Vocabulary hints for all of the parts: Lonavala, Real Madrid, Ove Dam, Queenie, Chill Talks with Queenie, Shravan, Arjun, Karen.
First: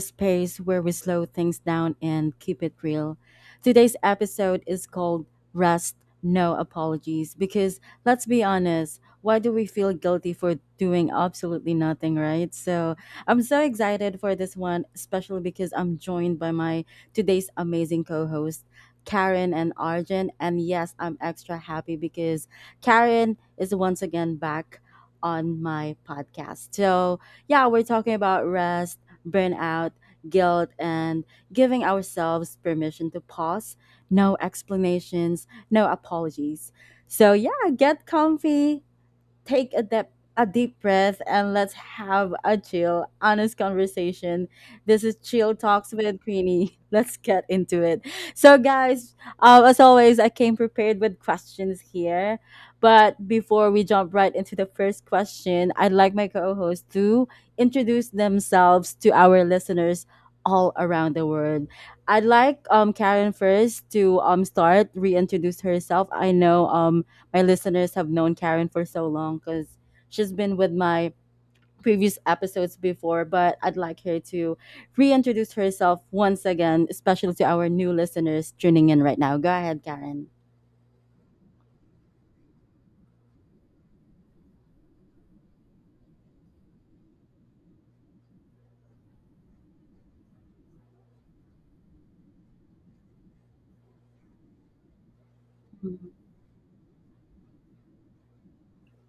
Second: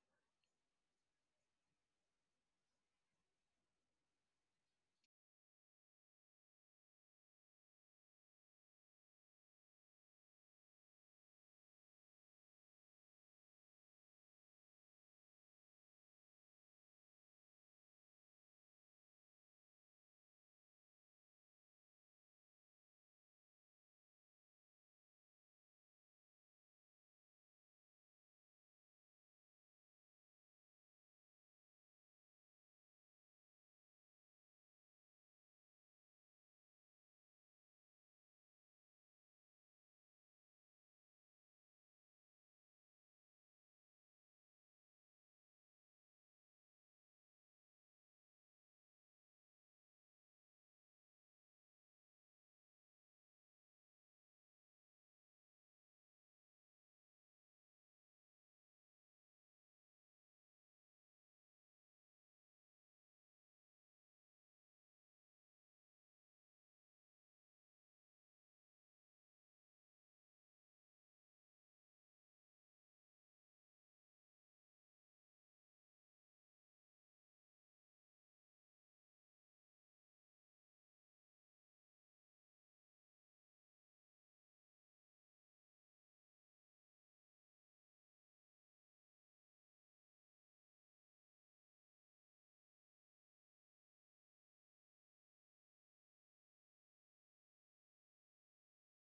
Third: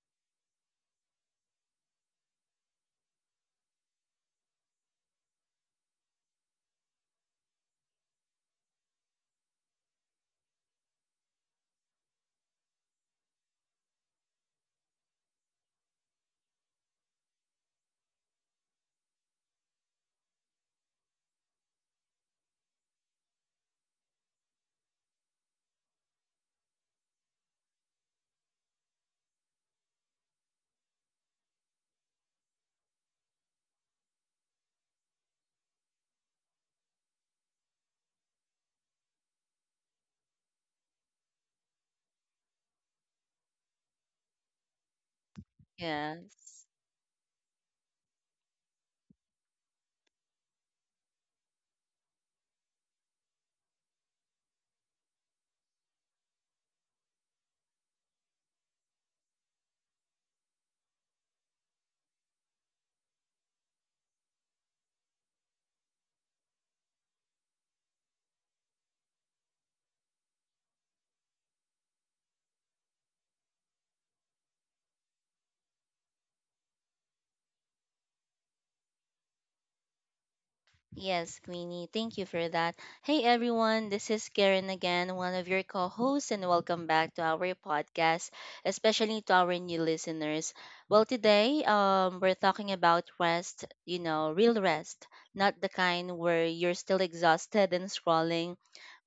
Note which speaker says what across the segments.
Speaker 1: space where we slow things down and keep it real. Today's episode is called Rest, No Apologies, because let's be honest, why do we feel guilty for doing absolutely nothing, right? So I'm so excited for this one, especially because I'm joined by my today's amazing co host. Karen and Arjun, and yes, I'm extra happy because Karen is once again back on my podcast. So, yeah, we're talking about rest, burnout, guilt, and giving ourselves permission to pause. No explanations, no apologies. So, yeah, get comfy, take a deep breath and let's have a chill, honest conversation. This is Chill Talks with
Speaker 2: Yes.
Speaker 1: Queenie. Let's get into it. So, guys, as always, I came prepared with questions here. But before we jump right into the first question, I'd like my co host to introduce themselves to our listeners all around the world. I'd like Karen first to reintroduce herself. I know, my listeners have known Karen for so long because she's been with my previous episodes before, but I'd like her to reintroduce herself once again, especially to our new listeners tuning in right now. Go ahead, Karen.
Speaker 2: Yes, Queenie, thank you for that. Hey, everyone. This is Karen again, one of your co hosts, and welcome back to our podcast, especially to our new listeners. Well, today we're talking about rest, you know, real rest, not the kind where you're still exhausted and scrolling.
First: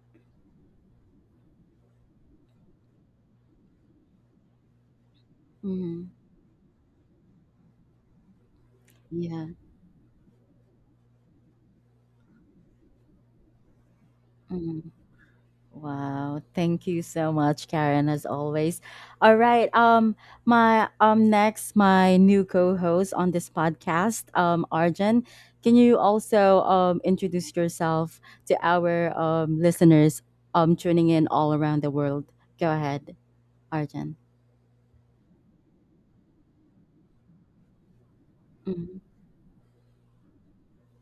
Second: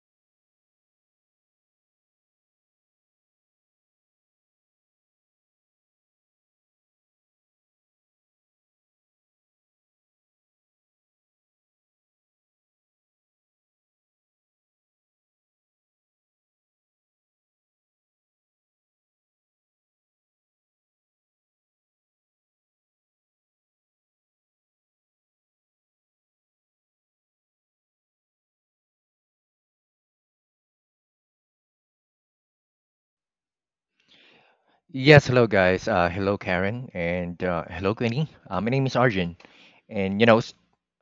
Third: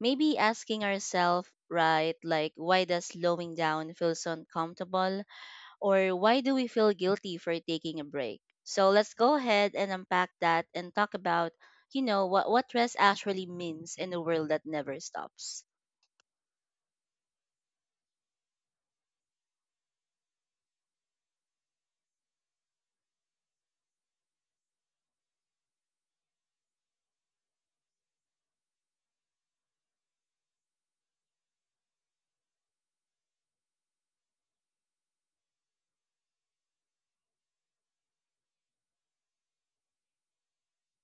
Speaker 2: Maybe asking ourselves, right, like, why does slowing down feel so uncomfortable?
Speaker 1: Mm-hmm.
Speaker 2: Or why do we feel guilty for taking a break? So let's go
Speaker 1: Yeah.
Speaker 2: ahead and unpack that and talk about, you know, what rest actually means in a world that
Speaker 1: Mm-hmm.
Speaker 2: never stops.
Speaker 1: Wow, thank you so much, Karen, as always. All right, my new co-host on this podcast, Arjun, can you also introduce yourself to our listeners tuning in all around the world? Go ahead, Arjun.
Speaker 3: Yes, hello guys. Hello Karen and hello Queenie. My name is
Speaker 1: Mhm,
Speaker 3: Arjun, and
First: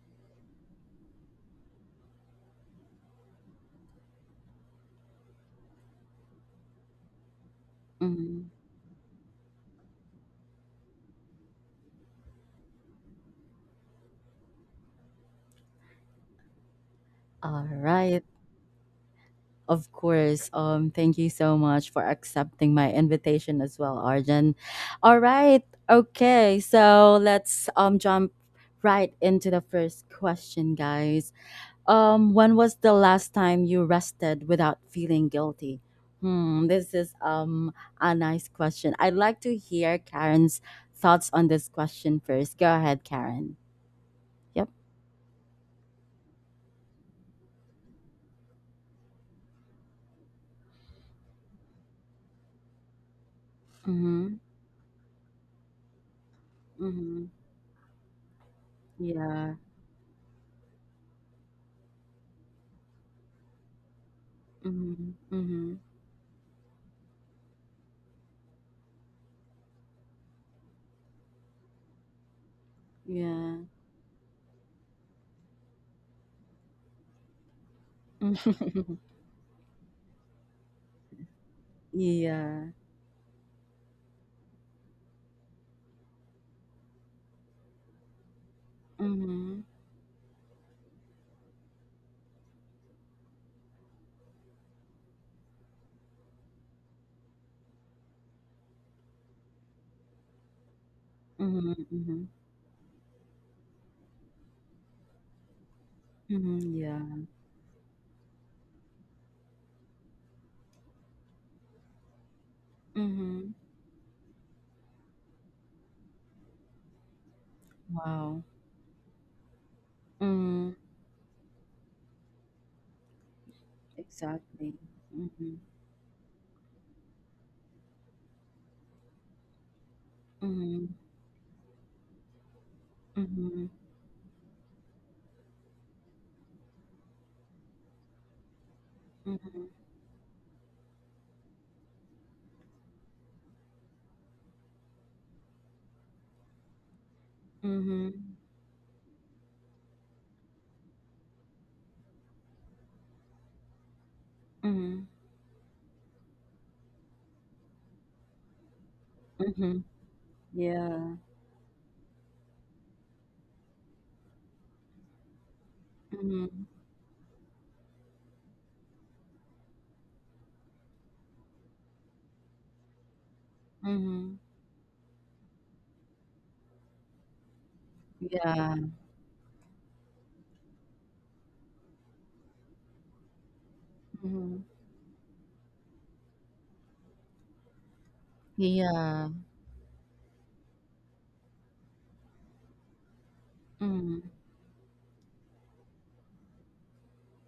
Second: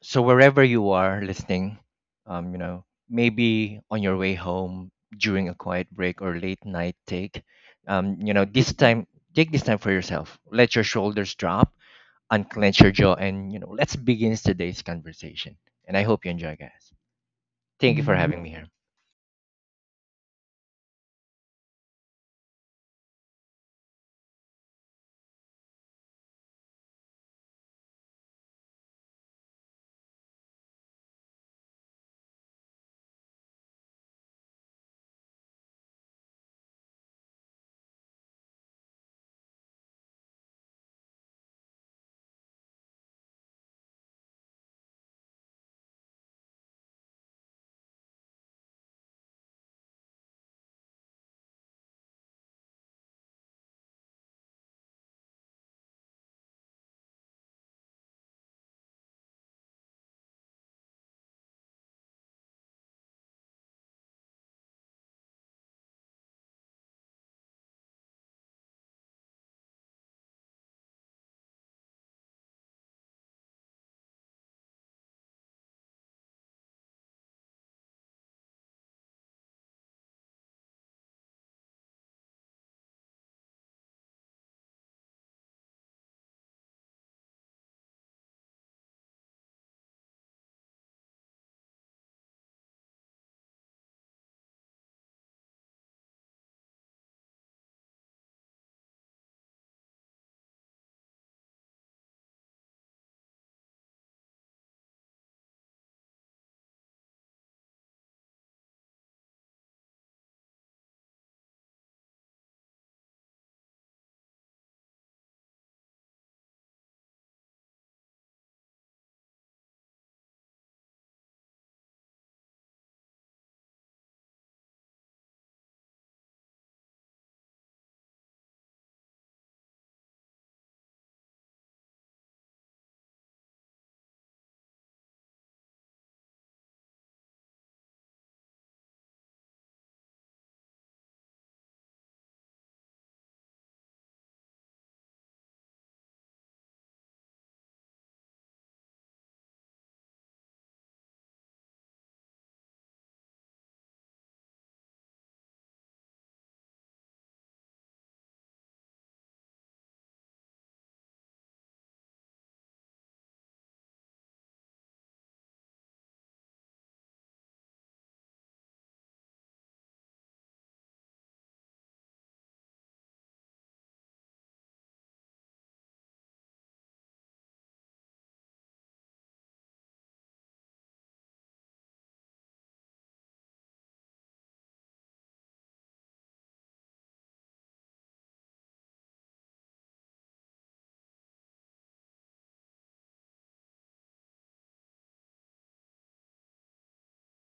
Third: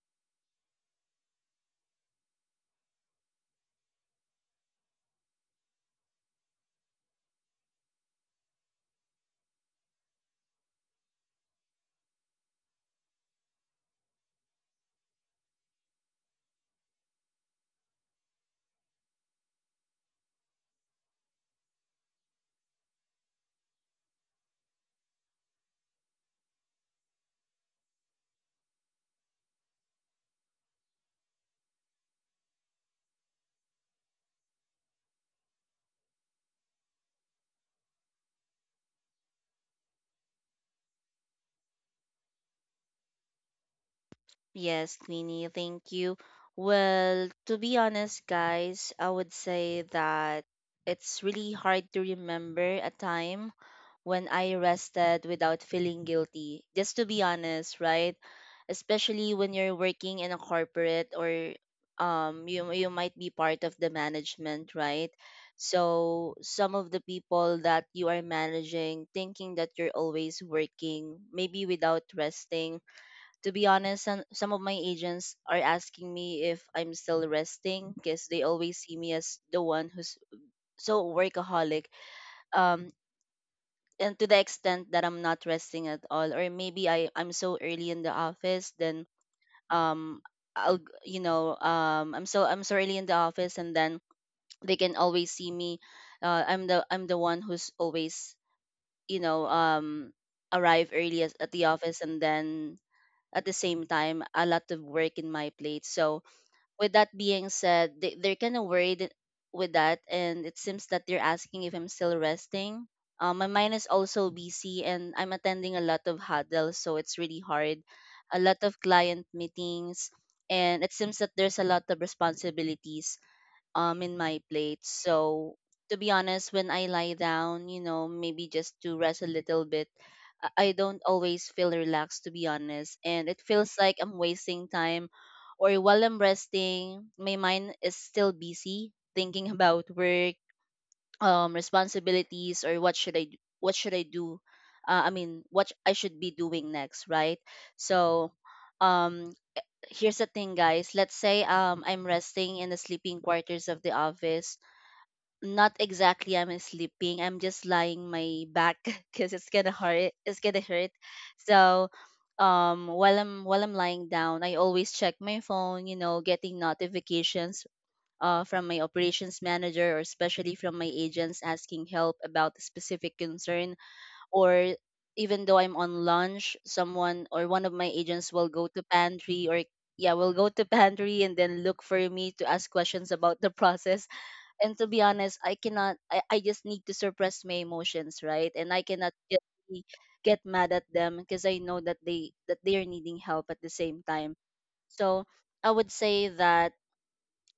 Speaker 3: so wherever you are listening, maybe on your way home during a quiet break or late night take, you know,
Speaker 1: mhm.
Speaker 3: this time take this time for yourself. Let your shoulders drop, unclench your jaw, and let's begin today's conversation. And I hope you enjoy, guys.
Speaker 1: All
Speaker 3: Thank you for
Speaker 1: right.
Speaker 3: having me here.
Speaker 1: Of course. Thank you so much for accepting my invitation as well, Arjun. All right. Okay. So let's jump right into the first question, guys. When was the last time you rested without feeling guilty? This is a nice question. I'd like to hear Karen's thoughts on this question first. Go ahead, Karen. Yep.
Speaker 2: Yes, Queenie, thank you. Well, to be honest, guys, I would say that it's really hard to remember a time when
Speaker 1: Mm-hmm.
Speaker 2: I rested without feeling guilty. Just to be
Speaker 1: Mm-hmm.
Speaker 2: honest, right? Especially when
Speaker 1: Yeah.
Speaker 2: you're working in a corporate or you might be part of the management, right?
Speaker 1: Mm-hmm. Mm-hmm.
Speaker 2: So some of the people that you are managing thinking that you're always working, maybe without resting to
Speaker 1: Yeah.
Speaker 2: be honest, some of my agents are asking me if I'm still resting because they always see me as the one who's so workaholic.
Speaker 1: Yeah.
Speaker 2: Um, and to the extent that I'm not resting at all, or maybe I'm so early in the office, then
Speaker 1: Mhm.
Speaker 2: um, I'll, g- you know, I'm so early in the office, and then they can always see me. I'm the one who's always, you know, arrive early as, at the
Speaker 1: Mhm,
Speaker 2: office, and
Speaker 1: mhm.
Speaker 2: then at the same time a lot of work in my plate. So
Speaker 1: Mhm,
Speaker 2: with
Speaker 1: yeah.
Speaker 2: that being said, they're kind of worried with that, and it seems that they're asking if I'm still resting. My
Speaker 1: Mhm.
Speaker 2: mind is also busy, and I'm attending a lot of huddles, so it's really hard. A
Speaker 1: Wow.
Speaker 2: lot of client meetings,
Speaker 1: Mhm.
Speaker 2: and it seems that there's a lot of responsibilities in my
Speaker 1: Exactly.
Speaker 2: plate. So
Speaker 1: Mhm.
Speaker 2: to be honest, when I lie down, you know, maybe just to rest a little bit, I
Speaker 1: Mhm.
Speaker 2: don't always feel relaxed to be honest, and it feels
Speaker 1: Mhm.
Speaker 2: like I'm wasting time, or while I'm resting, my mind is still busy thinking
Speaker 1: Mhm.
Speaker 2: about work, responsibilities, or what should I do? I mean, I should be doing next, right? So,
Speaker 1: Mhm.
Speaker 2: um, here's the thing, guys. Let's say I'm resting in the sleeping quarters of the office.
Speaker 1: Mhm.
Speaker 2: Not exactly I'm sleeping, I'm just lying my back because it's gonna
Speaker 1: Mhm.
Speaker 2: hurt, it's gonna hurt.
Speaker 1: Yeah.
Speaker 2: So while I'm lying down, I always check my phone, you know, getting
Speaker 1: Mhm.
Speaker 2: notifications from my operations manager, or especially from my agents asking help about a specific concern,
Speaker 1: Mhm.
Speaker 2: or even though I'm on lunch, someone or one of my agents will go to
Speaker 1: Yeah.
Speaker 2: pantry, or yeah, will go to pantry and then look for me to ask questions about the process.
Speaker 1: Mhm.
Speaker 2: And to be honest, I cannot I, I just need to suppress my emotions, right? And I cannot
Speaker 1: Yeah.
Speaker 2: just get mad at them because I know that they are needing help at the same
Speaker 1: Mhm.
Speaker 2: time. So I would say that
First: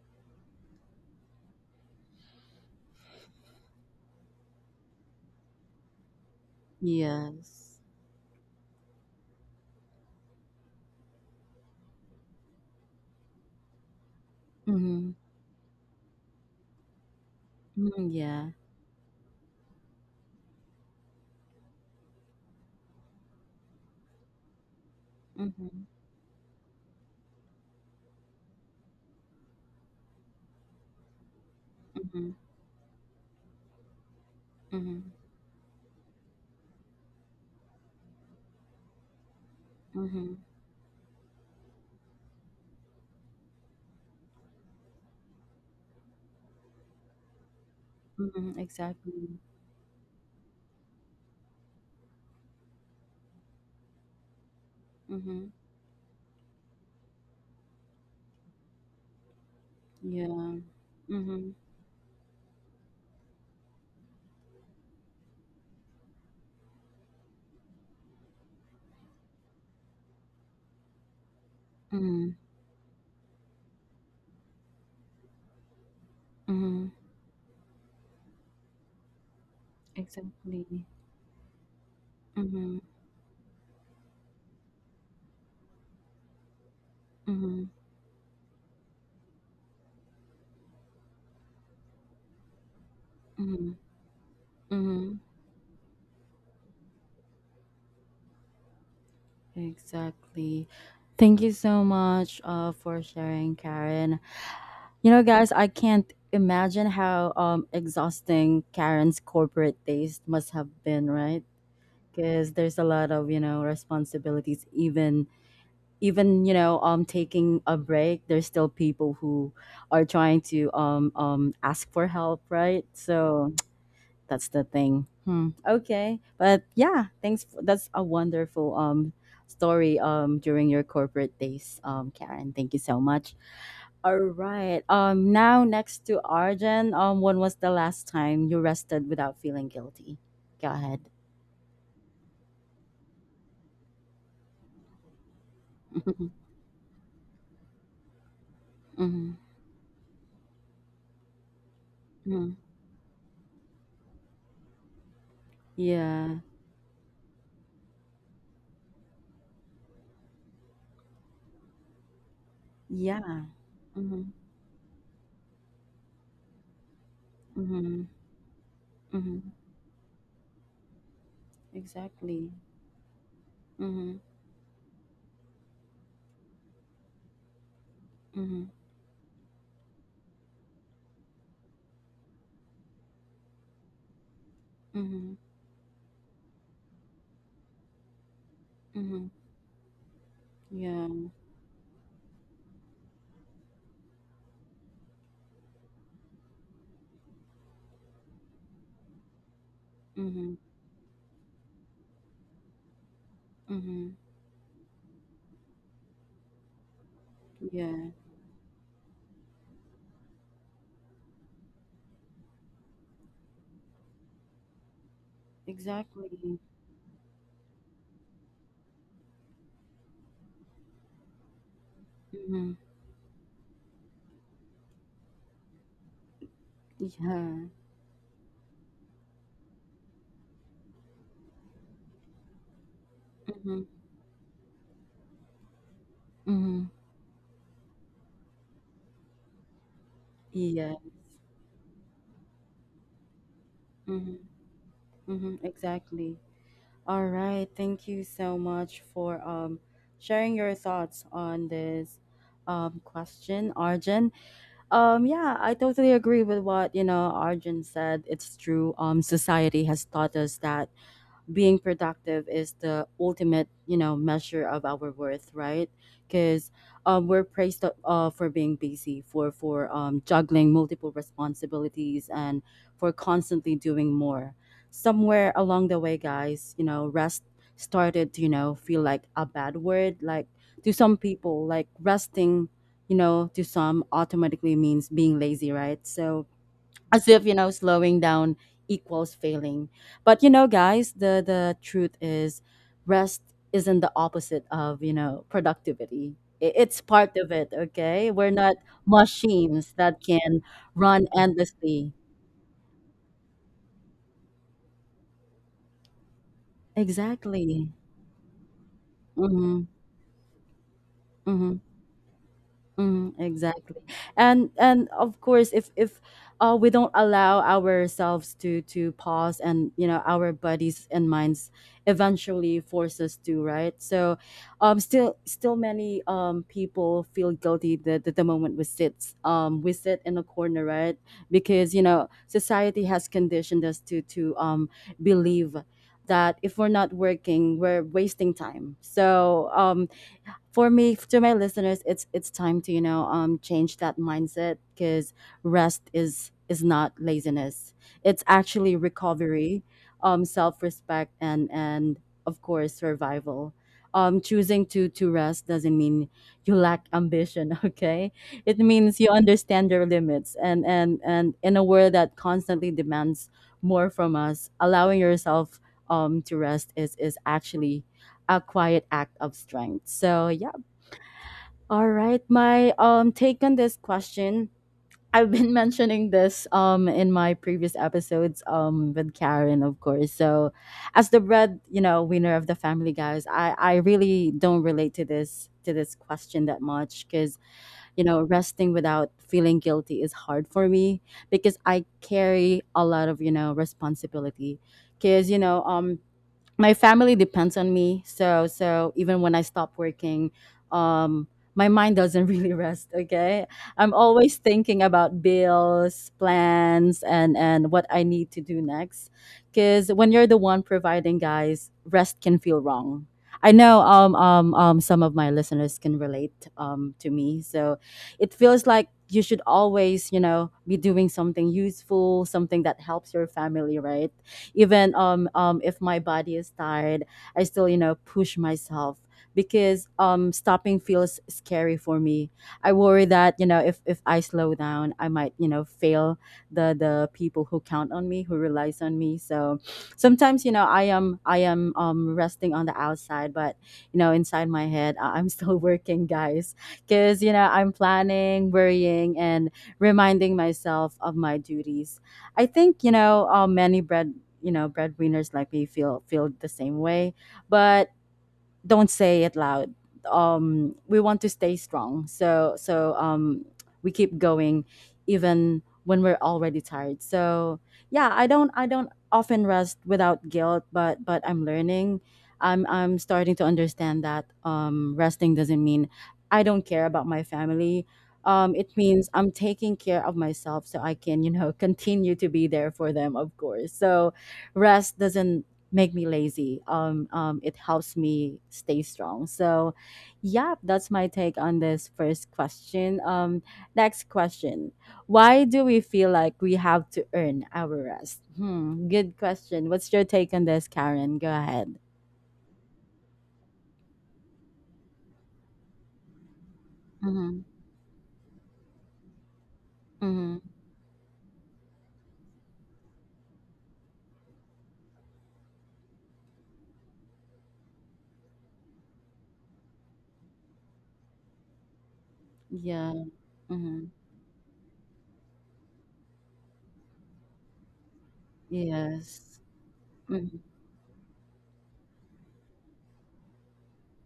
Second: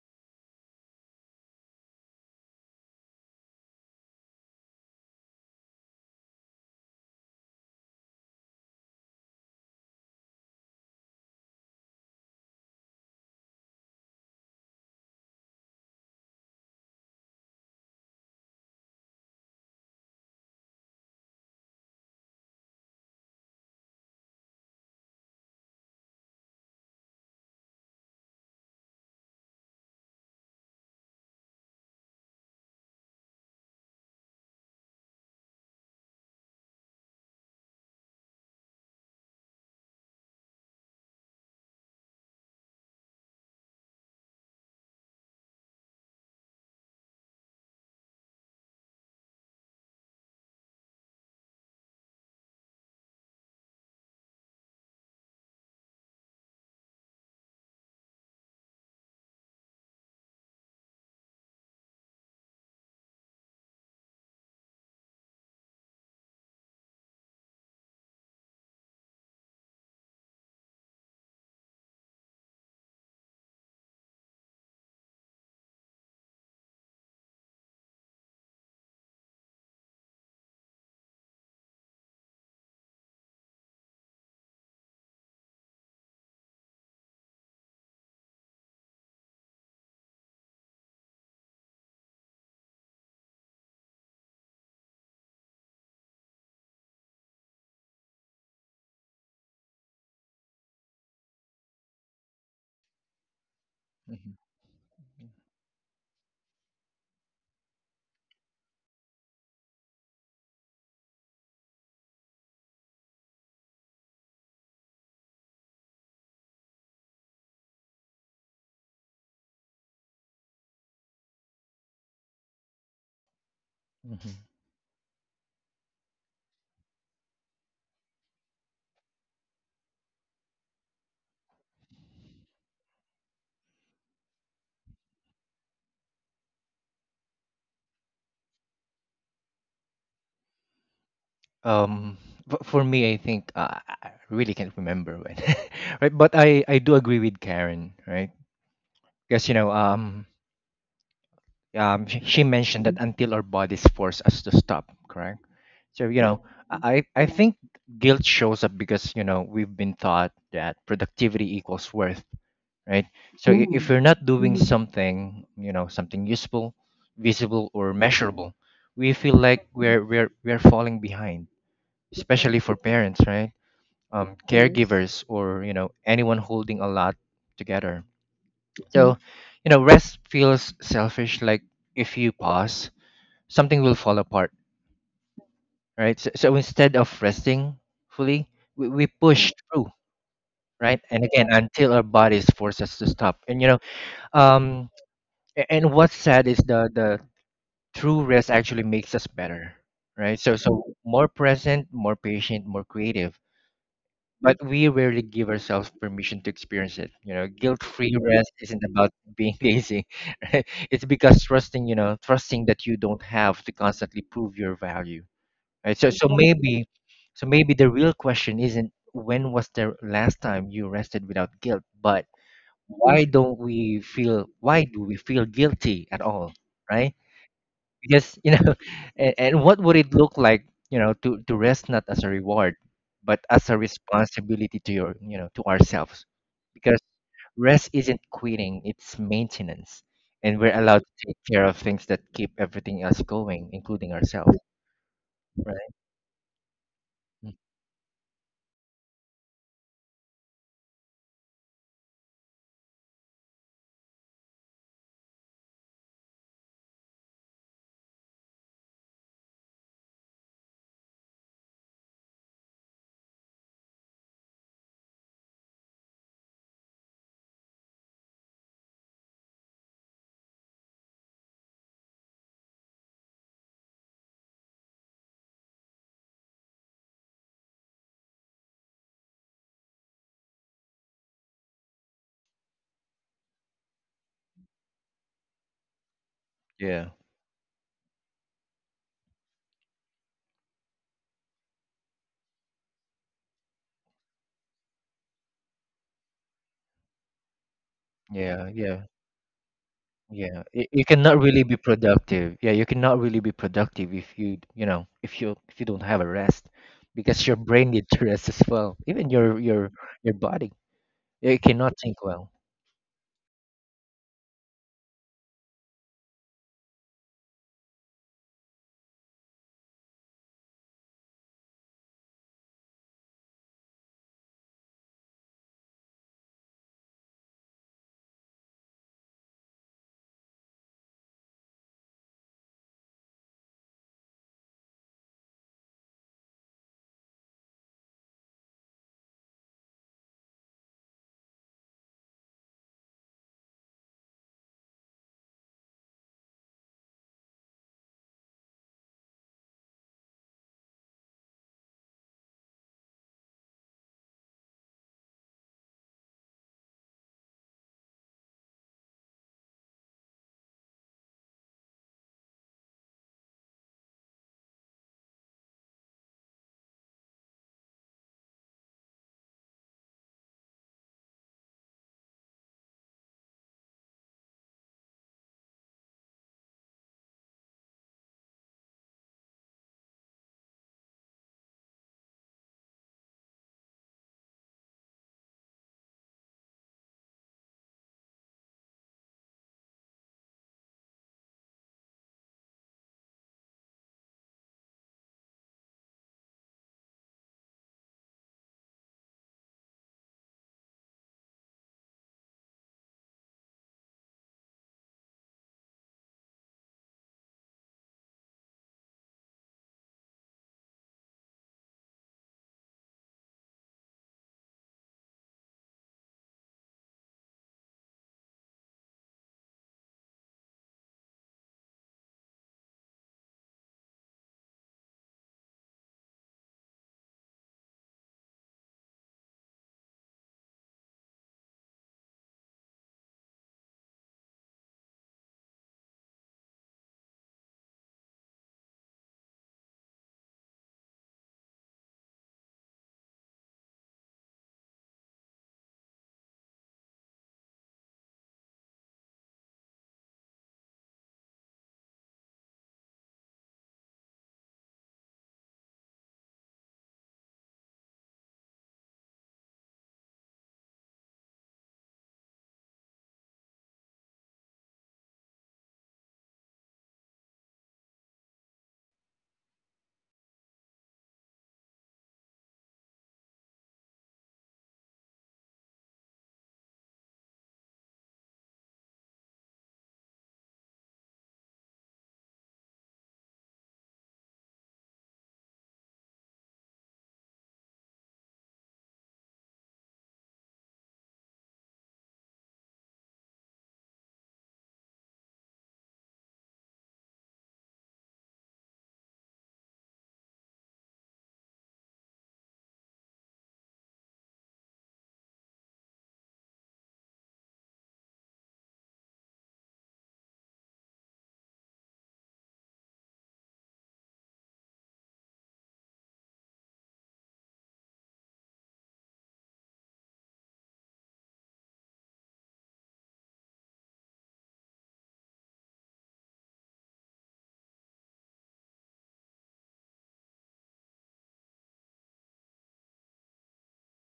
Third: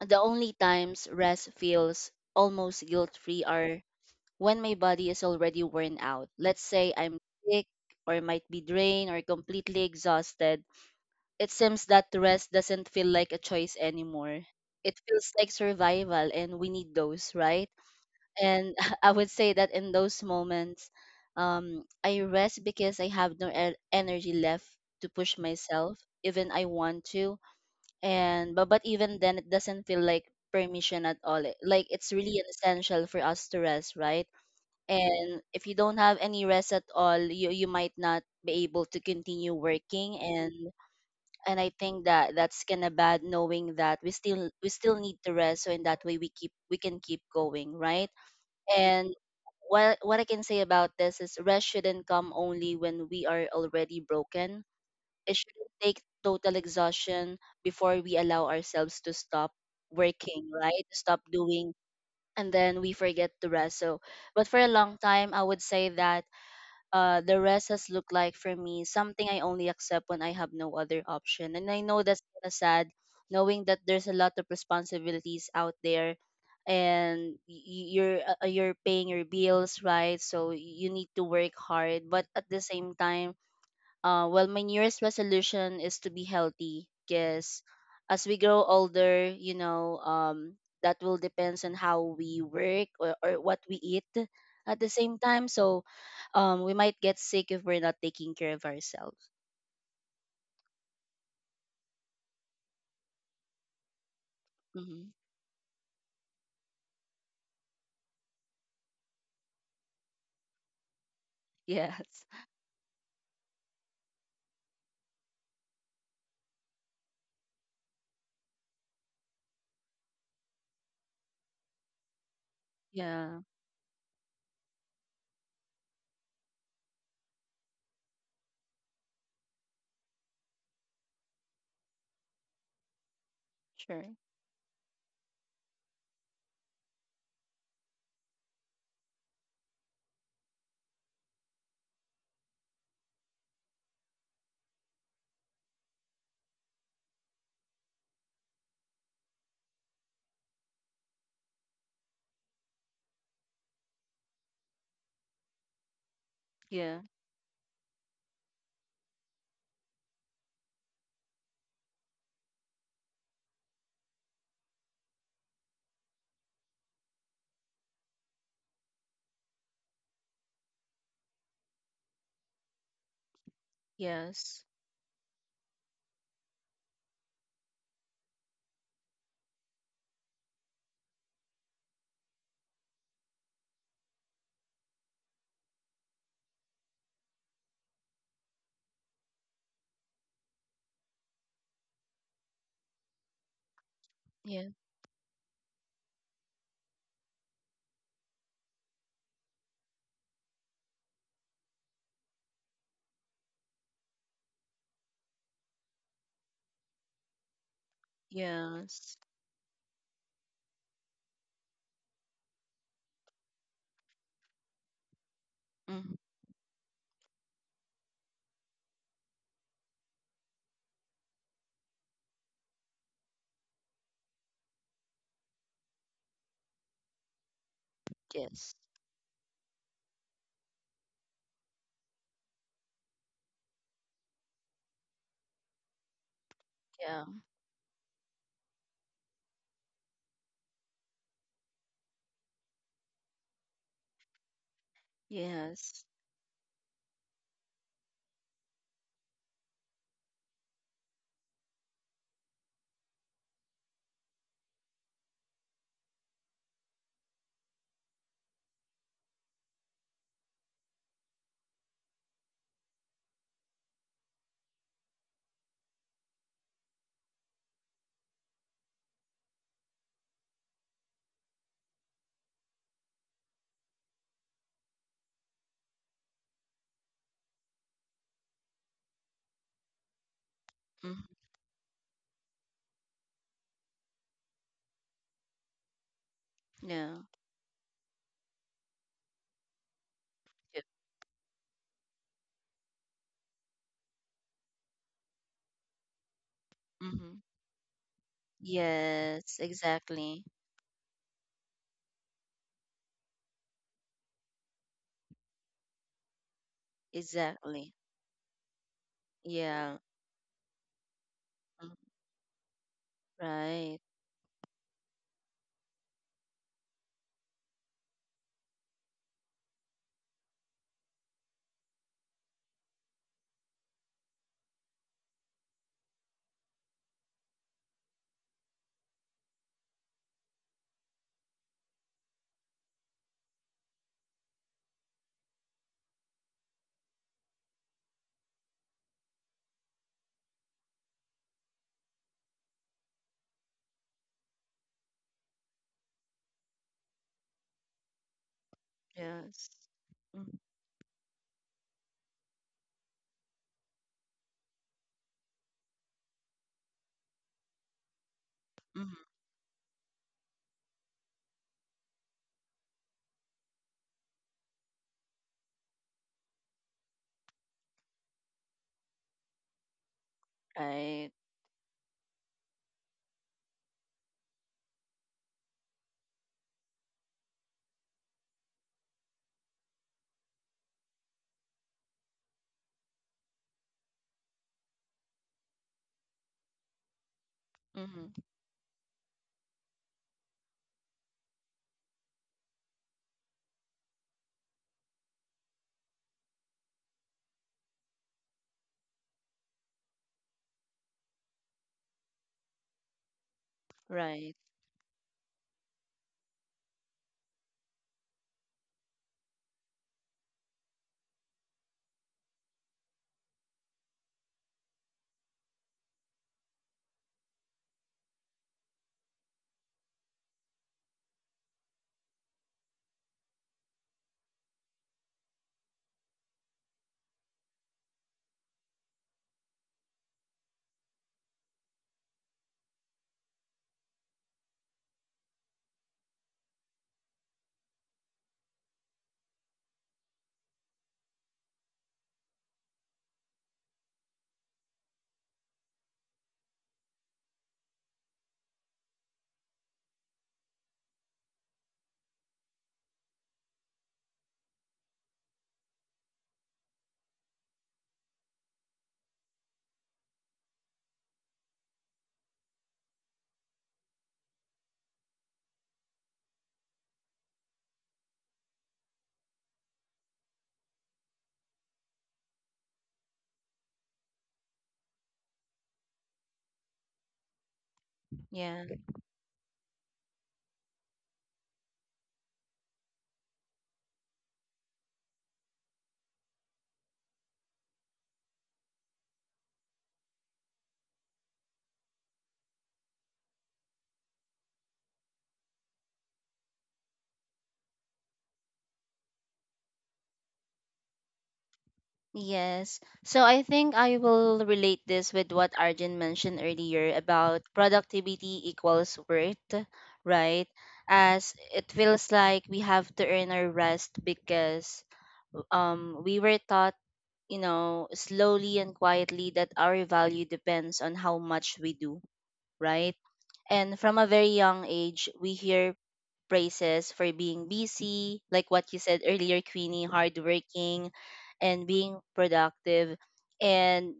Speaker 2: the only times rest feels almost guilt free are when my body is already worn out. Let's say I'm sick,
Speaker 1: Yes.
Speaker 2: or might be drained or completely exhausted. It seems that rest doesn't feel like a choice anymore. It
Speaker 1: Mhm.
Speaker 2: feels like survival, and we need those, right?
Speaker 1: Mhm, yeah.
Speaker 2: And I would say that in those moments, I rest because I have no energy left to push
Speaker 1: Mhm.
Speaker 2: myself, even I want to. And but even then, it doesn't feel like permission at all. Like it's
Speaker 1: Mhm.
Speaker 2: really an essential for us to rest, right?
Speaker 1: Mhm.
Speaker 2: And if you don't have any rest at all, you might not be able to continue working,
Speaker 1: Mhm.
Speaker 2: and I think that that's kind of bad knowing that we still need to rest so in that way we can keep going, right?
Speaker 1: Mhm.
Speaker 2: And
Speaker 1: Exactly.
Speaker 2: what I can say about this is rest shouldn't come only when we are already broken. It
Speaker 1: Mhm.
Speaker 2: shouldn't take total exhaustion before we allow ourselves to stop working,
Speaker 1: Yeah.
Speaker 2: right? To stop
Speaker 1: Mhm.
Speaker 2: doing, and then we forget to rest. So but for a long time, I would say that the rest has looked like for me, something I only accept when I have no other option. And I know that's
Speaker 1: Mhm.
Speaker 2: kind of sad, knowing that there's a lot of responsibilities out there,
Speaker 1: Mhm.
Speaker 2: and you're paying your bills, right? So
Speaker 1: Exactly.
Speaker 2: you need to work hard, but at the
Speaker 1: Mm-hmm.
Speaker 2: same time, well, my New Year's resolution is to be healthy
Speaker 1: Mm-hmm.
Speaker 2: because as we grow older, you know, that will depends on how we work, or what
Speaker 1: Mm-hmm.
Speaker 2: we eat at the
Speaker 1: Mm-hmm.
Speaker 2: same time. So we might get sick if we're not taking care of ourselves.
Speaker 1: Exactly. Thank you so much for sharing, Karen.
Speaker 3: Mhm.
Speaker 2: Hmm.
Speaker 1: You know, guys, I can't imagine how exhausting Karen's corporate days must have been, right?
Speaker 2: Yes.
Speaker 1: Because there's a lot of, you know, responsibilities. Even taking a break, there's still people who are trying to ask for help, right?
Speaker 2: Yeah.
Speaker 1: So
Speaker 3: Mhm.
Speaker 1: that's the thing. Hmm. Okay, but yeah, thanks. That's a wonderful story during your corporate days, Karen. Thank you so much.
Speaker 2: Sure.
Speaker 1: All right. Now next to Arjun. When was the last time you rested without feeling guilty? Go ahead.
Speaker 3: um for me I think I really can't remember when right, but I do agree with Karen, right?
Speaker 1: Hmm.
Speaker 3: Because she
Speaker 1: Hmm.
Speaker 3: mentioned that, Mhm, until our bodies force us to stop, correct? So you
Speaker 1: Yeah.
Speaker 3: know
Speaker 2: Yeah.
Speaker 3: i i think guilt shows up because we've been taught that productivity equals worth, right?
Speaker 1: Yeah.
Speaker 3: So, if, Mhm, you're
Speaker 1: Mm-hmm.
Speaker 3: not doing, Mhm, something, something useful, visible or
Speaker 1: Mm-hmm.
Speaker 3: measurable, we feel
Speaker 1: Mm-hmm.
Speaker 3: like we're falling behind,
Speaker 1: Exactly.
Speaker 3: especially for parents, right?
Speaker 1: Mm-hmm.
Speaker 3: Mm-hmm,
Speaker 2: Yes.
Speaker 3: caregivers, or anyone holding a lot together.
Speaker 1: Mm-hmm.
Speaker 3: So rest feels selfish, like if you pause, something will fall apart,
Speaker 1: Mm-hmm.
Speaker 3: right? So instead of resting fully, we
Speaker 1: Mm-hmm.
Speaker 3: push through, right? And
Speaker 1: Yeah.
Speaker 3: again, until our bodies force us to stop. And
Speaker 2: Yeah.
Speaker 3: um and what's sad is the true rest actually makes us better, right?
Speaker 1: Mm-hmm.
Speaker 3: So more present, more patient, more creative,
Speaker 1: Mm-hmm.
Speaker 3: but we rarely give ourselves permission to experience it.
Speaker 1: Yeah.
Speaker 3: Guilt-free rest isn't about
Speaker 2: Yes.
Speaker 3: being lazy, right? It's because trusting, trusting that you don't have to constantly prove your value. Right?
Speaker 2: Hmm.
Speaker 3: So, so
Speaker 1: Exactly.
Speaker 3: maybe, so maybe the real question isn't when was the last time you rested without guilt, but
Speaker 1: Mhm.
Speaker 3: why don't we feel? Why do we feel guilty at all? Right?
Speaker 1: Yeah.
Speaker 3: Because
Speaker 2: Yes.
Speaker 3: and what would it look like, to rest not as a reward but as a
Speaker 1: Mhm.
Speaker 3: responsibility to your you know to ourselves,
Speaker 1: Mhm.
Speaker 3: because
Speaker 2: Yeah.
Speaker 3: rest isn't quitting, it's maintenance. And we're
Speaker 1: Yeah.
Speaker 3: allowed to take care of things that keep everything else going, including
Speaker 1: Mhm.
Speaker 3: ourselves,
Speaker 1: Mhm.
Speaker 3: right?
Speaker 2: Yes.
Speaker 1: Exactly. All
Speaker 3: Mm.
Speaker 1: right. Thank you so much for sharing your thoughts on this question, Arjun. Yeah, I totally agree with what, you know, Arjun said. It's true. Society has taught us that being productive is the ultimate, measure of our worth, right? Because we're praised, for being busy, for juggling multiple responsibilities and for constantly doing more. Somewhere along the way, guys, rest started to, feel like a bad word. Like, to some
Speaker 2: Hmm.
Speaker 1: people, like resting, to some automatically means being lazy, right? So
Speaker 3: yeah
Speaker 2: Yeah.
Speaker 1: as if, slowing down equals failing. But,
Speaker 2: Yeah.
Speaker 1: guys, the truth is, rest isn't the opposite of, productivity. It's part
Speaker 2: Hmm.
Speaker 1: of it, okay? We're
Speaker 3: yeah,
Speaker 1: not
Speaker 3: yeah.
Speaker 2: Yes.
Speaker 1: machines that
Speaker 2: Exactly.
Speaker 1: can
Speaker 3: Yeah, you
Speaker 1: run
Speaker 3: cannot really be
Speaker 1: endlessly,
Speaker 3: productive. Yeah, you cannot really be productive if you don't have a rest, because your
Speaker 1: exactly.
Speaker 3: brain
Speaker 2: Exactly.
Speaker 3: needs to rest as well. Even your
Speaker 1: Mm-hmm.
Speaker 3: your
Speaker 2: Yeah.
Speaker 3: your body, yeah, it
Speaker 1: Mm-hmm.
Speaker 3: cannot
Speaker 2: Mm.
Speaker 3: think well.
Speaker 1: Mm, exactly.
Speaker 2: Right.
Speaker 1: And of course, if we don't allow ourselves to pause, and, our bodies and minds eventually force us to, right? So still many people feel guilty that, the moment we sit, in a corner, right? Because, society has conditioned us to, believe that if we're not working we're wasting time. So, for me, to my listeners, it's time to, change that mindset, because rest is not laziness. It's actually
Speaker 2: Yes.
Speaker 1: recovery,
Speaker 2: Mm,
Speaker 1: self-respect, and of course survival. Choosing to rest doesn't mean you lack ambition, okay? It
Speaker 2: mhm.
Speaker 1: means you understand your limits, and in a world that constantly demands more from us, allowing yourself to rest is actually a quiet act of strength, so yeah.
Speaker 2: Right.
Speaker 1: All right, my take on this question. I've been mentioning this in my previous episodes with Karen, of course. So, as the bread, winner of the family, guys, I really don't relate to this question that much, because,
Speaker 2: Mhm.
Speaker 1: resting without feeling guilty is hard for me, because I carry a lot of, responsibility. Because, my family depends on me. So even when I stop working, um my mind doesn't really rest, okay. I'm always
Speaker 2: Right.
Speaker 1: thinking about bills, plans, and what I need to do next, because when you're the one providing, guys, rest can feel wrong. I know, some of my listeners can relate, to me. So it feels like you should always, be doing something useful, something that helps your family, right? Even, if my body is tired, I still, push myself, because, stopping feels scary for me. I worry that, if I slow down, I might, fail the people who count on me, who relies on me. So sometimes, I am resting on the outside, but, inside my head, I'm still working, guys, because, I'm planning, worrying, and reminding myself of my duties. I think, many breadwinners like me feel the same way, but don't say it loud. We want to stay strong, so we keep going even when we're already tired. So yeah, I don't often rest without guilt, but I'm learning. I'm starting to understand that, resting doesn't mean I don't care about my family.
Speaker 2: Yeah.
Speaker 1: It means I'm taking care of myself so I can, continue to be there for them, of course. So rest doesn't make me lazy. It helps me stay strong. So, yeah, that's my take on this first question. Next question: Why do we feel like we have to earn our rest? Good question. What's your take on this, Karen? Go ahead.
Speaker 2: Yes, so I think I will relate this with what Arjun mentioned earlier
Speaker 1: Mm-hmm.
Speaker 2: about productivity equals worth,
Speaker 1: Mm-hmm.
Speaker 2: right? As it feels like we have to earn our rest because we were taught, you know, slowly and quietly that our value depends on how much we do,
Speaker 1: Yeah.
Speaker 2: right? And
Speaker 1: Mm-hmm.
Speaker 2: from a very young age, we hear praises for being busy, like what you said
Speaker 1: Yes.
Speaker 2: earlier, Queenie,
Speaker 1: Mm-hmm.
Speaker 2: hardworking and being productive. And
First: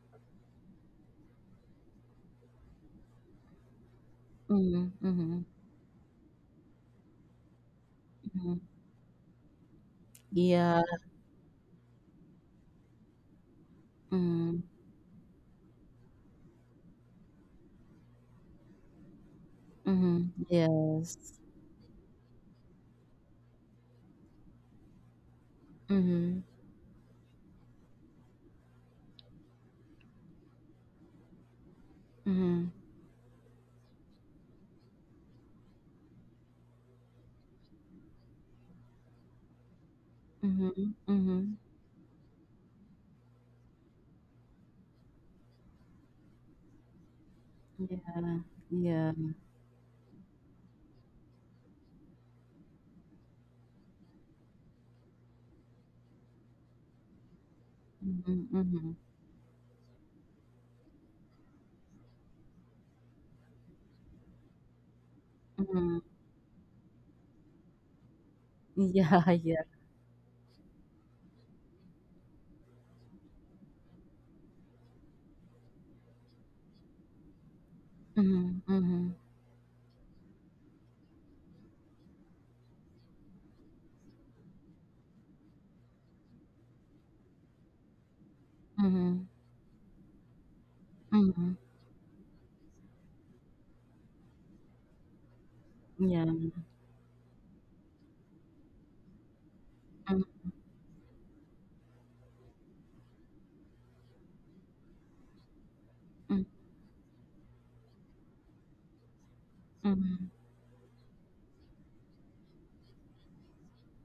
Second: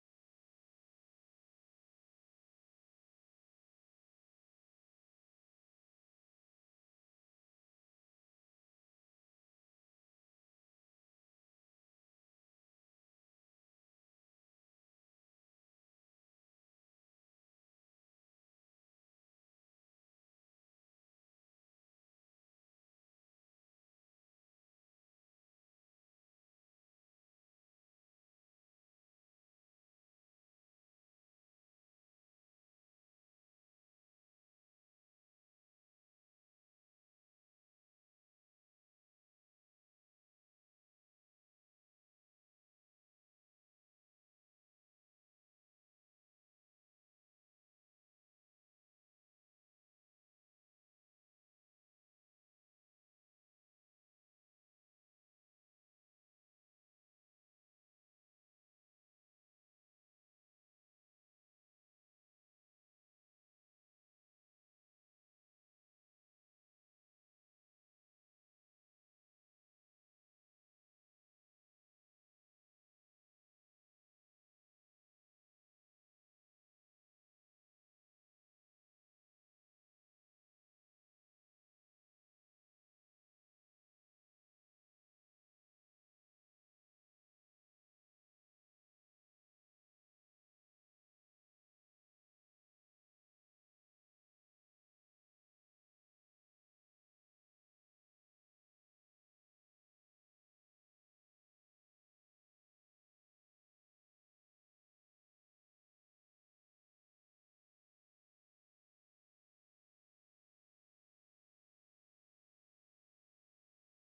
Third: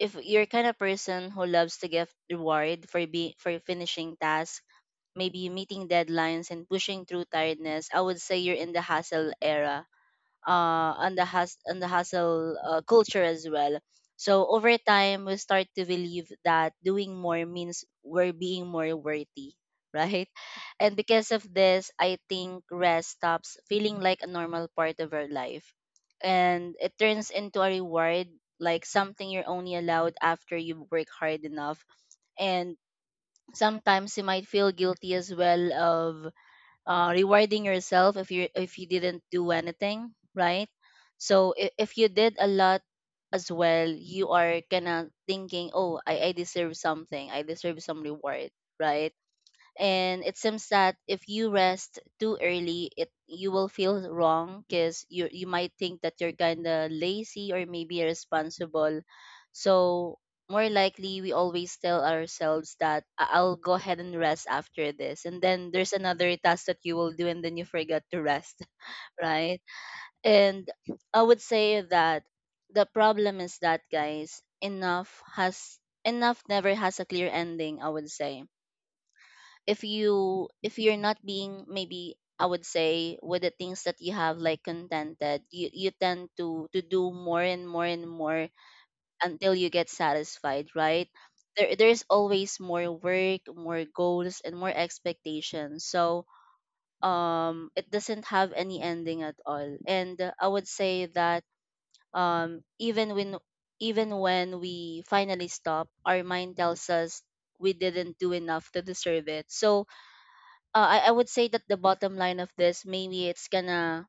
Speaker 2: if you're kind of person who loves to get reward for be for finishing tasks,
Speaker 1: Mm-hmm. Mm-hmm.
Speaker 2: maybe meeting deadlines and pushing through tiredness, I would say
Speaker 1: Mm-hmm.
Speaker 2: you're in the hustle era,
Speaker 1: Yeah.
Speaker 2: on the on the hustle culture as well. So
Speaker 1: Mm-hmm.
Speaker 2: over time, we start to believe that doing more means we're being more worthy, right?
Speaker 1: Mm-hmm.
Speaker 2: And
Speaker 1: Yes.
Speaker 2: because of this, I think rest stops feeling like a normal part of our life,
Speaker 1: Mm-hmm.
Speaker 2: and it turns into a reward, like something you're only allowed after you work hard enough.
Speaker 1: Mm-hmm.
Speaker 2: And sometimes you might feel guilty as well of rewarding yourself if you didn't do anything right.
Speaker 1: Mm-hmm. Mm-hmm.
Speaker 2: So if you did a lot as well, you are kind of thinking, oh, I deserve something, I deserve some reward,
Speaker 1: Yeah.
Speaker 2: right? And it seems that if you rest too early, it you will feel wrong because you might think that you're kind of lazy or maybe
Speaker 1: Mhm, mhm,
Speaker 2: irresponsible. So more likely we always tell ourselves that, "I- "i'll go ahead and rest after this," and then there's
Speaker 1: mhm.
Speaker 2: another task that you will do, and then you forget to rest.
Speaker 1: Yeah, yeah.
Speaker 2: Right? And I would say that the problem is that, guys, enough never has a clear ending, I would say.
Speaker 1: Mhm, mhm,
Speaker 2: If you if you're not being maybe I would say with the things that you have like contented, you tend to do more and more and more
Speaker 1: mhm,
Speaker 2: until you get satisfied, right?
Speaker 1: mhm.
Speaker 2: There there's always more work, more goals, and more expectations. So
Speaker 1: Yeah.
Speaker 2: it doesn't have any ending at all. And
Speaker 1: Mm,
Speaker 2: I would say that um even when even when we finally stop, our
Speaker 1: mm,
Speaker 2: mind tells us we didn't do enough to deserve it. So
Speaker 1: mhm.
Speaker 2: I would say that the bottom line of this maybe it's gonna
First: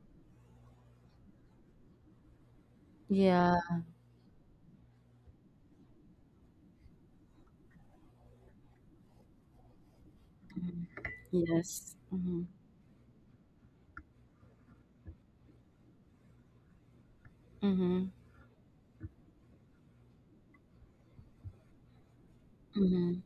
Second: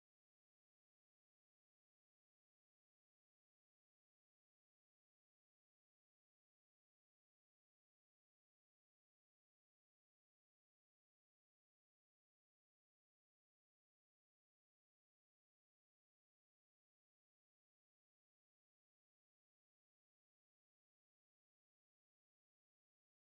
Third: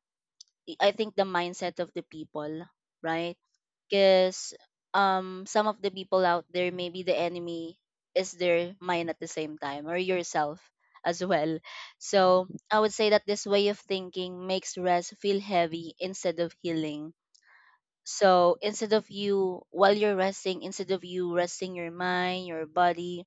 Speaker 2: I think the mindset of the people, right?
Speaker 1: Yeah.
Speaker 2: Because some of the people out there maybe the enemy is their mind at the same time, or yourself
Speaker 1: Mhm.
Speaker 2: as well.
Speaker 1: Yes.
Speaker 2: So
Speaker 1: Mhm,
Speaker 2: I would say that this way of thinking makes rest feel heavy instead of healing.
Speaker 1: mhm,
Speaker 2: So instead of you while you're resting, instead of you resting your mind your
Speaker 1: mhm.
Speaker 2: body,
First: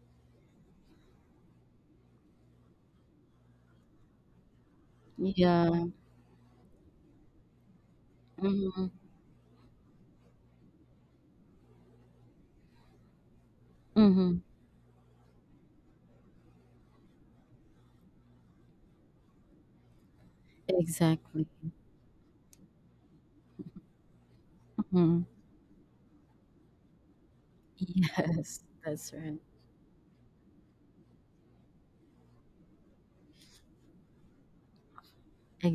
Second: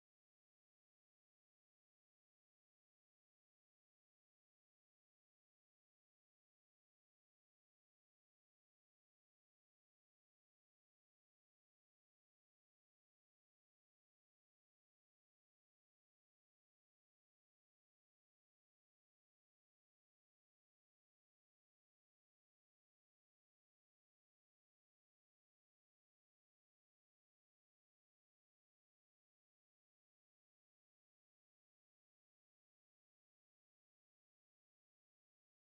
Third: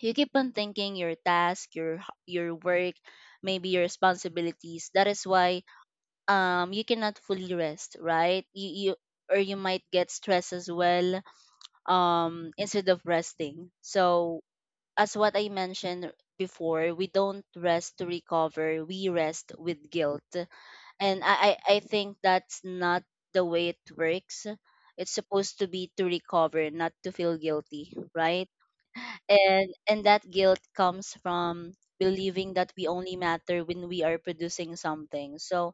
Speaker 2: you keep on thinking your task your your work, maybe your responsibilities. That is why
Speaker 1: Yeah.
Speaker 2: you cannot fully rest, right? you,
Speaker 1: Mhm,
Speaker 2: you Or you might get stressed as well instead of resting.
Speaker 1: mhm.
Speaker 2: So as what I mentioned before, we don't rest to recover, we rest with guilt, and
Speaker 1: Exactly.
Speaker 2: I think that's not the way it works. It's
Speaker 1: Mhm.
Speaker 2: supposed to be to recover, not to feel guilty, right?
Speaker 1: Yes, that's right.
Speaker 2: And that guilt comes from believing that we only matter when we are producing something. So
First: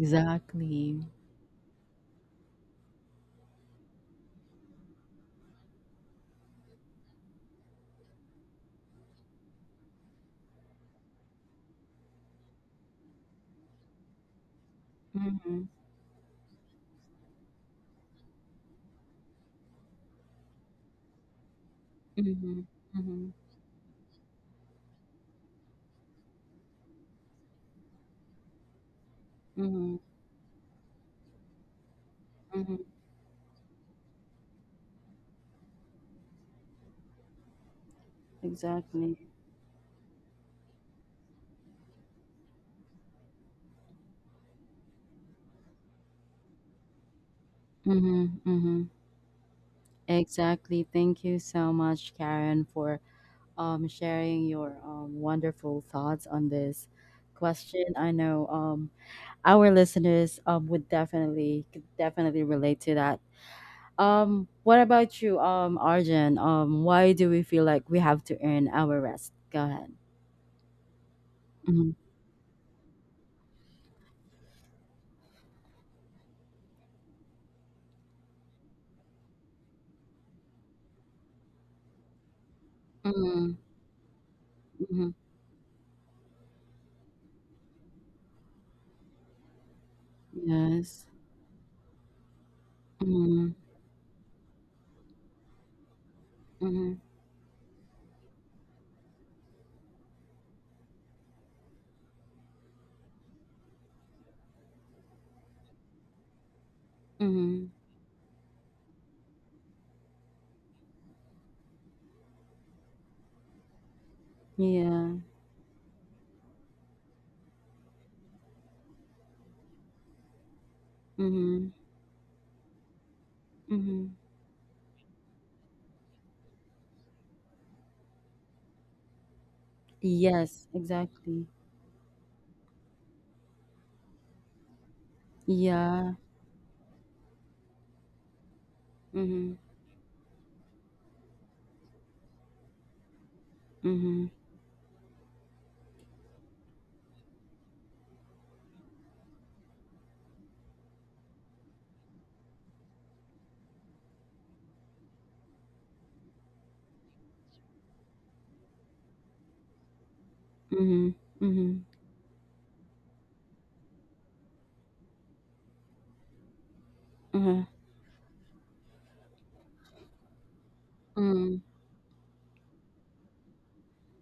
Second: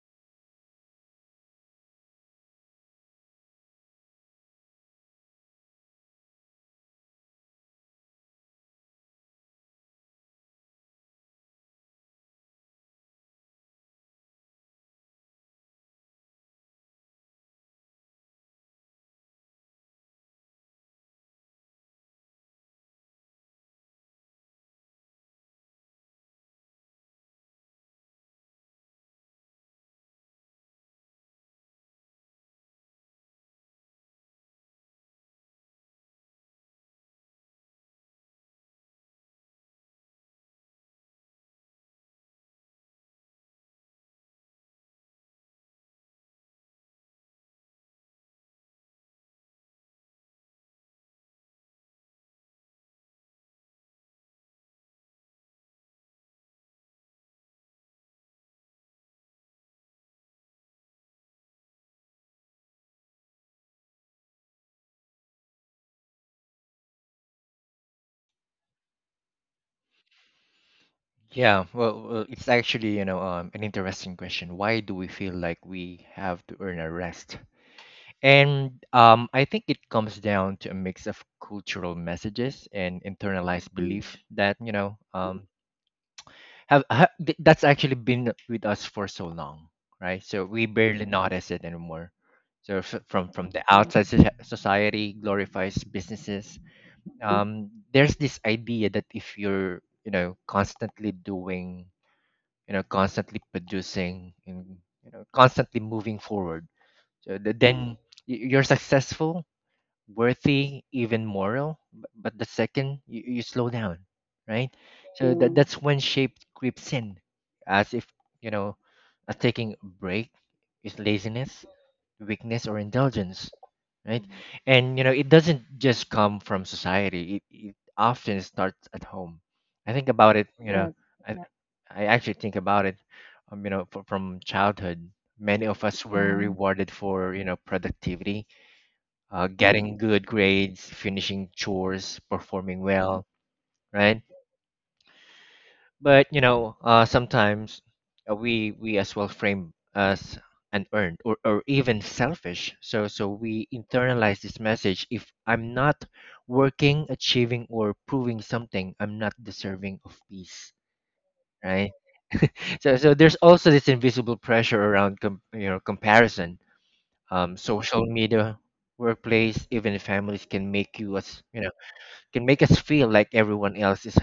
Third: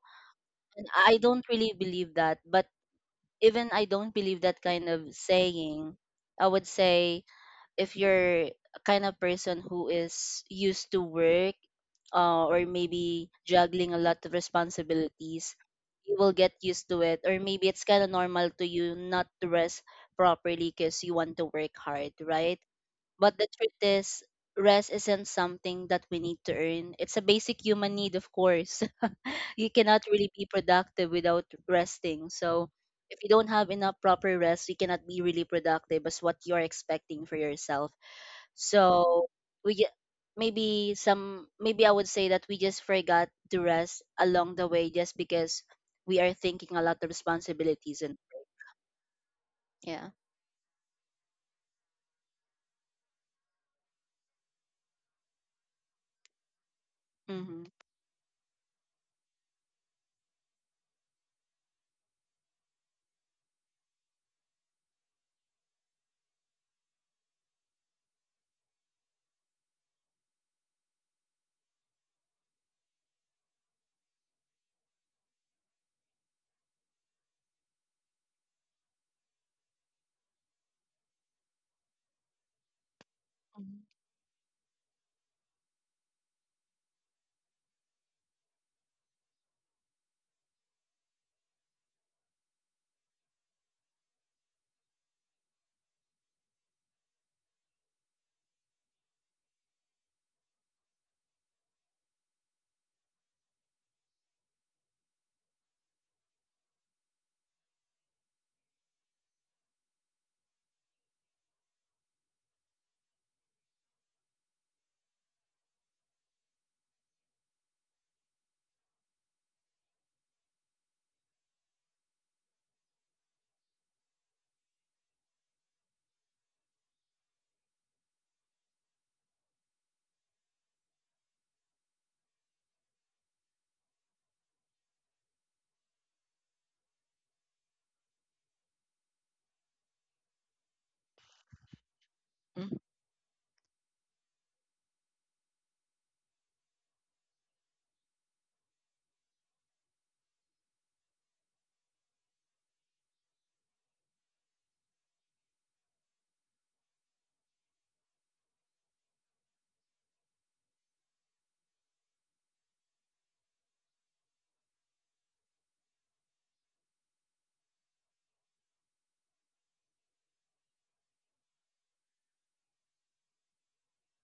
Speaker 2: and I don't really believe that, but even I don't believe that kind of saying, I would say if you're a kind of person who is used to work, or maybe juggling a lot of responsibilities,
Speaker 1: Mhm,
Speaker 2: you will get used to it, or maybe it's kind of normal to you not to rest properly because you want to work hard, right?
Speaker 1: mhm, mhm,
Speaker 2: But the truth is, rest isn't something that we need to earn. It's a basic human need, of course. You
Speaker 1: mhm,
Speaker 2: cannot really be productive without resting. So,
Speaker 1: mhm.
Speaker 2: if you don't have enough proper rest, you cannot be really productive as what you're expecting for yourself.
Speaker 1: Exactly.
Speaker 2: So, we ju- maybe I would say that we just forgot to rest along the way just because we are thinking a lot of responsibilities and
Speaker 1: Mm-hmm, mm-hmm.
Speaker 2: yeah.
Speaker 1: Exactly. Thank you so much, Karen, for sharing your wonderful thoughts on this
Speaker 2: Mhm.
Speaker 1: question. I know, our listeners would definitely could definitely relate to that. What about you, Arjun? Why do we feel like we have to earn our rest? Go ahead.
Speaker 3: Yeah,
Speaker 1: Mm-hmm.
Speaker 3: well, it's actually, an interesting question. Why do we feel like we have to earn a rest? And I think it comes down to a mix of cultural messages and
Speaker 1: Mm-hmm.
Speaker 3: internalized
Speaker 2: Mhm.
Speaker 3: belief that
Speaker 1: Mm-hmm.
Speaker 3: that's actually been with us for so long, right? So we barely
Speaker 1: Yes.
Speaker 3: notice it anymore. So from
Speaker 1: Mm-hmm.
Speaker 3: the outside, society glorifies businesses.
Speaker 1: Mm-hmm.
Speaker 3: There's this idea that if you're, constantly doing, constantly producing, and constantly moving forward,
Speaker 1: Mm-hmm.
Speaker 3: then you're successful, worthy, even moral. But the second, you slow down, right?
Speaker 1: Yeah.
Speaker 3: So that that's when shape creeps in, as if, you know, a taking a break is laziness,
Speaker 1: Mm-hmm.
Speaker 3: weakness, or indulgence,
Speaker 1: Mm-hmm.
Speaker 3: right? And it doesn't just come from society. It often starts at home. I think about it.
Speaker 1: Yes,
Speaker 3: You know,
Speaker 1: exactly.
Speaker 3: I actually think about it. From childhood, many of us
Speaker 1: Yeah.
Speaker 3: were rewarded for, productivity,
Speaker 1: Mm-hmm.
Speaker 3: getting good grades, finishing chores,
Speaker 2: Mhm.
Speaker 3: performing well, right?
Speaker 1: Mm-hmm.
Speaker 3: But you know, sometimes we as well frame as unearned, or even selfish. So we internalize this message: if I'm not working, achieving, or proving something, I'm not deserving of peace,
Speaker 1: Mm-hmm. Mm-hmm.
Speaker 3: right? So there's also this invisible pressure around comparison. Social media, workplace, even families can make you, as
Speaker 1: Mm-hmm.
Speaker 3: you know can make us feel like everyone else is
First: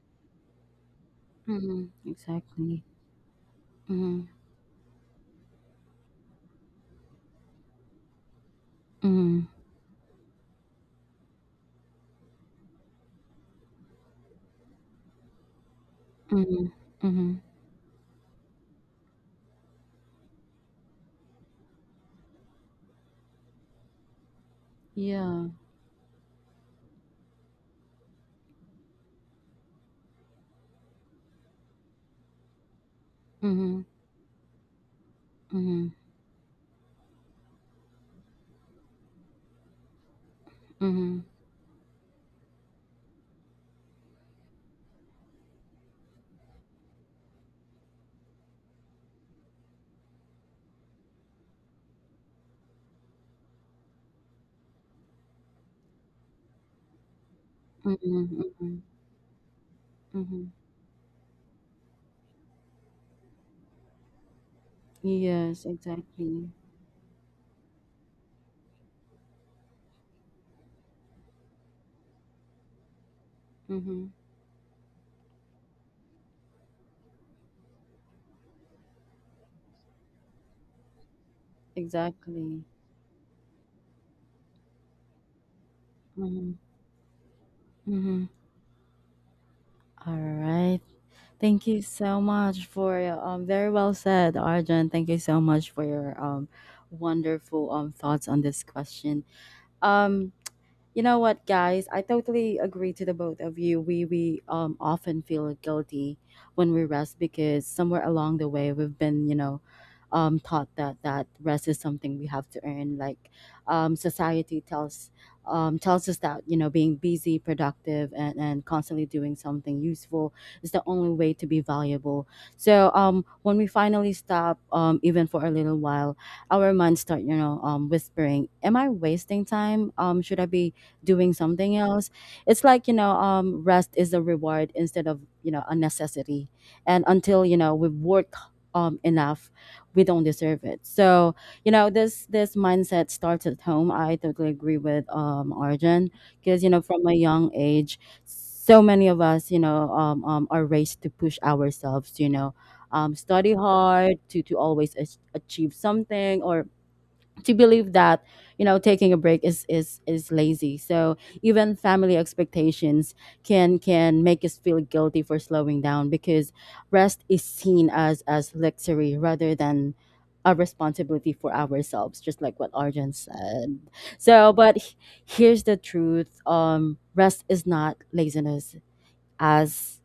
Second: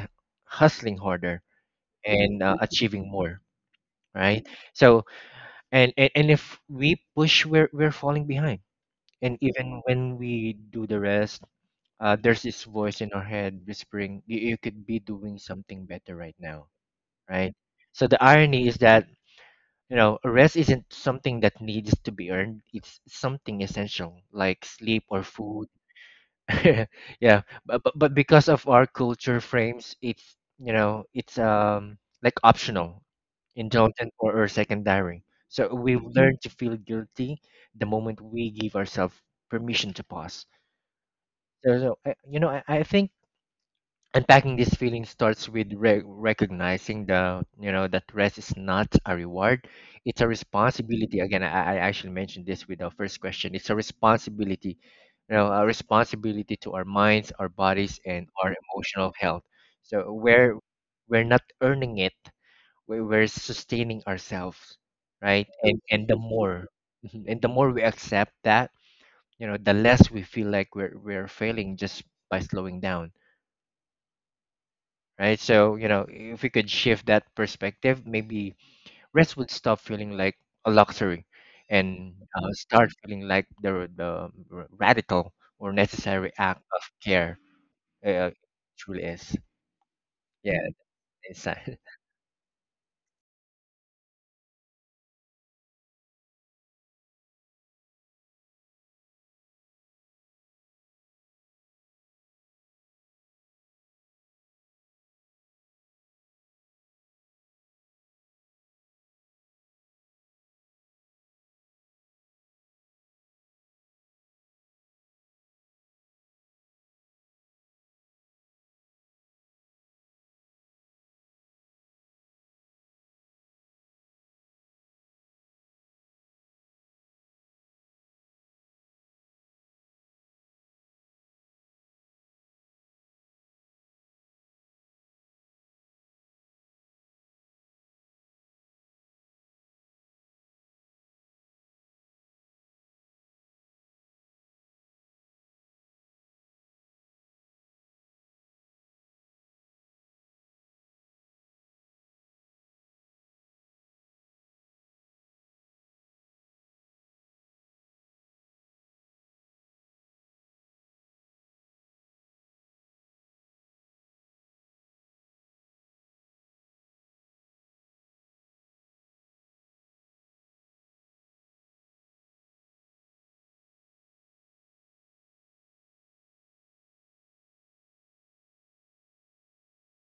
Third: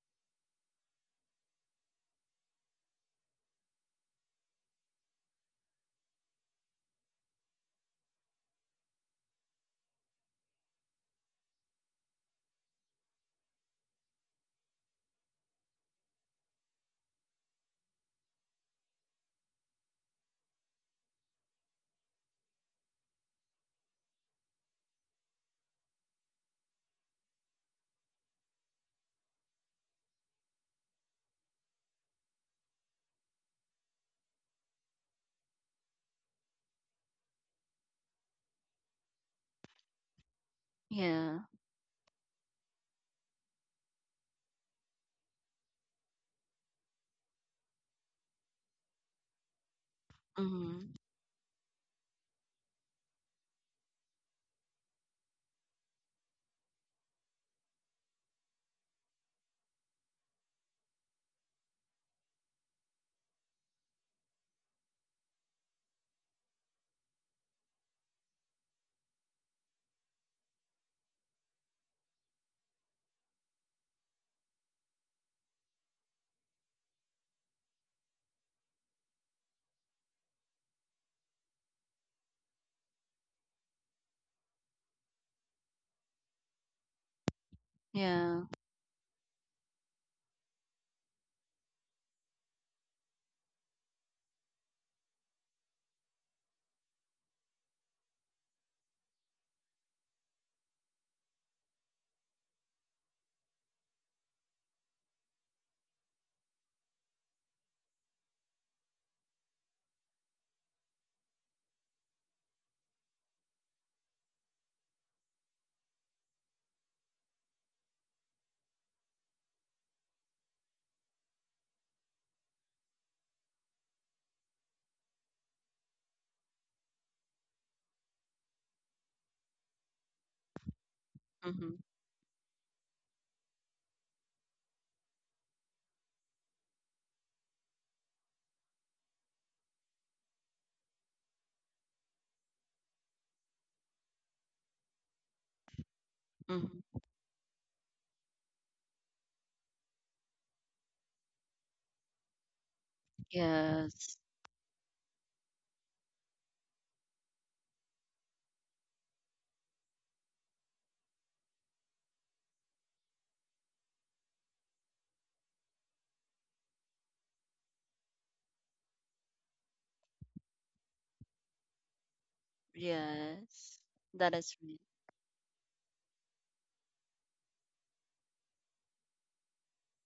Speaker 3: hustling harder
Speaker 1: Mhm.
Speaker 3: and,
Speaker 1: Exactly.
Speaker 3: achieving more,
Speaker 1: Mhm.
Speaker 3: right? So and, and and if we push, we're falling behind, and
Speaker 1: Mhm.
Speaker 3: even when we do the rest, there's this voice in our head whispering, you could be doing something better right now,
Speaker 1: Mhm. Mhm.
Speaker 3: right? So the irony is that, rest isn't something that needs to be earned. It's something essential, like sleep or
Speaker 1: Yeah.
Speaker 3: food. Yeah. But because of our culture frames it's like optional,
Speaker 1: Mhm.
Speaker 3: indulgent, or secondary. So
Speaker 1: Mhm.
Speaker 3: we've, Mhm, learned to feel guilty the moment we give ourselves permission to pause.
Speaker 1: Mhm.
Speaker 2: Yeah.
Speaker 3: So I, I think unpacking this feeling starts with recognizing the you know that rest is not a reward. It's a
Speaker 2: Mhm.
Speaker 3: responsibility. Again, I actually mentioned this with our first question. It's a responsibility, a responsibility to our minds, our
Speaker 1: Mhm.
Speaker 3: bodies, and our
Speaker 1: Mhm.
Speaker 3: emotional health. So
Speaker 1: Mhm.
Speaker 3: we're not earning it. We're sustaining ourselves, right?
Speaker 1: Yes,
Speaker 3: And the
Speaker 1: exactly.
Speaker 3: more mhm, and the more we accept that, the less we feel like we're failing just by slowing down,
Speaker 1: Mhm.
Speaker 3: right? So, you know, if we could shift that perspective, maybe rest would stop feeling like a luxury and
Speaker 1: Exactly.
Speaker 3: start feeling like radical or necessary
Speaker 1: Mhm.
Speaker 3: act of care uh,
Speaker 1: Mhm.
Speaker 2: Yeah.
Speaker 3: truly is.
Speaker 1: All
Speaker 3: Yeah,
Speaker 1: right. Thank
Speaker 3: inside.
Speaker 1: you so much for your, very well said, Arjun. Thank you so much for your wonderful thoughts on this question. Um You know what, guys? I totally agree to the both of you. We often feel guilty when we rest because somewhere along the way we've been, taught that rest is something we have to earn. Like, society tells us that, being busy, productive, and constantly doing something useful is the only way to be valuable. So, when we finally stop, even for a little while, our minds start, whispering, Am I wasting time? Should I be doing something
Speaker 2: Mhm.
Speaker 1: else it's Like rest is a reward instead of a necessity, and until we've worked enough, we don't deserve it. So this mindset starts at home. I totally agree with Arjun, because
Speaker 2: Mhm.
Speaker 1: from a young age, so many of us are raised to push ourselves, study
Speaker 2: Yes,
Speaker 1: hard, to always achieve something, or to believe that taking a break is lazy. So even family expectations can make us feel guilty for slowing down, because rest is seen as luxury rather than a responsibility for ourselves, just like what Arjun
Speaker 2: yes,
Speaker 1: said.
Speaker 2: that
Speaker 1: so
Speaker 2: is
Speaker 1: but
Speaker 2: right.
Speaker 1: he- Here's the truth: rest is not laziness. As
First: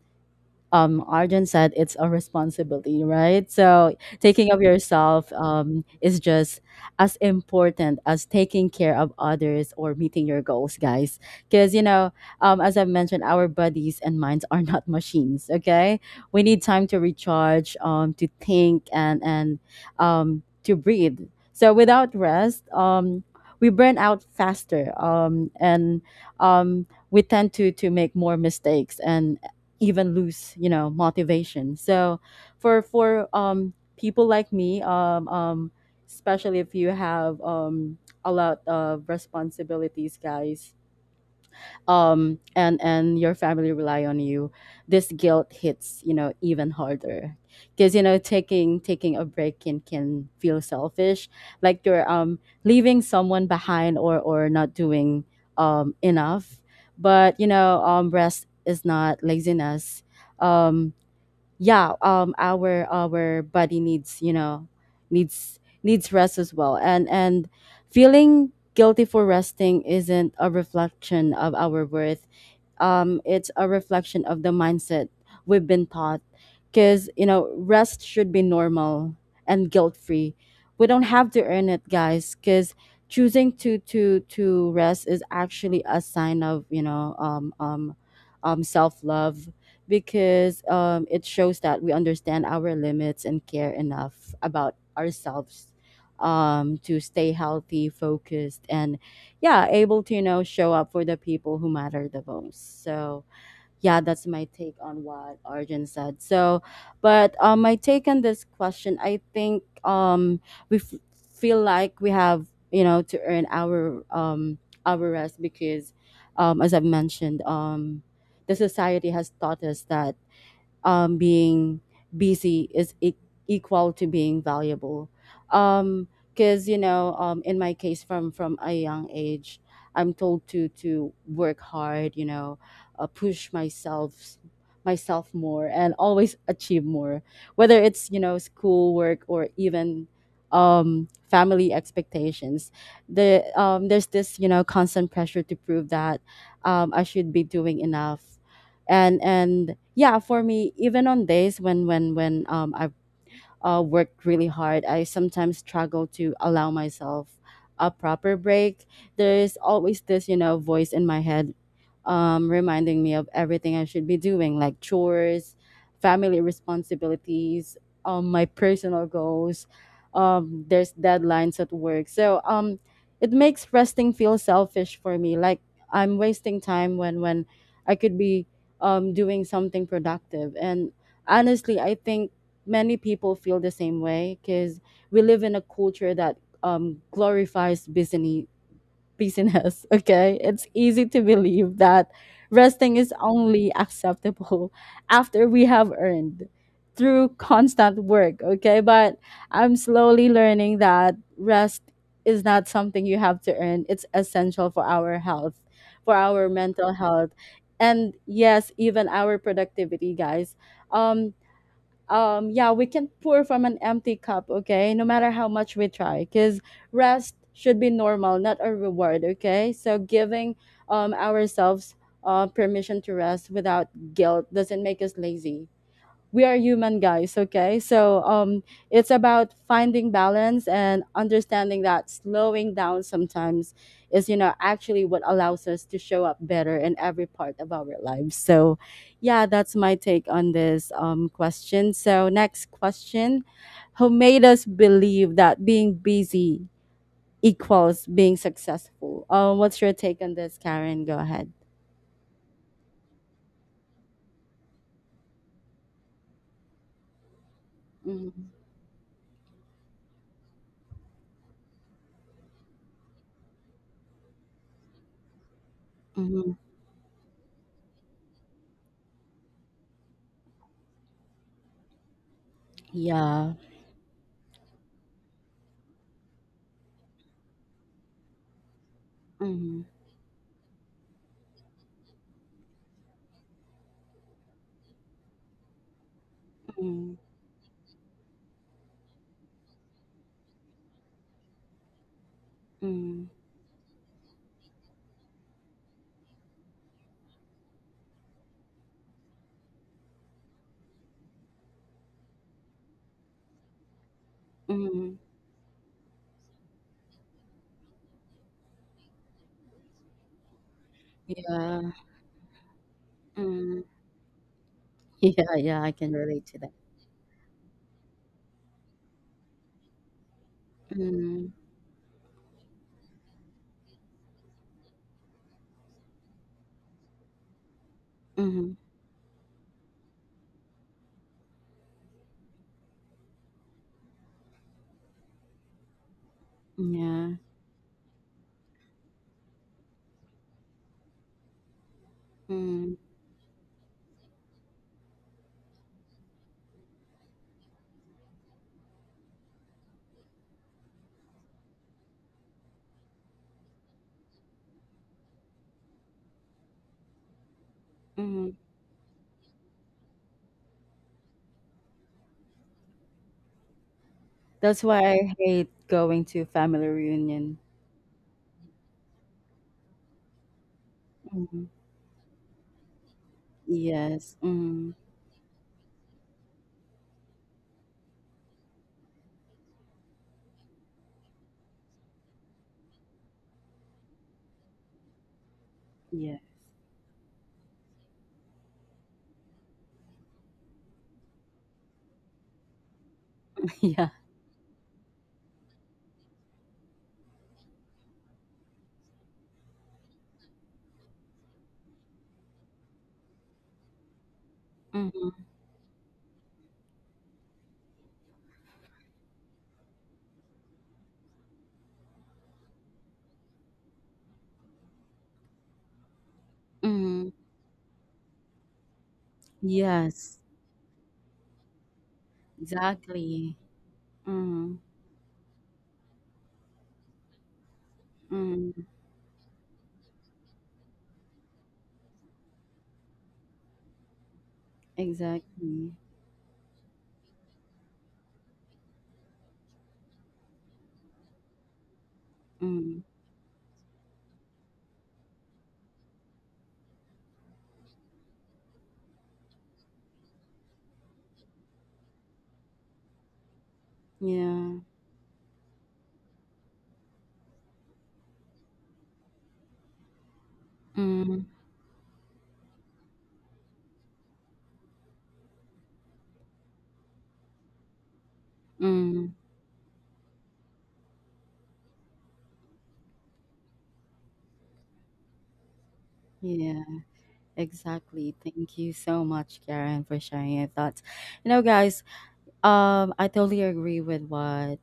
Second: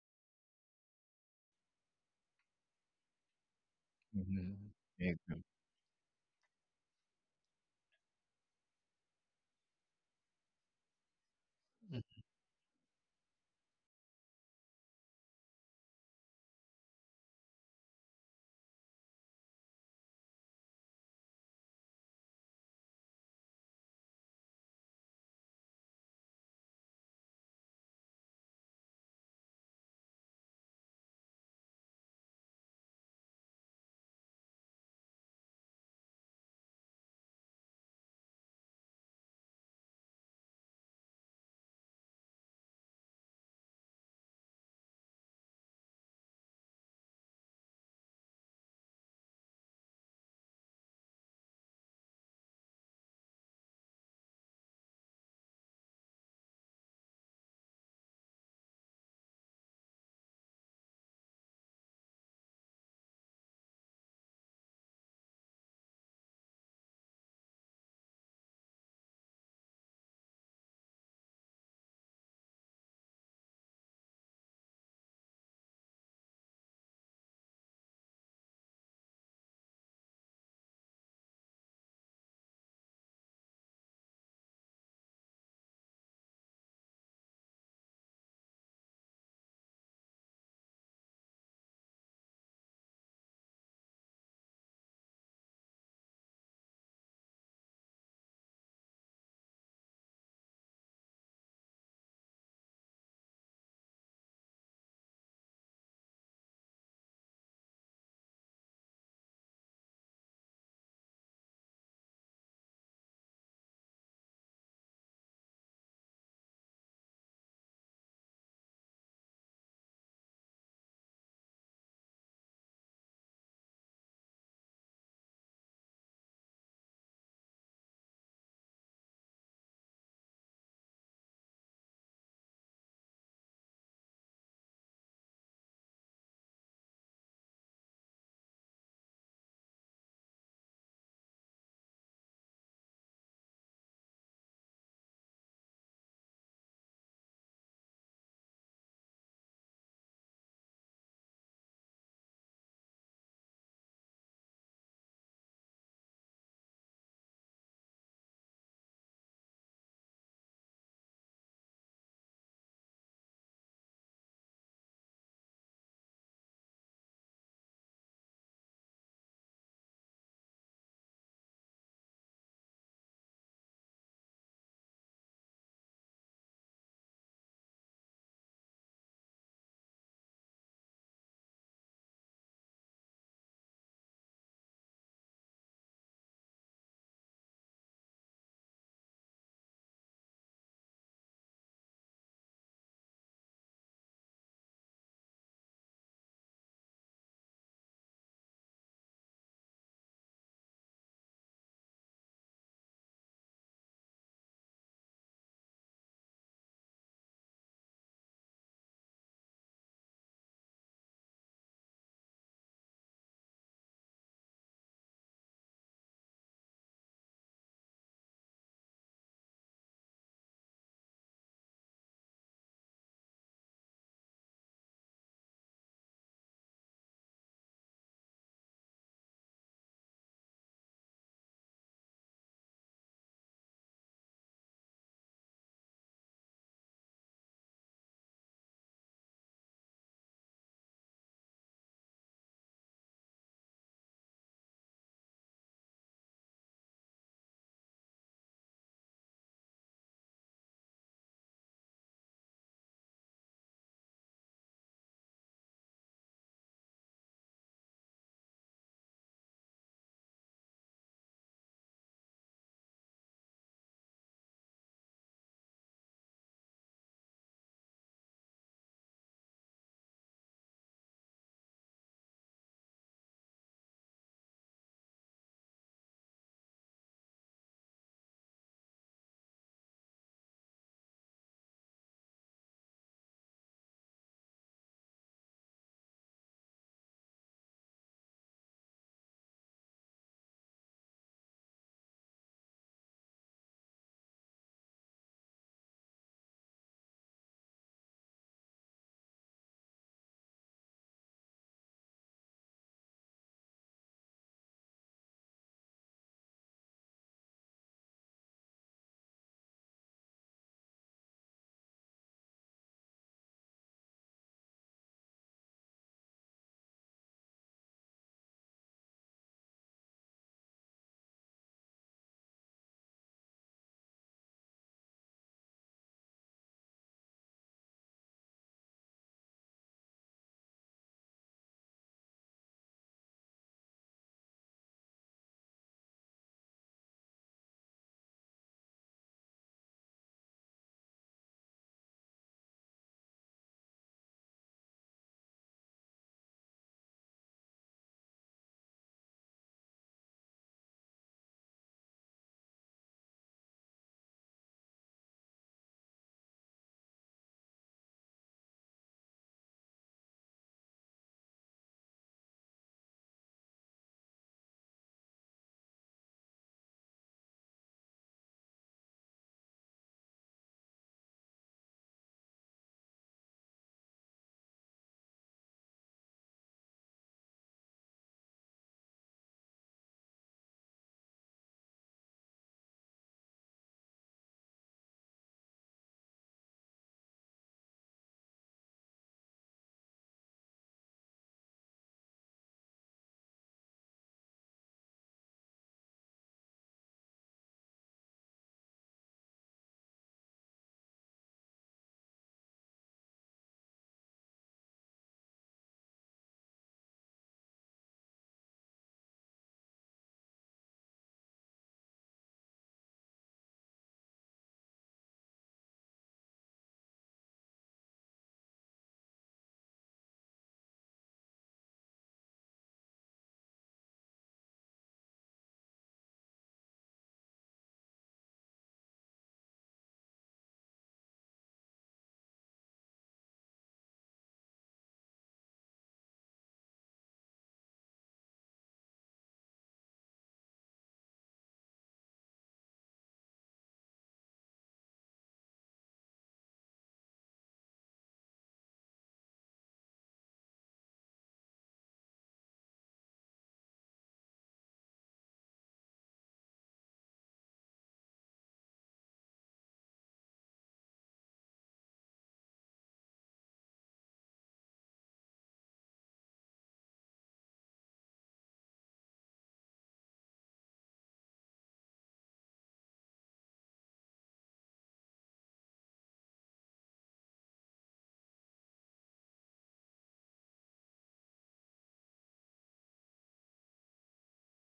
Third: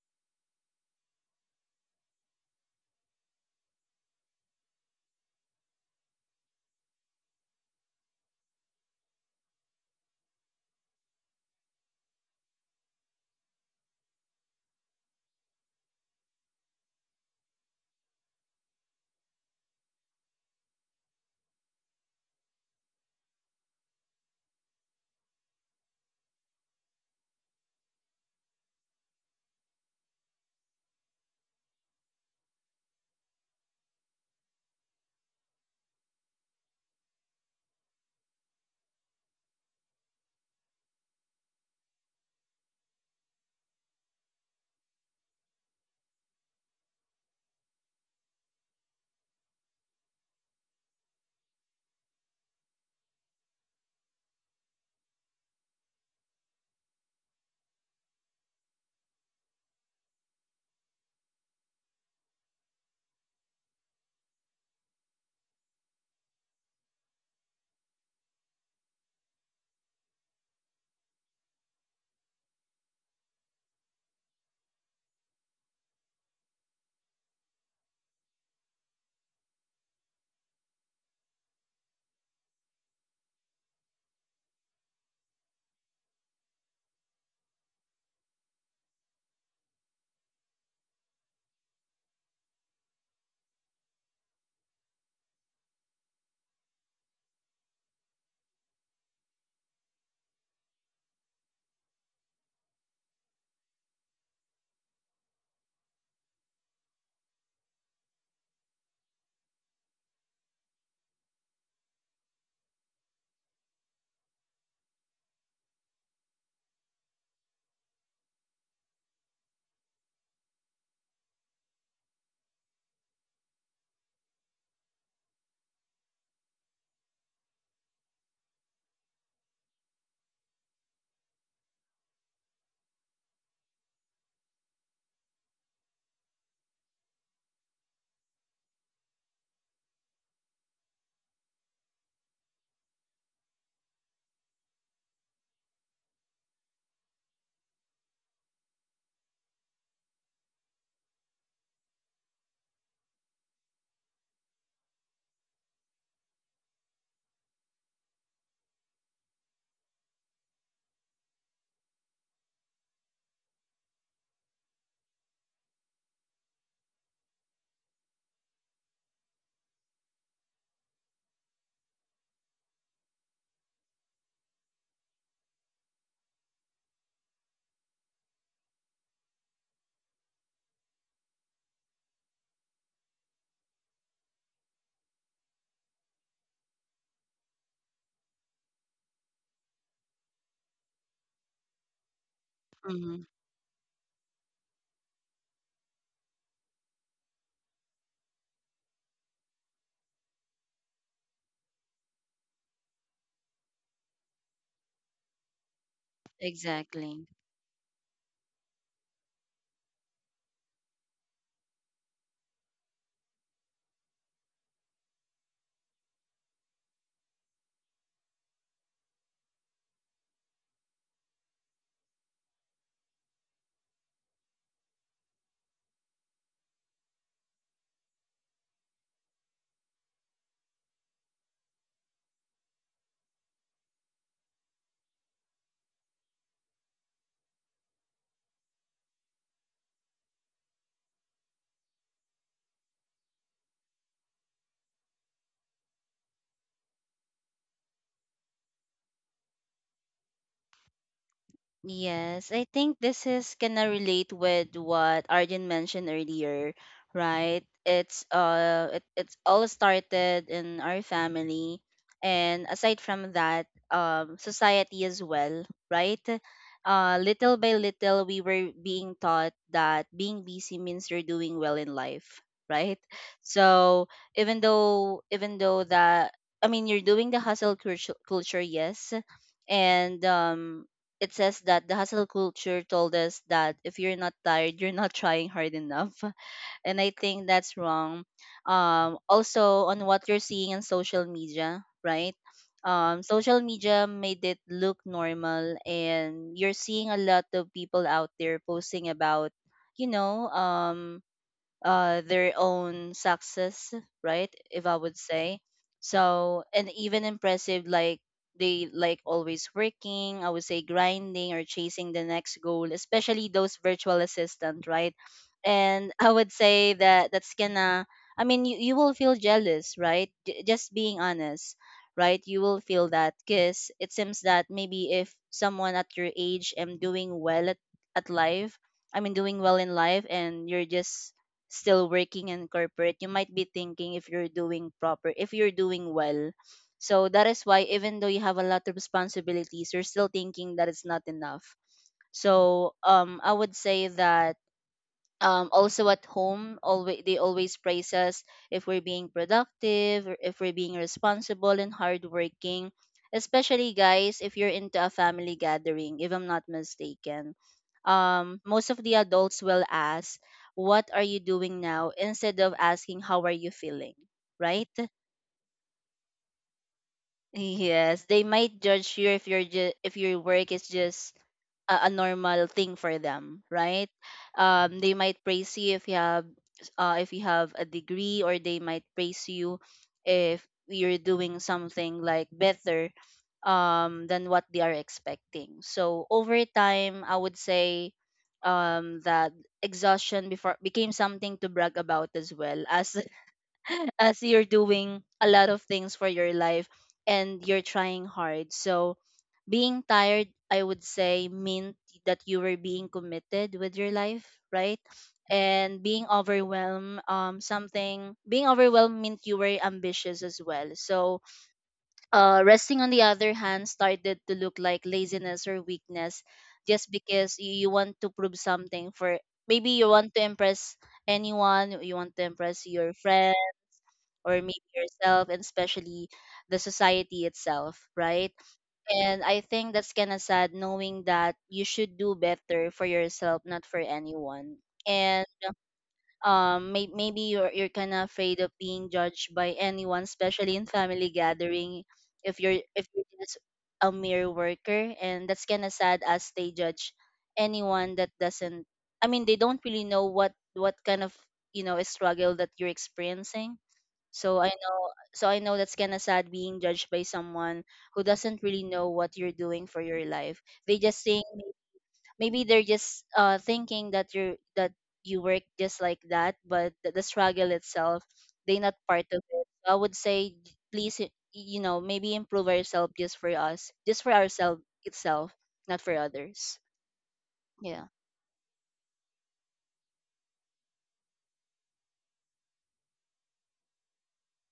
Speaker 1: Arjun said, it's a responsibility, right? So taking
Speaker 3: Mhm.
Speaker 1: of
Speaker 3: I
Speaker 1: yourself
Speaker 3: agree.
Speaker 1: is just as important as taking care of others or meeting your goals, guys. Because, as I've mentioned, our bodies and minds are not machines, okay? We need time to recharge, to think, and to breathe. So without rest, we burn out faster, and um, we tend to make more mistakes and even lose motivation. So for people like me, especially if you have a lot of responsibilities, guys, and your family rely on you, this guilt hits even harder, because taking a break can feel selfish, like you're leaving someone behind, or not doing enough. But rest is not laziness. Um, yeah our body needs, needs rest as well, and feeling guilty for resting isn't a reflection of our worth. Um, it's a reflection of the mindset we've been taught. Because, rest should be normal and guilt free. We don't have to earn it, guys, because choosing to rest is actually a sign of self love, because it shows that we understand our limits and care enough about ourselves to stay healthy, focused, and yeah able to show up for the people who matter the most. So yeah that's my take on what Arjun said. So but my take on this question: I think we f- feel like we have, to earn our our rest, because as I've mentioned, the society has taught us that being busy is equal to being valuable. Because in my case, from a young age, I'm told to work hard. Push myself more and always achieve more, whether it's school work or even family expectations. There's this, constant pressure to prove that I should be doing enough. And yeah For me, even on days when I've worked really hard, I sometimes struggle to allow myself a proper break. There's always this, voice in my head, reminding me of everything I should be doing, like chores, family responsibilities, my personal goals. There's deadlines at work, so it makes resting feel selfish for me. Like I'm wasting time when I could be doing something productive. And honestly, I think many people feel the same way, because we live in a culture that glorifies busy business. Okay. It's easy to believe that resting is
Speaker 2: Hmm.
Speaker 1: only acceptable after we have earned through constant work. Okay. But I'm slowly learning that rest is not something you have to earn. It's essential for our health, for our mental
Speaker 2: Exactly.
Speaker 1: health. And yes, even our productivity, guys. Um, yeah, we can pour from an empty cup, okay, no matter how much we try, because rest should be normal, not a reward. Okay, so giving ourselves permission to rest without guilt doesn't make us lazy. We are human, guys, okay? So it's about finding balance and understanding that slowing down sometimes is, actually what allows us to show up better in every part of our lives. So yeah that's my take on this question. So next question: who made us believe that being busy equals being successful? What's your take on this, Karen? Go ahead.
Speaker 2: Yes, I think this is gonna relate with what Arjun mentioned earlier, right? It's
Speaker 1: Mhm.
Speaker 2: uh it, it's all started in our family, and aside from that, society as well, right?
Speaker 1: Mhm.
Speaker 2: Little by little we were being taught that being busy means you're doing well in life, right?
Speaker 1: Yeah.
Speaker 2: So even though that I mean you're doing the hustle culture, yes,
Speaker 1: Mhm.
Speaker 2: and it says that the hustle culture told us that if you're not tired, you're not trying hard enough. And
Speaker 1: Mhm.
Speaker 2: I think that's wrong. Also, on what you're seeing in social media, right?
Speaker 1: Mhm.
Speaker 2: Social media made it look normal, and you're seeing a lot of people out there posting about, you know, um, their own success, right? If I
Speaker 1: Mhm.
Speaker 2: would say so, and even impressive, like they like always working. I would say grinding or
Speaker 1: Yeah.
Speaker 2: chasing the next goal, especially
Speaker 1: Mm.
Speaker 2: those virtual assistant, right?
Speaker 1: Yeah, yeah, I can
Speaker 2: And I
Speaker 1: relate to
Speaker 2: would
Speaker 1: that.
Speaker 2: say that that's gonna. I mean, you will feel jealous, right? Just being
Speaker 1: Mm.
Speaker 2: honest, right? You will feel that because it seems that maybe if someone at your age am doing well at
Speaker 1: Mhm.
Speaker 2: life, I mean, doing well in life, and you're just still working in corporate, you might be thinking if you're doing proper, if you're doing well.
Speaker 1: Yeah.
Speaker 2: So that is why even though you have a lot of responsibilities, you're still thinking that it's not enough.
Speaker 1: Mm.
Speaker 2: So I would say that also at home always they always praise us if we're being productive or if we're being responsible and hardworking, especially guys if you're into a family gathering. If I'm not mistaken,
Speaker 1: Mhm.
Speaker 2: most of the adults will ask what are you doing now instead of asking how are you feeling,
Speaker 1: That's
Speaker 2: right?
Speaker 1: why I hate going to family reunion.
Speaker 2: Yes, they might judge you if you're just if your work is just
Speaker 1: Mhm.
Speaker 2: a normal thing for them, right?
Speaker 1: Yes. Mm.
Speaker 2: They might praise you if you have a degree, or they might praise you if you're doing something like better than what they are expecting. So
Speaker 1: Yeah.
Speaker 2: over time, I would say that exhaustion before became something to brag about, as well as
Speaker 1: Yeah.
Speaker 2: as you're doing a lot of things for your life and you're trying hard. So being tired, I would say, meant that you were being committed with your life, right?
Speaker 1: Mhm.
Speaker 2: And being overwhelmed, something being overwhelmed meant you were ambitious as well. So resting on the other hand started to look like laziness or weakness, just
Speaker 1: Mhm.
Speaker 2: because you want to prove something for maybe you want
Speaker 1: Yes.
Speaker 2: to impress anyone, you want to impress your
Speaker 1: Exactly.
Speaker 2: friends, or
Speaker 1: Mhm.
Speaker 2: maybe yourself, and especially the society itself, right?
Speaker 1: Mhm.
Speaker 2: And I think that's kind of sad knowing that you should do better for yourself, not for anyone. And
Speaker 1: Exactly.
Speaker 2: maybe you're kind of afraid of being judged by anyone, especially in family gathering.
Speaker 1: Mhm.
Speaker 2: If you're just a mere worker, and that's kind of sad as they judge anyone that doesn't. I mean, they don't really know what kind of you know struggle that you're experiencing. So I
Speaker 1: Yeah.
Speaker 2: know, so I know that's kind of sad being judged by someone who doesn't really know what you're doing for your life. They just
Speaker 1: Mhm.
Speaker 2: think maybe they're just thinking that you work just like that, but the struggle itself, they not
Speaker 1: Mhm.
Speaker 2: part of it. So I would say please you know, maybe improve ourselves just for us, just for ourselves itself, not for
Speaker 1: Yeah,
Speaker 2: others. Yeah.
Speaker 1: exactly. Thank you so much, Karen, for sharing your thoughts. You know, guys, I totally agree with what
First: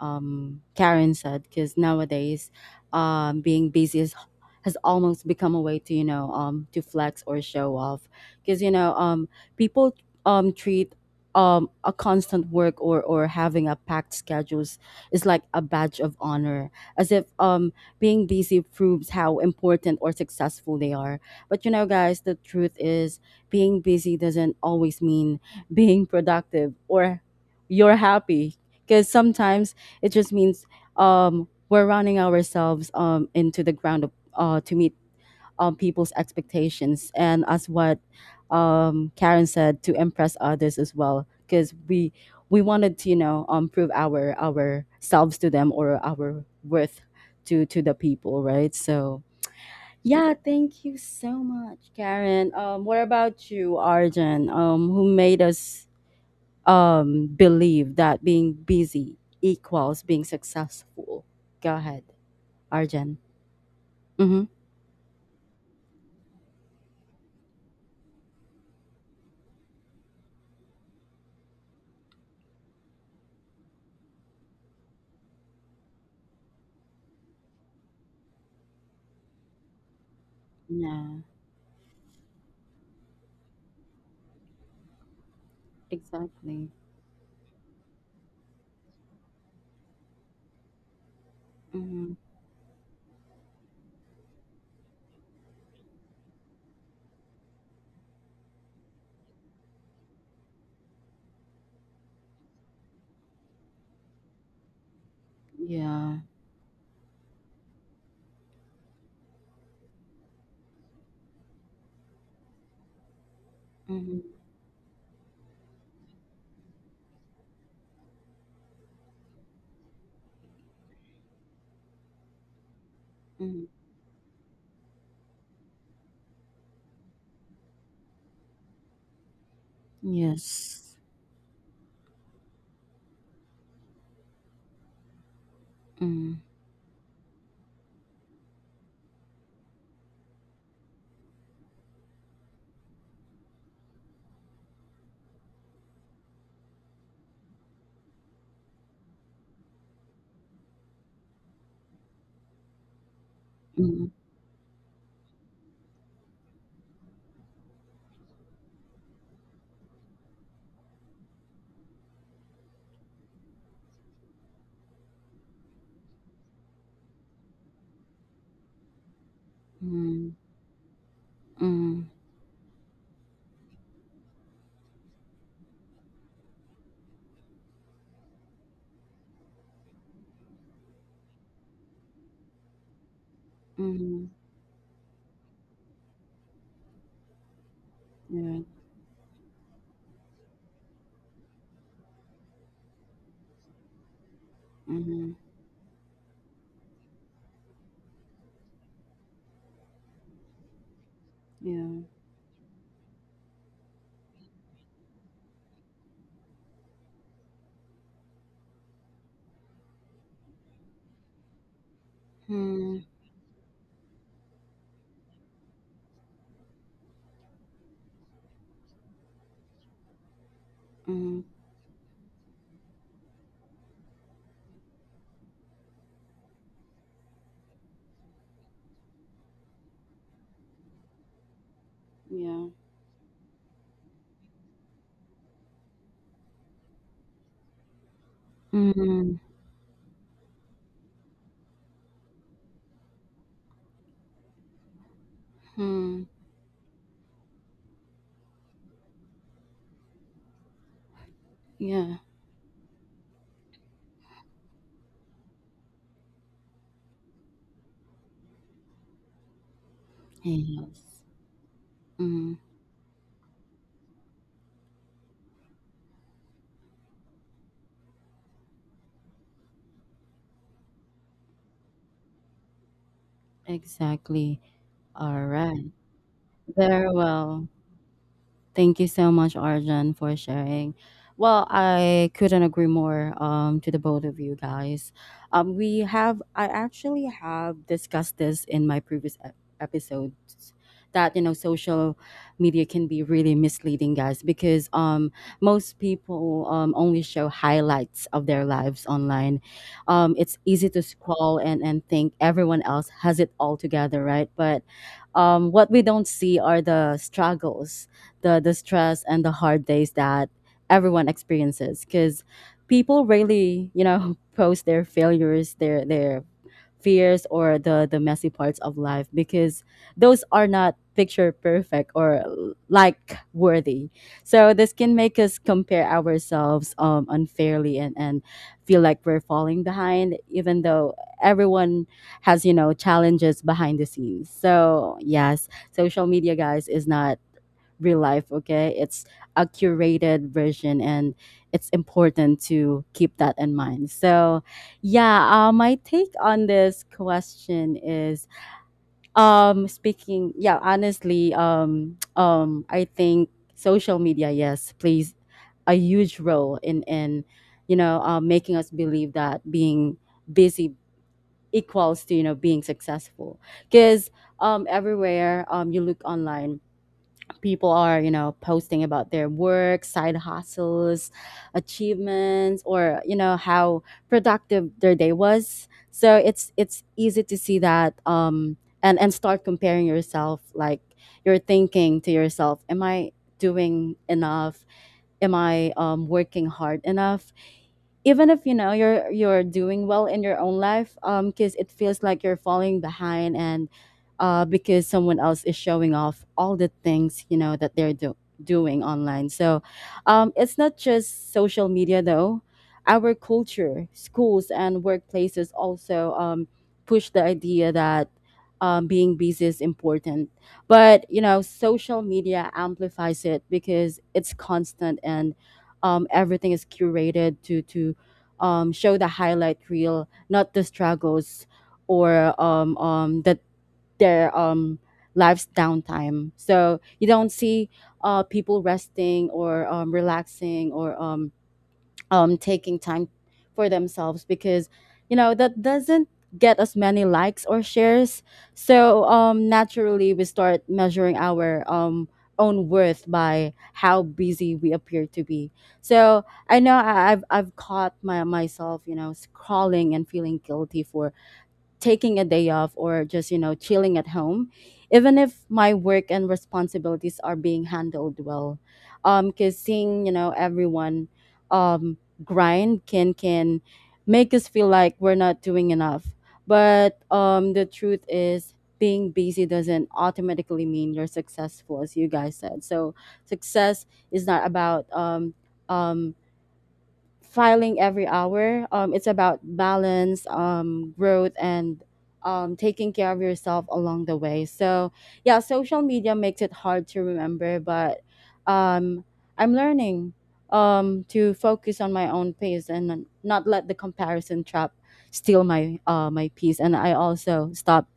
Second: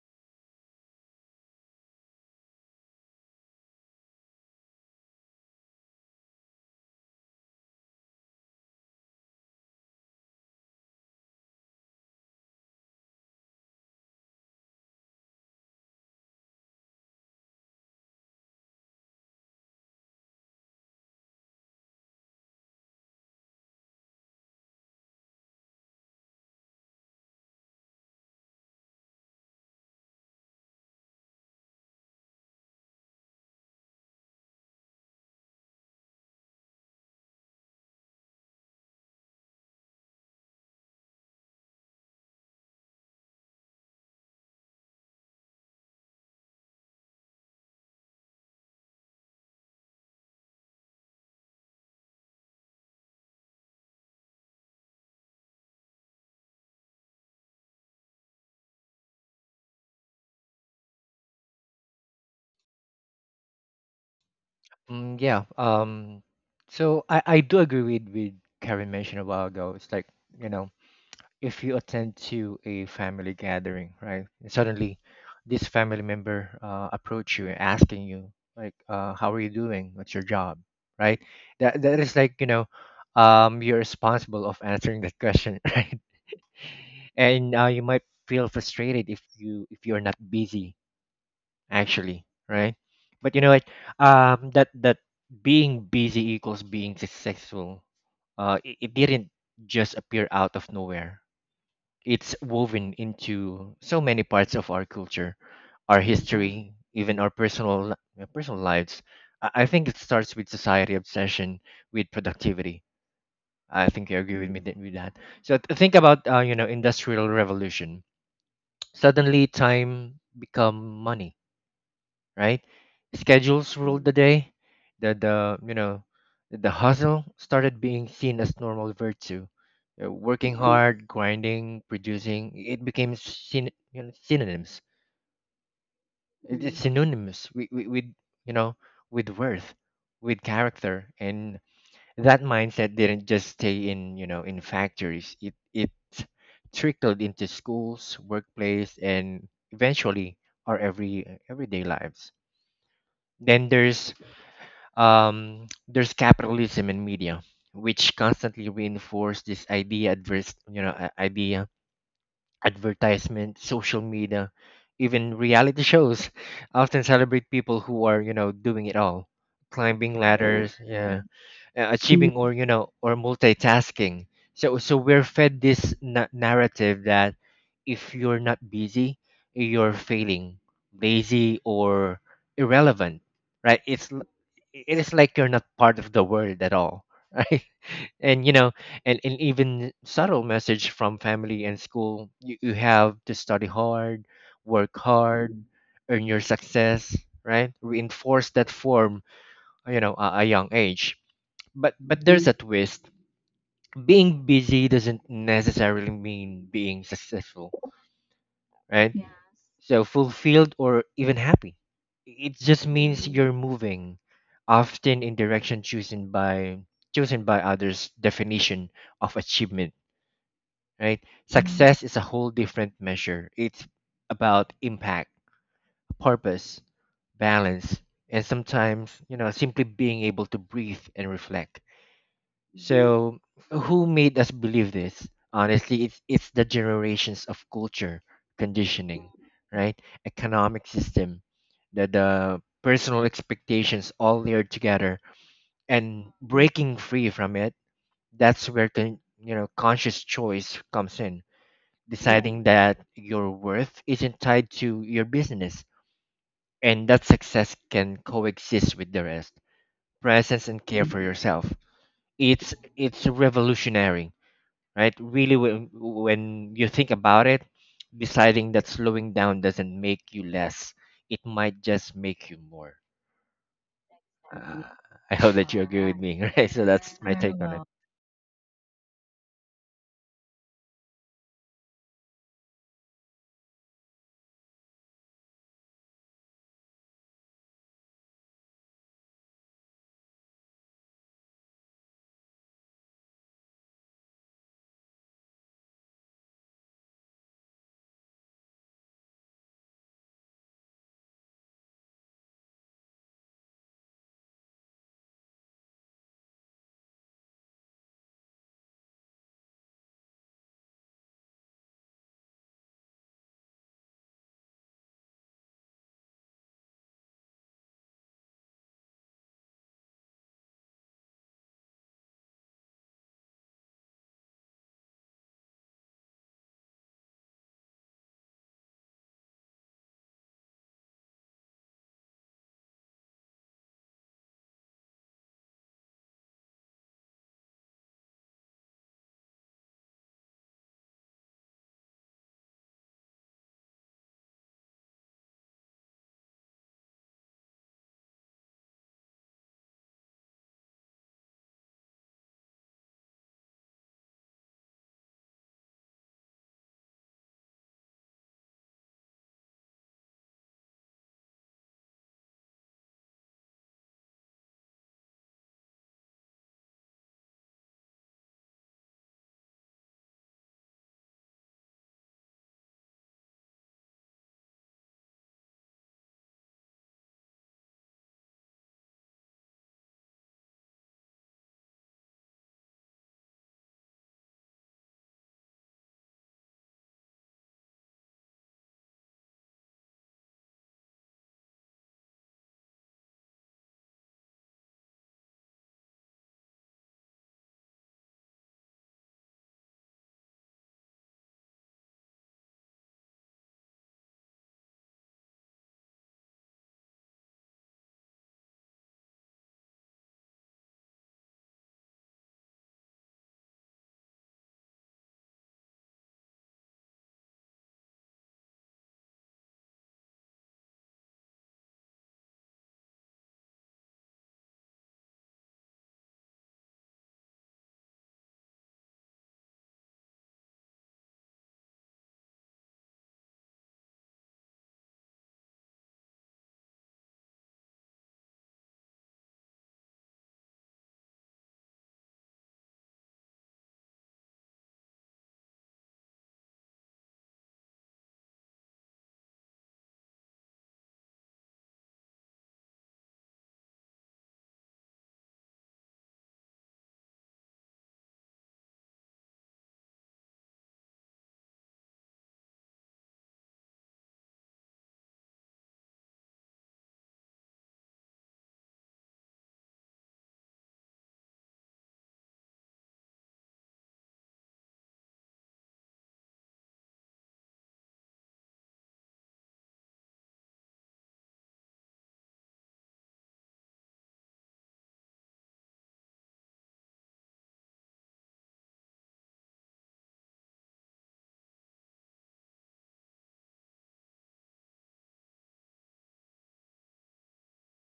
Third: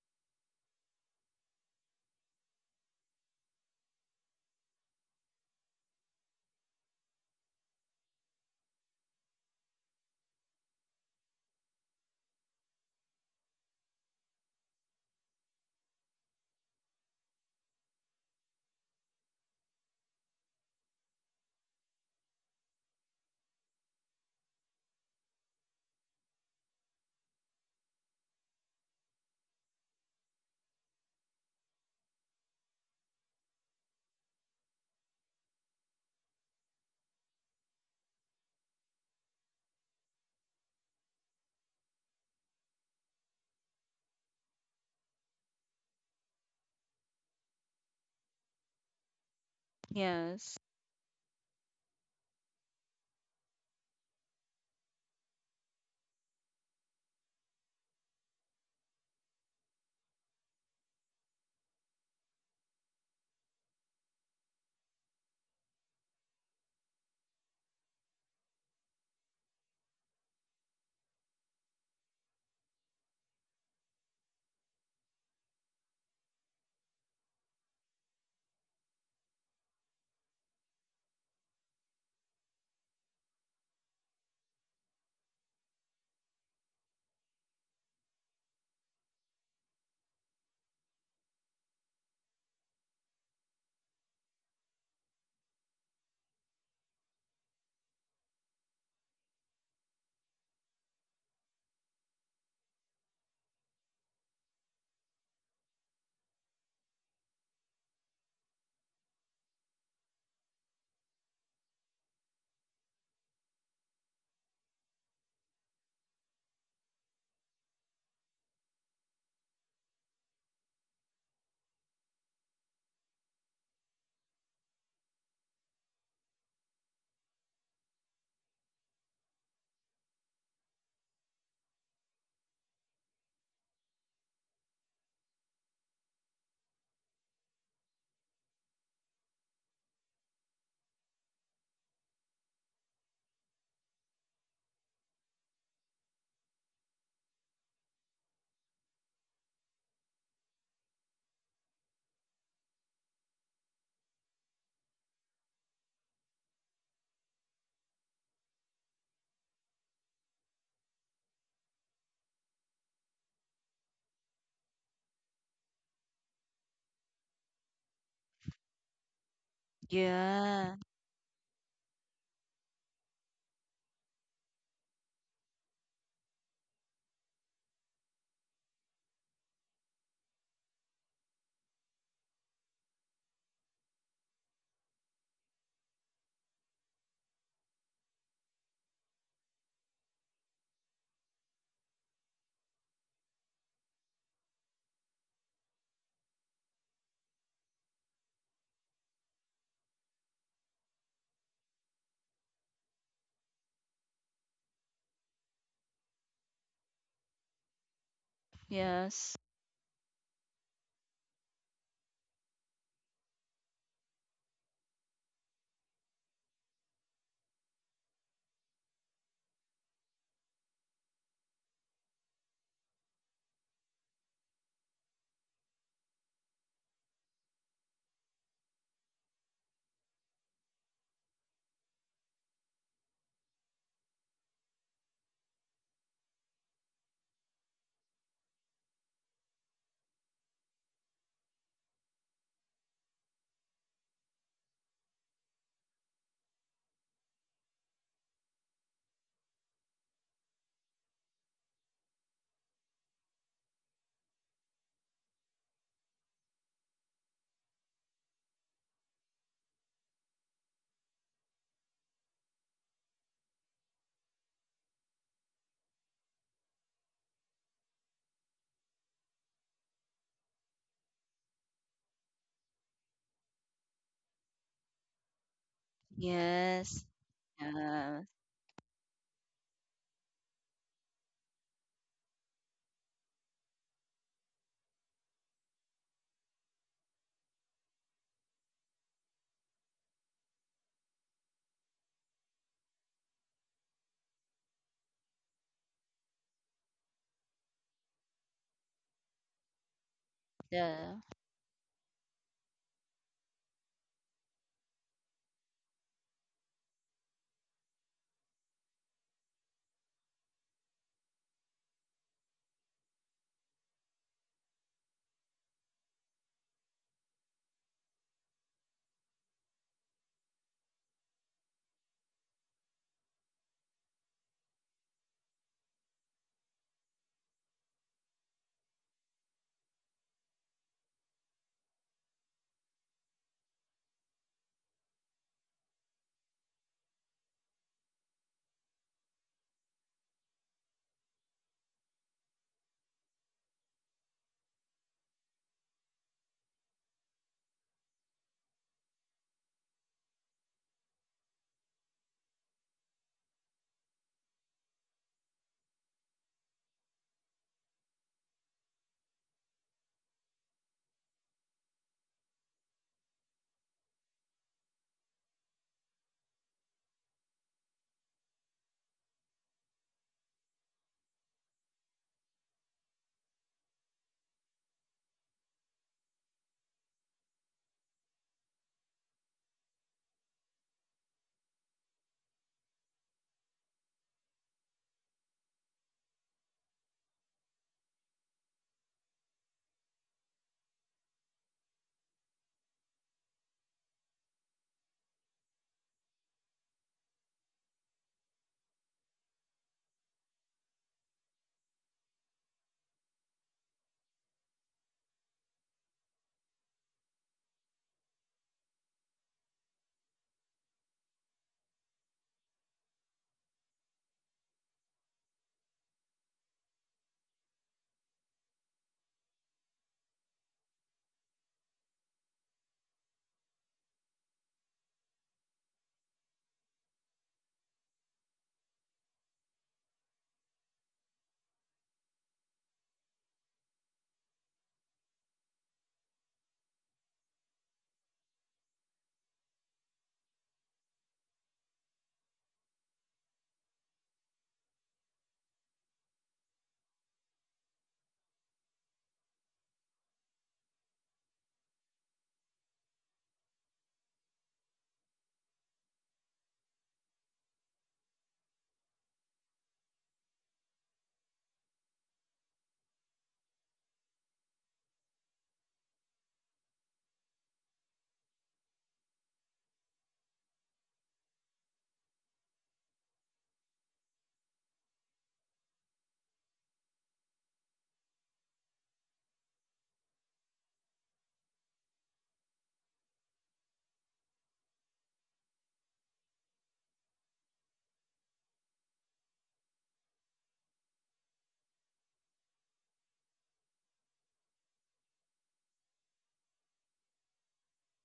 Speaker 1: Karen said, because nowadays, being busy has almost become a way to, to flex or show off, because people treat a constant work or having a packed schedules is like a badge of honor, as if being busy proves how important or successful they are. But you know, guys, the truth is being busy doesn't always mean being productive or you're happy, because sometimes it just means we're running ourselves into the ground to meet people's expectations. And as what Karen said, to impress others as well, because we wanted to, prove our selves to them, or our worth to the people, right? So. Yeah,
Speaker 2: Yes.
Speaker 1: thank you so much, Karen. What about you, Arjun? Who made us believe that being busy equals being successful? Go ahead, Arjan. Mm-hmm.
Speaker 3: Mm, yeah. So I do agree with Karen mentioned a while ago. It's like, you know, if you attend to a family gathering, right? And suddenly, this family member approach you and asking you, like, "How are you doing? What's your job?"
Speaker 1: Yeah,
Speaker 3: Right? That that is like, you know, you're responsible of answering that question, right?
Speaker 1: exactly.
Speaker 3: And you might feel frustrated if you're not busy
Speaker 1: Mm-hmm.
Speaker 3: actually, right? But you know what? That being busy equals being successful. It didn't just appear out of nowhere. It's woven into so many parts of our culture, our
Speaker 1: Yeah.
Speaker 3: history, even our personal lives. I think it starts with society obsession with productivity. I think
Speaker 1: Mm-hmm.
Speaker 3: you agree with me, Mm, with that. So think about, industrial revolution. Suddenly, time become money, right?
Speaker 1: Mm-hmm.
Speaker 3: Schedules ruled the day. The you know the hustle started being seen as normal virtue. Working
Speaker 1: Yes.
Speaker 3: hard, grinding, producing, it became synonyms.
Speaker 1: Mm-hmm.
Speaker 3: It's, Mm-hmm, synonymous with, with, you know with worth, with character. And that mindset didn't just stay in, in factories. It trickled into schools, workplace, and eventually our everyday lives. Then
Speaker 1: Mm-hmm.
Speaker 3: there's capitalism in media, which constantly reinforce this idea, adverse, you know, a- idea, advertisement, social media, even reality shows, often celebrate people who are, you know, doing it all, climbing, Mm,
Speaker 2: Yeah.
Speaker 3: ladders, yeah, Mm,
Speaker 1: Mm-hmm.
Speaker 3: achieving, or or multitasking. So we're fed this narrative that if you're not busy, you're failing, lazy, or irrelevant, right? it's
Speaker 1: Mm-hmm.
Speaker 3: l- it is like you're not part of the world at all, right? And you
Speaker 1: Yeah.
Speaker 3: know, and even subtle message from family and school, you have to study hard, work
Speaker 1: Mm-hmm.
Speaker 3: hard, earn your success, right? Reinforce that form, you know, a young age. but
Speaker 1: Yeah.
Speaker 3: but there's a twist. Being busy doesn't necessarily mean being successful, right?
Speaker 2: Yes.
Speaker 3: So fulfilled or even happy. It just
Speaker 1: Mm-hmm.
Speaker 3: means you're moving, often in direction chosen by others' definition of achievement, right?
Speaker 1: Mm-hmm.
Speaker 3: Mm. Success is a whole different measure. It's about impact, purpose, balance, and sometimes, you know, simply being able to breathe and reflect.
Speaker 1: Yeah.
Speaker 3: So who made us believe this? Honestly, it's the generations of culture, conditioning,
Speaker 1: Mm-hmm.
Speaker 3: right? Economic system, the personal expectations, all layered together. And breaking free from it, that's where conscious choice comes in. Yeah.
Speaker 1: Yeah.
Speaker 3: Deciding that your worth isn't tied to your business, and that success can coexist with the rest. Presence and care for
Speaker 1: Yes.
Speaker 3: yourself.
Speaker 1: Mm-hmm.
Speaker 3: It's revolutionary, right? Really, when you think about it, deciding that slowing down doesn't make you less, it might just make you more.
Speaker 1: Exactly.
Speaker 3: Uh, I
Speaker 1: All
Speaker 3: hope that you
Speaker 1: right.
Speaker 3: agree with me, right? So
Speaker 2: Yes.
Speaker 1: Very
Speaker 3: that's my take
Speaker 1: well.
Speaker 3: on it.
Speaker 2: Yes.
Speaker 1: Thank you so much, Arjun, for sharing. Well, I couldn't agree more, to the both of you guys. We have, I actually have discussed this in my previous episodes that, you know, social media can be really misleading, guys, because most people only show highlights of their lives online. It's easy to
Speaker 2: Yeah.
Speaker 1: scroll and think everyone else has it all together, right? But what we don't see are the struggles, the stress, and the hard days that everyone experiences, because people really, post their failures, their fears, or the messy parts of life, because those are not picture perfect or like worthy. So this can make us compare ourselves unfairly, and feel like we're falling behind, even though everyone has, challenges behind the scenes. So yes, social media, guys, is not real life, okay? It's a curated version, and it's important to keep that in mind. So yeah, my take on this question is, speaking yeah honestly I think social media, yes, plays a huge role in, in making us believe that being busy equals to, being successful, because everywhere you look online, people are, posting about their work, side hustles, achievements, or how productive their day was. So it's easy to see that, and start comparing yourself, like you're thinking to yourself, am I doing enough? Am I, working hard enough, even if, you're doing well in your own life, because it feels like you're falling behind, and because someone else is showing off all the things, that they're doing online. So it's not just social media, though. Our culture, schools, and workplaces also push the idea that being busy is important. But social media amplifies it because it's constant, and everything is curated to show the highlight reel, not the struggles, or the, their life's downtime. So you don't see people resting, or relaxing, or taking time for themselves, because that doesn't get as many likes or shares. So naturally we start measuring our own worth by how busy we appear to be. So I know I've caught my myself, scrolling and feeling guilty for taking a day off, or just, chilling at home, even if my work and responsibilities are being handled well, because seeing, everyone um grind can make us feel like we're not doing enough. But the truth is being busy doesn't automatically mean you're successful, as you guys said. So success is not about um filing every hour. It's about balance, growth, and taking care of yourself along the way. So yeah, social media makes it hard to remember, but um, I'm learning, to focus on my own pace and not let the comparison trap steal my my peace. And I also stopped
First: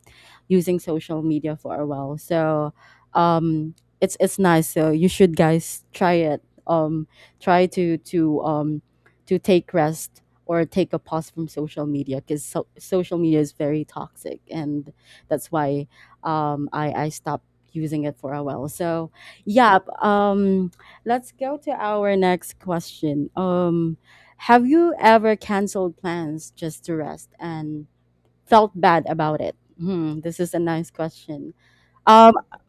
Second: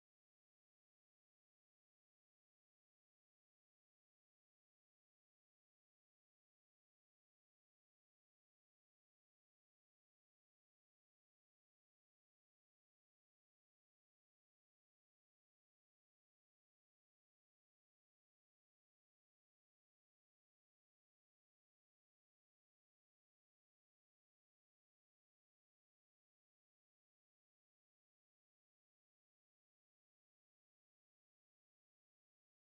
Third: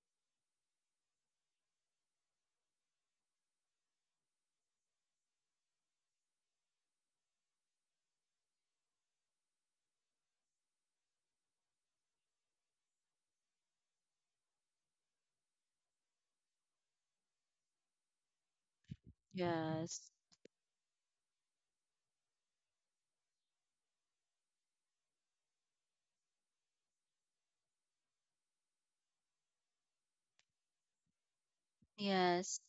Speaker 1: using social media for a while. So, um, it's nice. So you should, guys, try it. Um, try to to um to take rest or take a pause from social media because social media is very toxic, and that's why I stopped using it for a while, so yeah.
Speaker 2: Yes.
Speaker 1: Let's go to our next question. Have you ever canceled plans just to rest and felt bad about it? Hmm, this is a nice question. um,
Speaker 2: Yes.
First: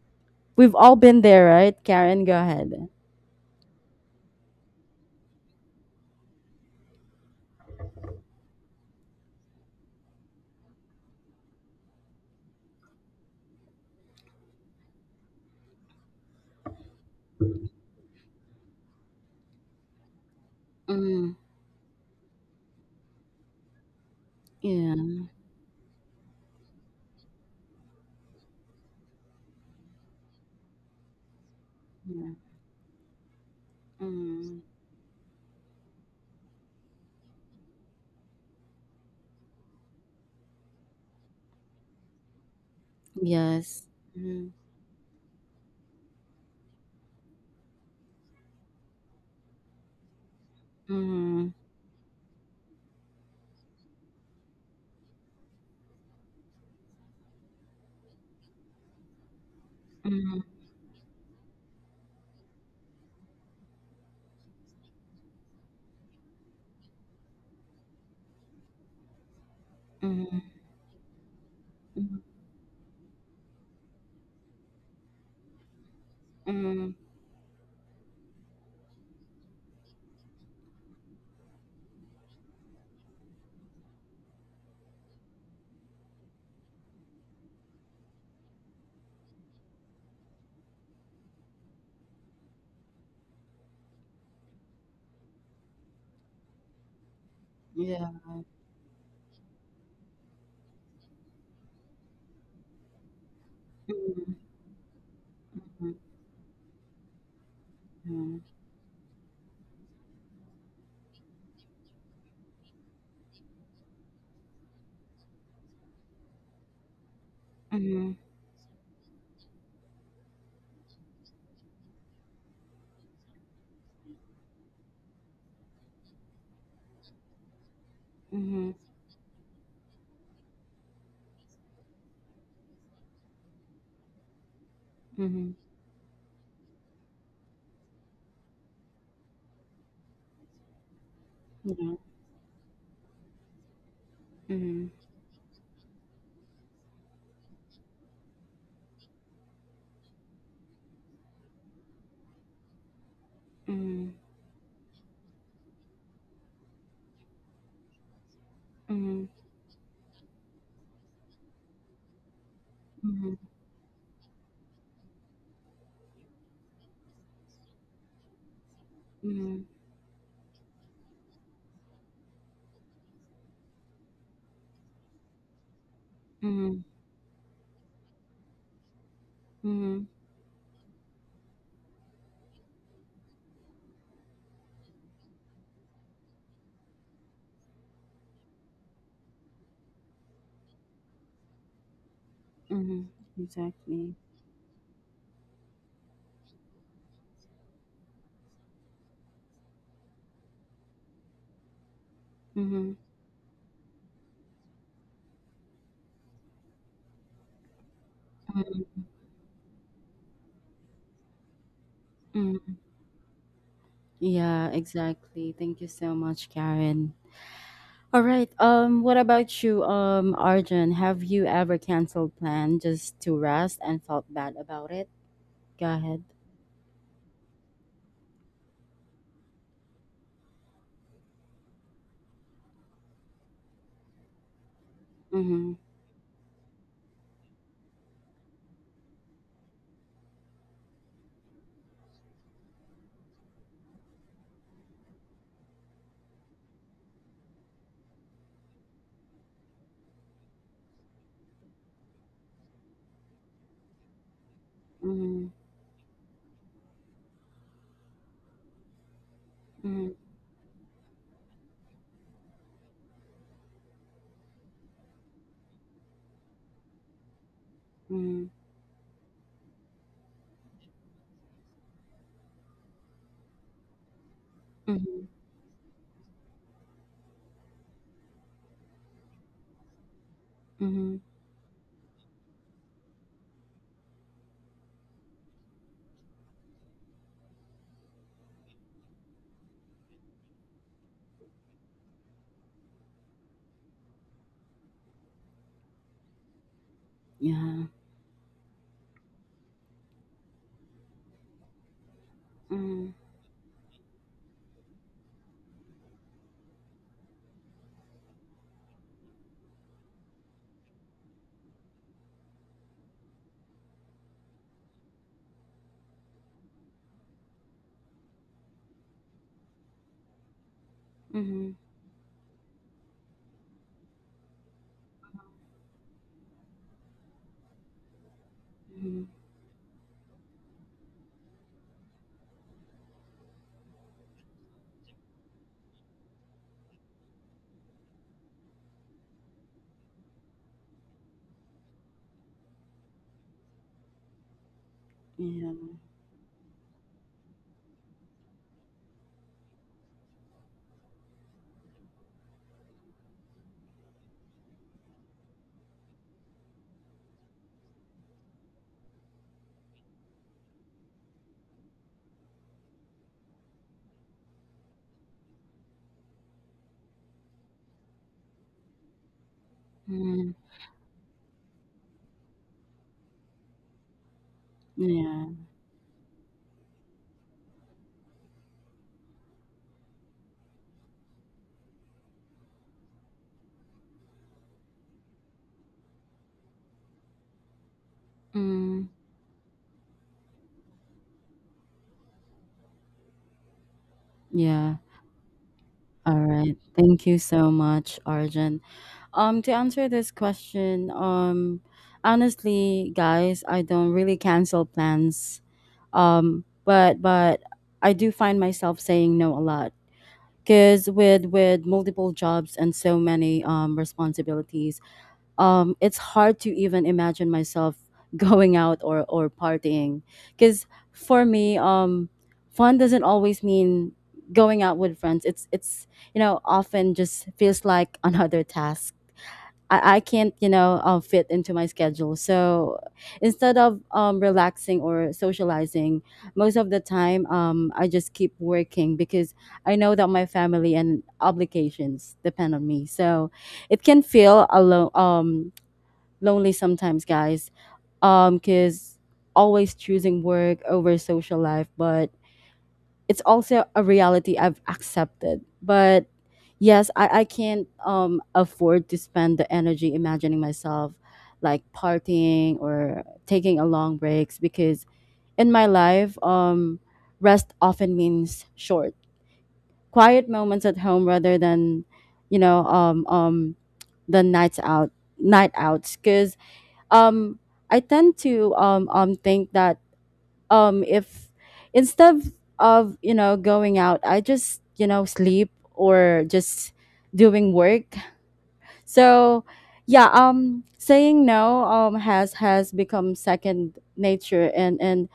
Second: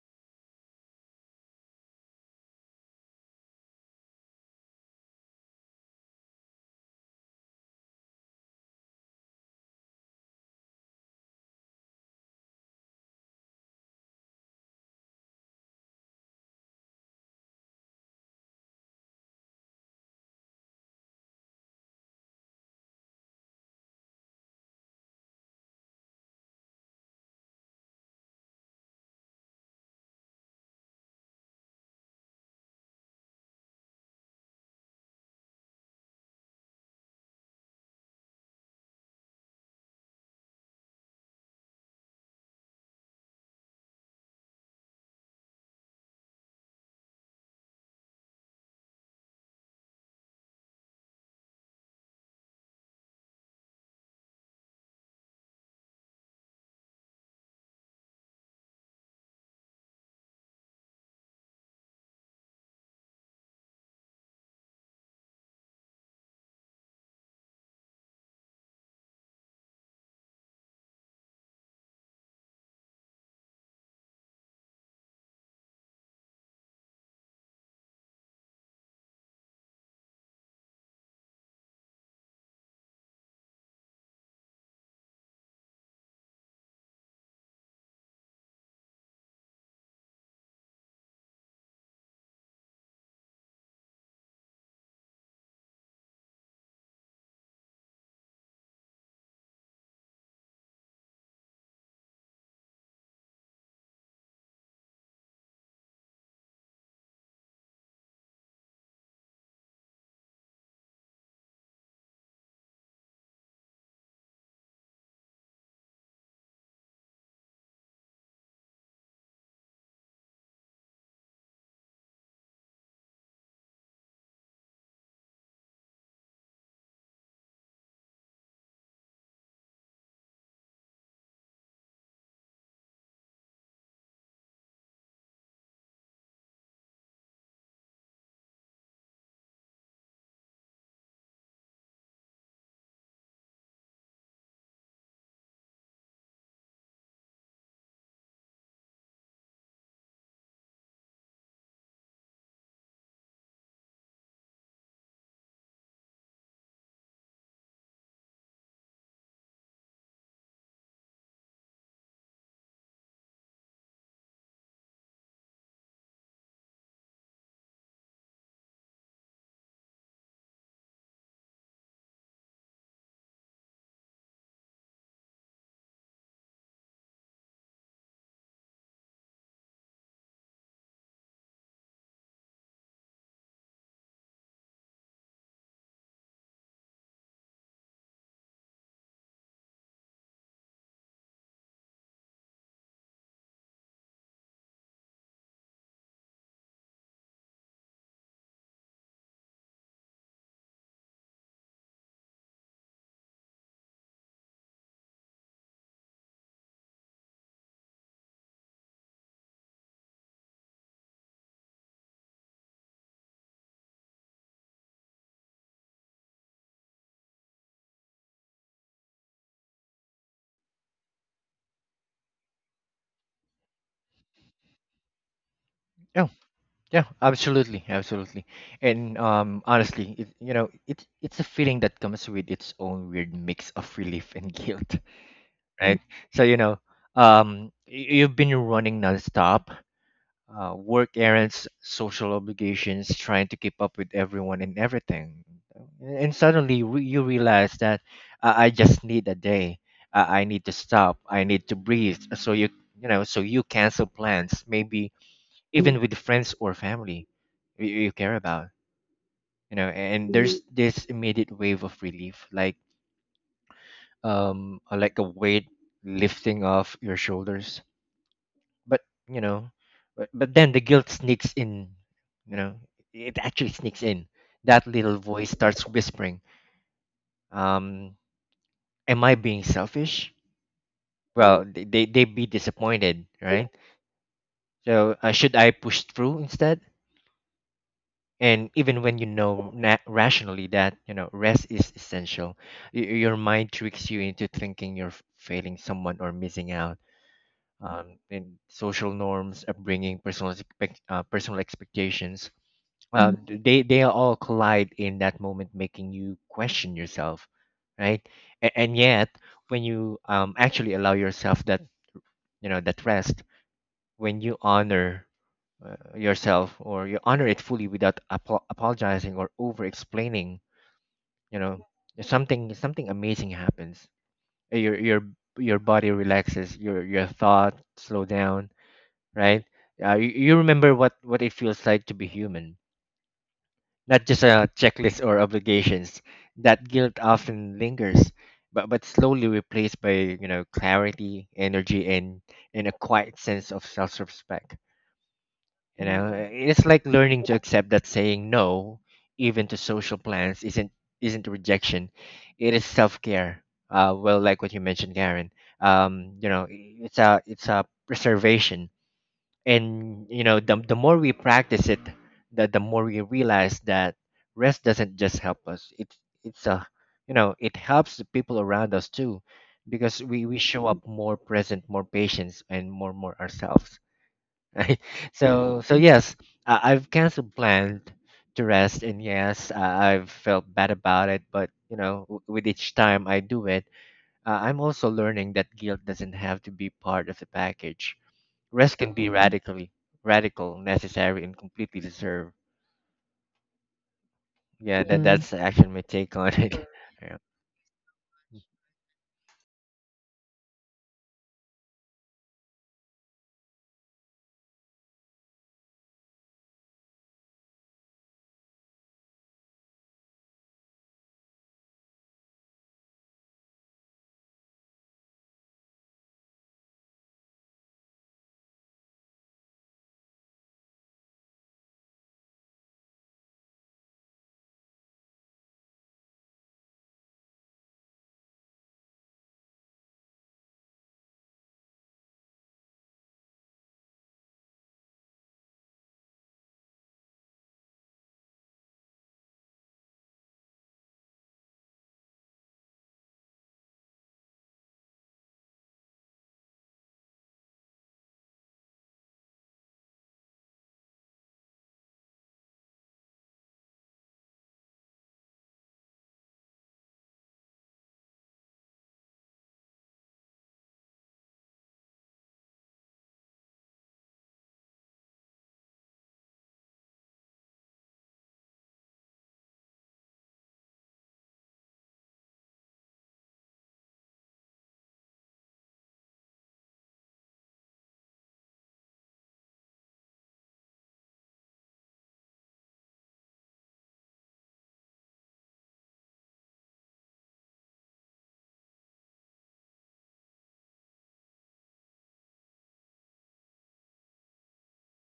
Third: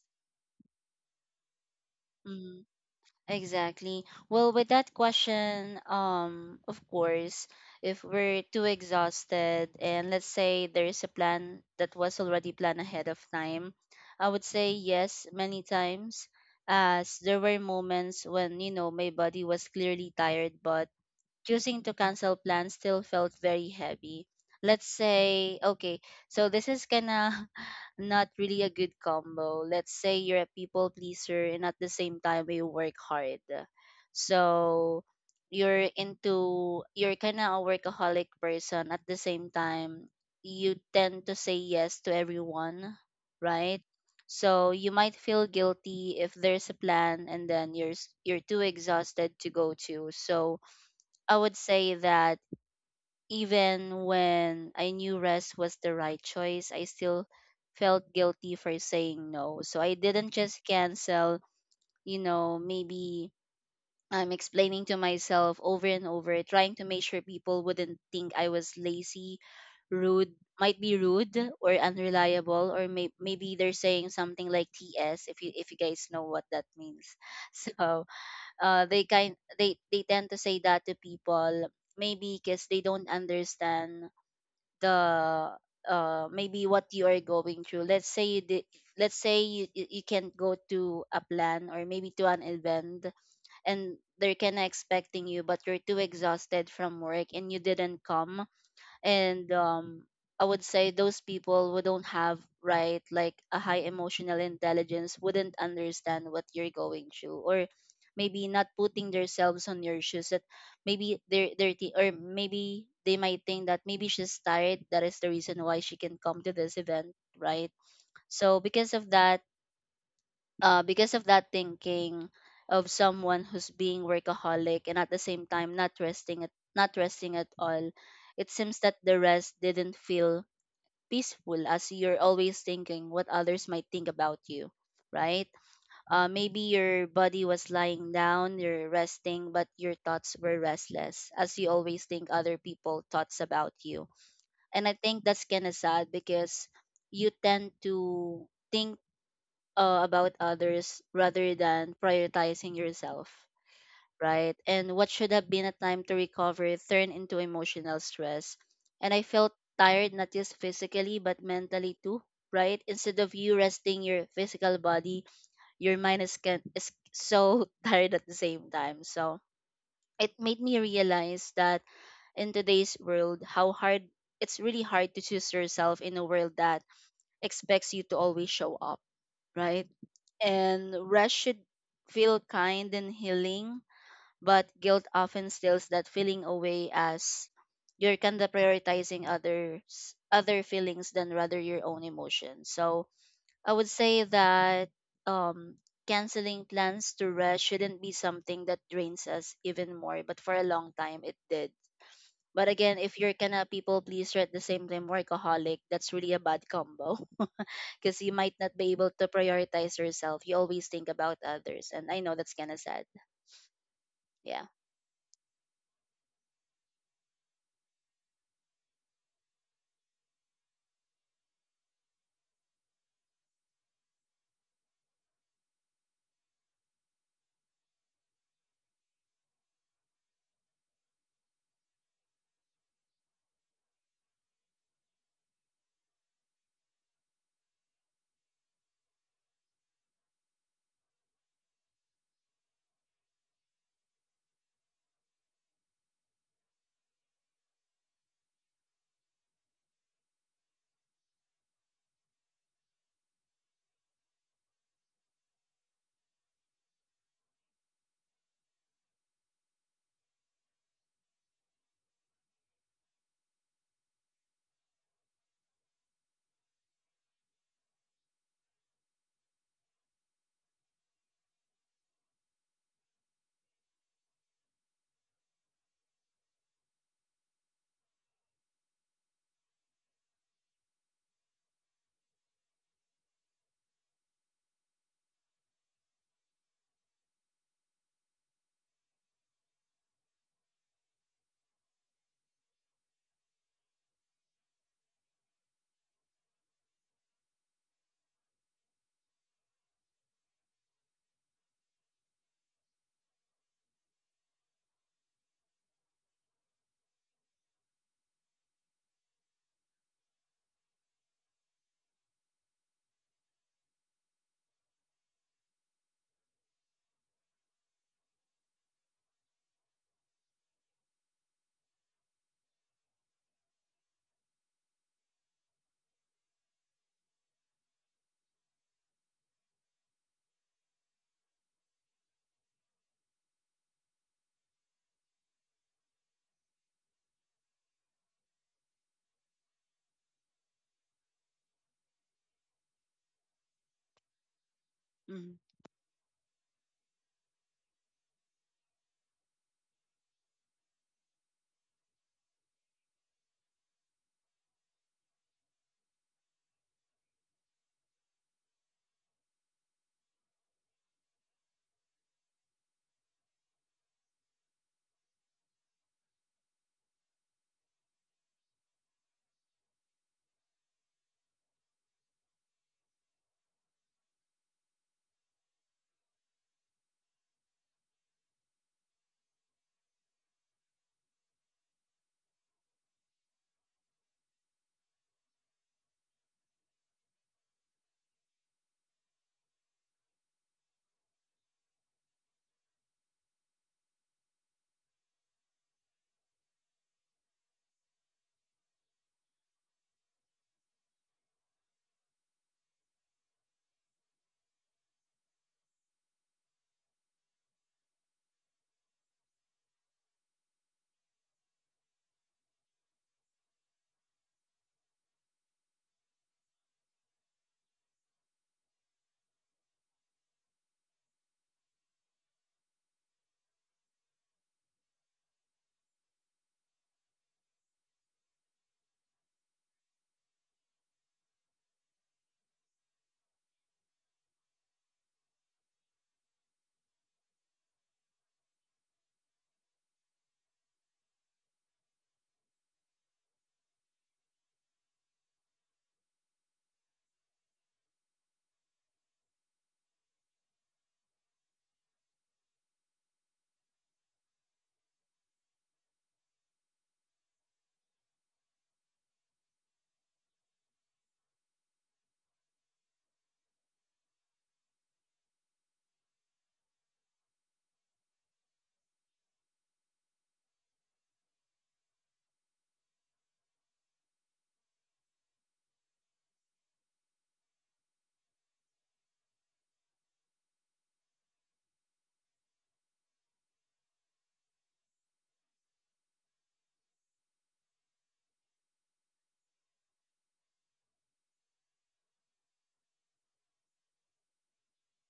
Speaker 1: we've all been there, right? Karen, go
Speaker 2: Mm,
Speaker 1: ahead.
Speaker 2: exactly. Well, with that question, of course, if we're too exhausted and let's say there's a plan that was already planned ahead of time, I would say yes many times, as there were moments when, you know, my body was clearly tired, but
Speaker 1: Mm,
Speaker 2: choosing to cancel plans still felt very heavy. Let's
Speaker 1: yeah,
Speaker 2: say, okay, so this is kinda not really a good combo. Let's say you're a people pleaser and at the same
Speaker 1: yeah.
Speaker 2: time you work hard.
Speaker 1: Mm,
Speaker 2: So you're into you're kinda a workaholic person at the same time you tend to say yes to everyone, right?
Speaker 1: yes.
Speaker 2: So you might feel guilty if there's a plan and then you're too exhausted to go to. So I
Speaker 1: Mhm,
Speaker 2: would say that even when I knew rest was the right choice, I still felt guilty for saying no. So I didn't
Speaker 1: mhm,
Speaker 2: just cancel, you know, maybe I'm explaining to myself over and over, trying to make sure people wouldn't think I was lazy, rude,
Speaker 1: mhm,
Speaker 2: might be rude or
Speaker 1: mhm,
Speaker 2: unreliable, or maybe they're saying something like TS if you guys know what that
Speaker 1: mhm.
Speaker 2: means. So they tend to say that to people maybe because they don't understand the maybe what you are going through. Let's say you did, let's say you can't go to a plan or maybe to an event and they're kind of expecting you, but you're too exhausted from work and you didn't
Speaker 1: Yeah.
Speaker 2: come. And I would say those people who don't have right like a high
Speaker 1: Mhm,
Speaker 2: emotional intelligence wouldn't understand what you're going through, or
Speaker 1: mhm,
Speaker 2: maybe not putting themselves on your shoes, that maybe they're dirty or maybe they might think that maybe she's tired, that is the reason why she can come to this event, right?
Speaker 1: mhm,
Speaker 2: So because of that, because of that thinking of someone who's being workaholic and at the same time not resting at all,
Speaker 1: mhm,
Speaker 2: it
Speaker 1: mhm,
Speaker 2: seems that the rest didn't feel peaceful as you're always thinking what others might think about you, right?
Speaker 1: mhm.
Speaker 2: Maybe your body was lying down, you're resting, but your thoughts were restless as you
Speaker 1: Yeah.
Speaker 2: always think other people thoughts about you. And I think that's kind of sad because you tend to think about others rather than prioritizing yourself,
Speaker 1: Mhm,
Speaker 2: right? And what should have been a time to recover turned into emotional stress. And I
Speaker 1: mhm,
Speaker 2: felt tired, not just physically, but mentally too, right? Instead
Speaker 1: mhm,
Speaker 2: of you resting your physical body, your mind is so tired at the same time. So
Speaker 1: mhm,
Speaker 2: it made me realize that in today's world, how hard it's really hard to choose yourself in a world
Speaker 1: mhm,
Speaker 2: that expects you to always show up,
Speaker 1: mhm,
Speaker 2: right?
Speaker 1: mhm,
Speaker 2: And rest should feel kind and healing, but guilt often steals that feeling away as you're kind of prioritizing others other feelings than rather your own emotions.
Speaker 1: mhm.
Speaker 2: So I would
Speaker 1: Exactly.
Speaker 2: say that um canceling plans to rest shouldn't be something that drains us even more, but for a long time it did. But
Speaker 1: Mhm,
Speaker 2: again, if you're kind of people pleaser at the same time workaholic, that's really a bad combo. Because you might not
Speaker 1: mhm,
Speaker 2: be able to prioritize yourself. You always think about others, and I know that's
Speaker 1: mhm.
Speaker 2: kind of sad.
Speaker 1: Yeah,
Speaker 2: Yeah.
Speaker 1: exactly. Thank you so much, Karen. All right. What about you, Arjun? Have you ever canceled plan just to rest and felt bad about it? Go ahead.
Speaker 3: Yeah, absolutely. And honestly, you know, it it's a feeling that comes with its own weird mix of relief and guilt,
Speaker 1: Mm-hmm.
Speaker 3: right? So you know, you've been running nonstop, work errands, social obligations, trying to keep up with everyone and everything. And suddenly you realize that I just need a day. I need to stop. I need to breathe. So you cancel plans, maybe
Speaker 1: Mm-hmm.
Speaker 3: even with friends or family you care about. You know, and there's this immediate wave of relief, like a weight lifting off your shoulders,
Speaker 1: Mm-hmm.
Speaker 3: but you know but then the guilt sneaks in, you know it actually sneaks in. That little
Speaker 1: Mhm,
Speaker 3: voice starts whispering, um am I being selfish?
Speaker 1: mhm,
Speaker 3: Well, they they'd be disappointed, right? So should I push through instead? And even when rationally that you know rest is essential, your mind tricks you into thinking you're failing someone or missing out.
Speaker 1: yeah,
Speaker 3: In social norms, upbringing, personal personal expectations,
Speaker 1: mhm,
Speaker 3: they all collide in that moment, making you question yourself, right? And yet, when you actually allow yourself that, that rest, when you honor yourself, or you honor it fully without apologizing or over explaining, you
Speaker 1: mhm,
Speaker 3: know something amazing happens. Your your body relaxes, your thoughts slow down,
Speaker 1: mhm,
Speaker 3: right? You remember what it feels like to be human, not just a checklist or obligations. That guilt often lingers, but slowly replaced by clarity, energy, and a quiet sense of self-respect.
Speaker 2: Mm-hmm.
Speaker 1: yeah,
Speaker 3: You know, it's like learning to accept that saying no, even to social plans, isn't rejection. It is self-care. Well, like what you mentioned, Karen. You know, it's a preservation, and the more we practice it, the more we realize that rest doesn't just help us. It's a it helps the people around us too, because we
Speaker 1: mhm,
Speaker 3: we show up more present, more patient, and more ourselves, right?
Speaker 1: yeah,
Speaker 3: So yes, I've canceled plans to rest, and yes, I've felt bad about it. But you know, with each time I do it, I'm also learning that guilt doesn't have to be part of the package. Rest
Speaker 1: mhm,
Speaker 3: can be radical, necessary, and completely deserved.
Speaker 1: yeah.
Speaker 3: Yeah, that that's actually my take
Speaker 1: All
Speaker 3: on
Speaker 1: right.
Speaker 3: it.
Speaker 1: Thank
Speaker 3: Yeah.
Speaker 1: you so much, Arjun. To answer this question, honestly, guys, I don't really cancel plans. But I do find myself saying no a lot because with multiple jobs and so many responsibilities, it's hard to even imagine myself going out or partying. Because for me, fun doesn't always mean going out with friends. It's you know often just feels like another task. I can't you know fit into my schedule. So instead of relaxing or socializing, most of the time I just keep working because I know that my family and obligations depend on me. So it can feel alone. Lonely sometimes, guys. Cause always choosing work over social life, but it's also a reality I've accepted. But yes, I can't afford to spend the energy imagining myself like partying or taking a long breaks because in my life, rest often means short, quiet moments at home rather than, you know, the night outs. Because um I tend to think that if instead of you know going out I just you know sleep or just doing work. So yeah, saying no has become second nature, and and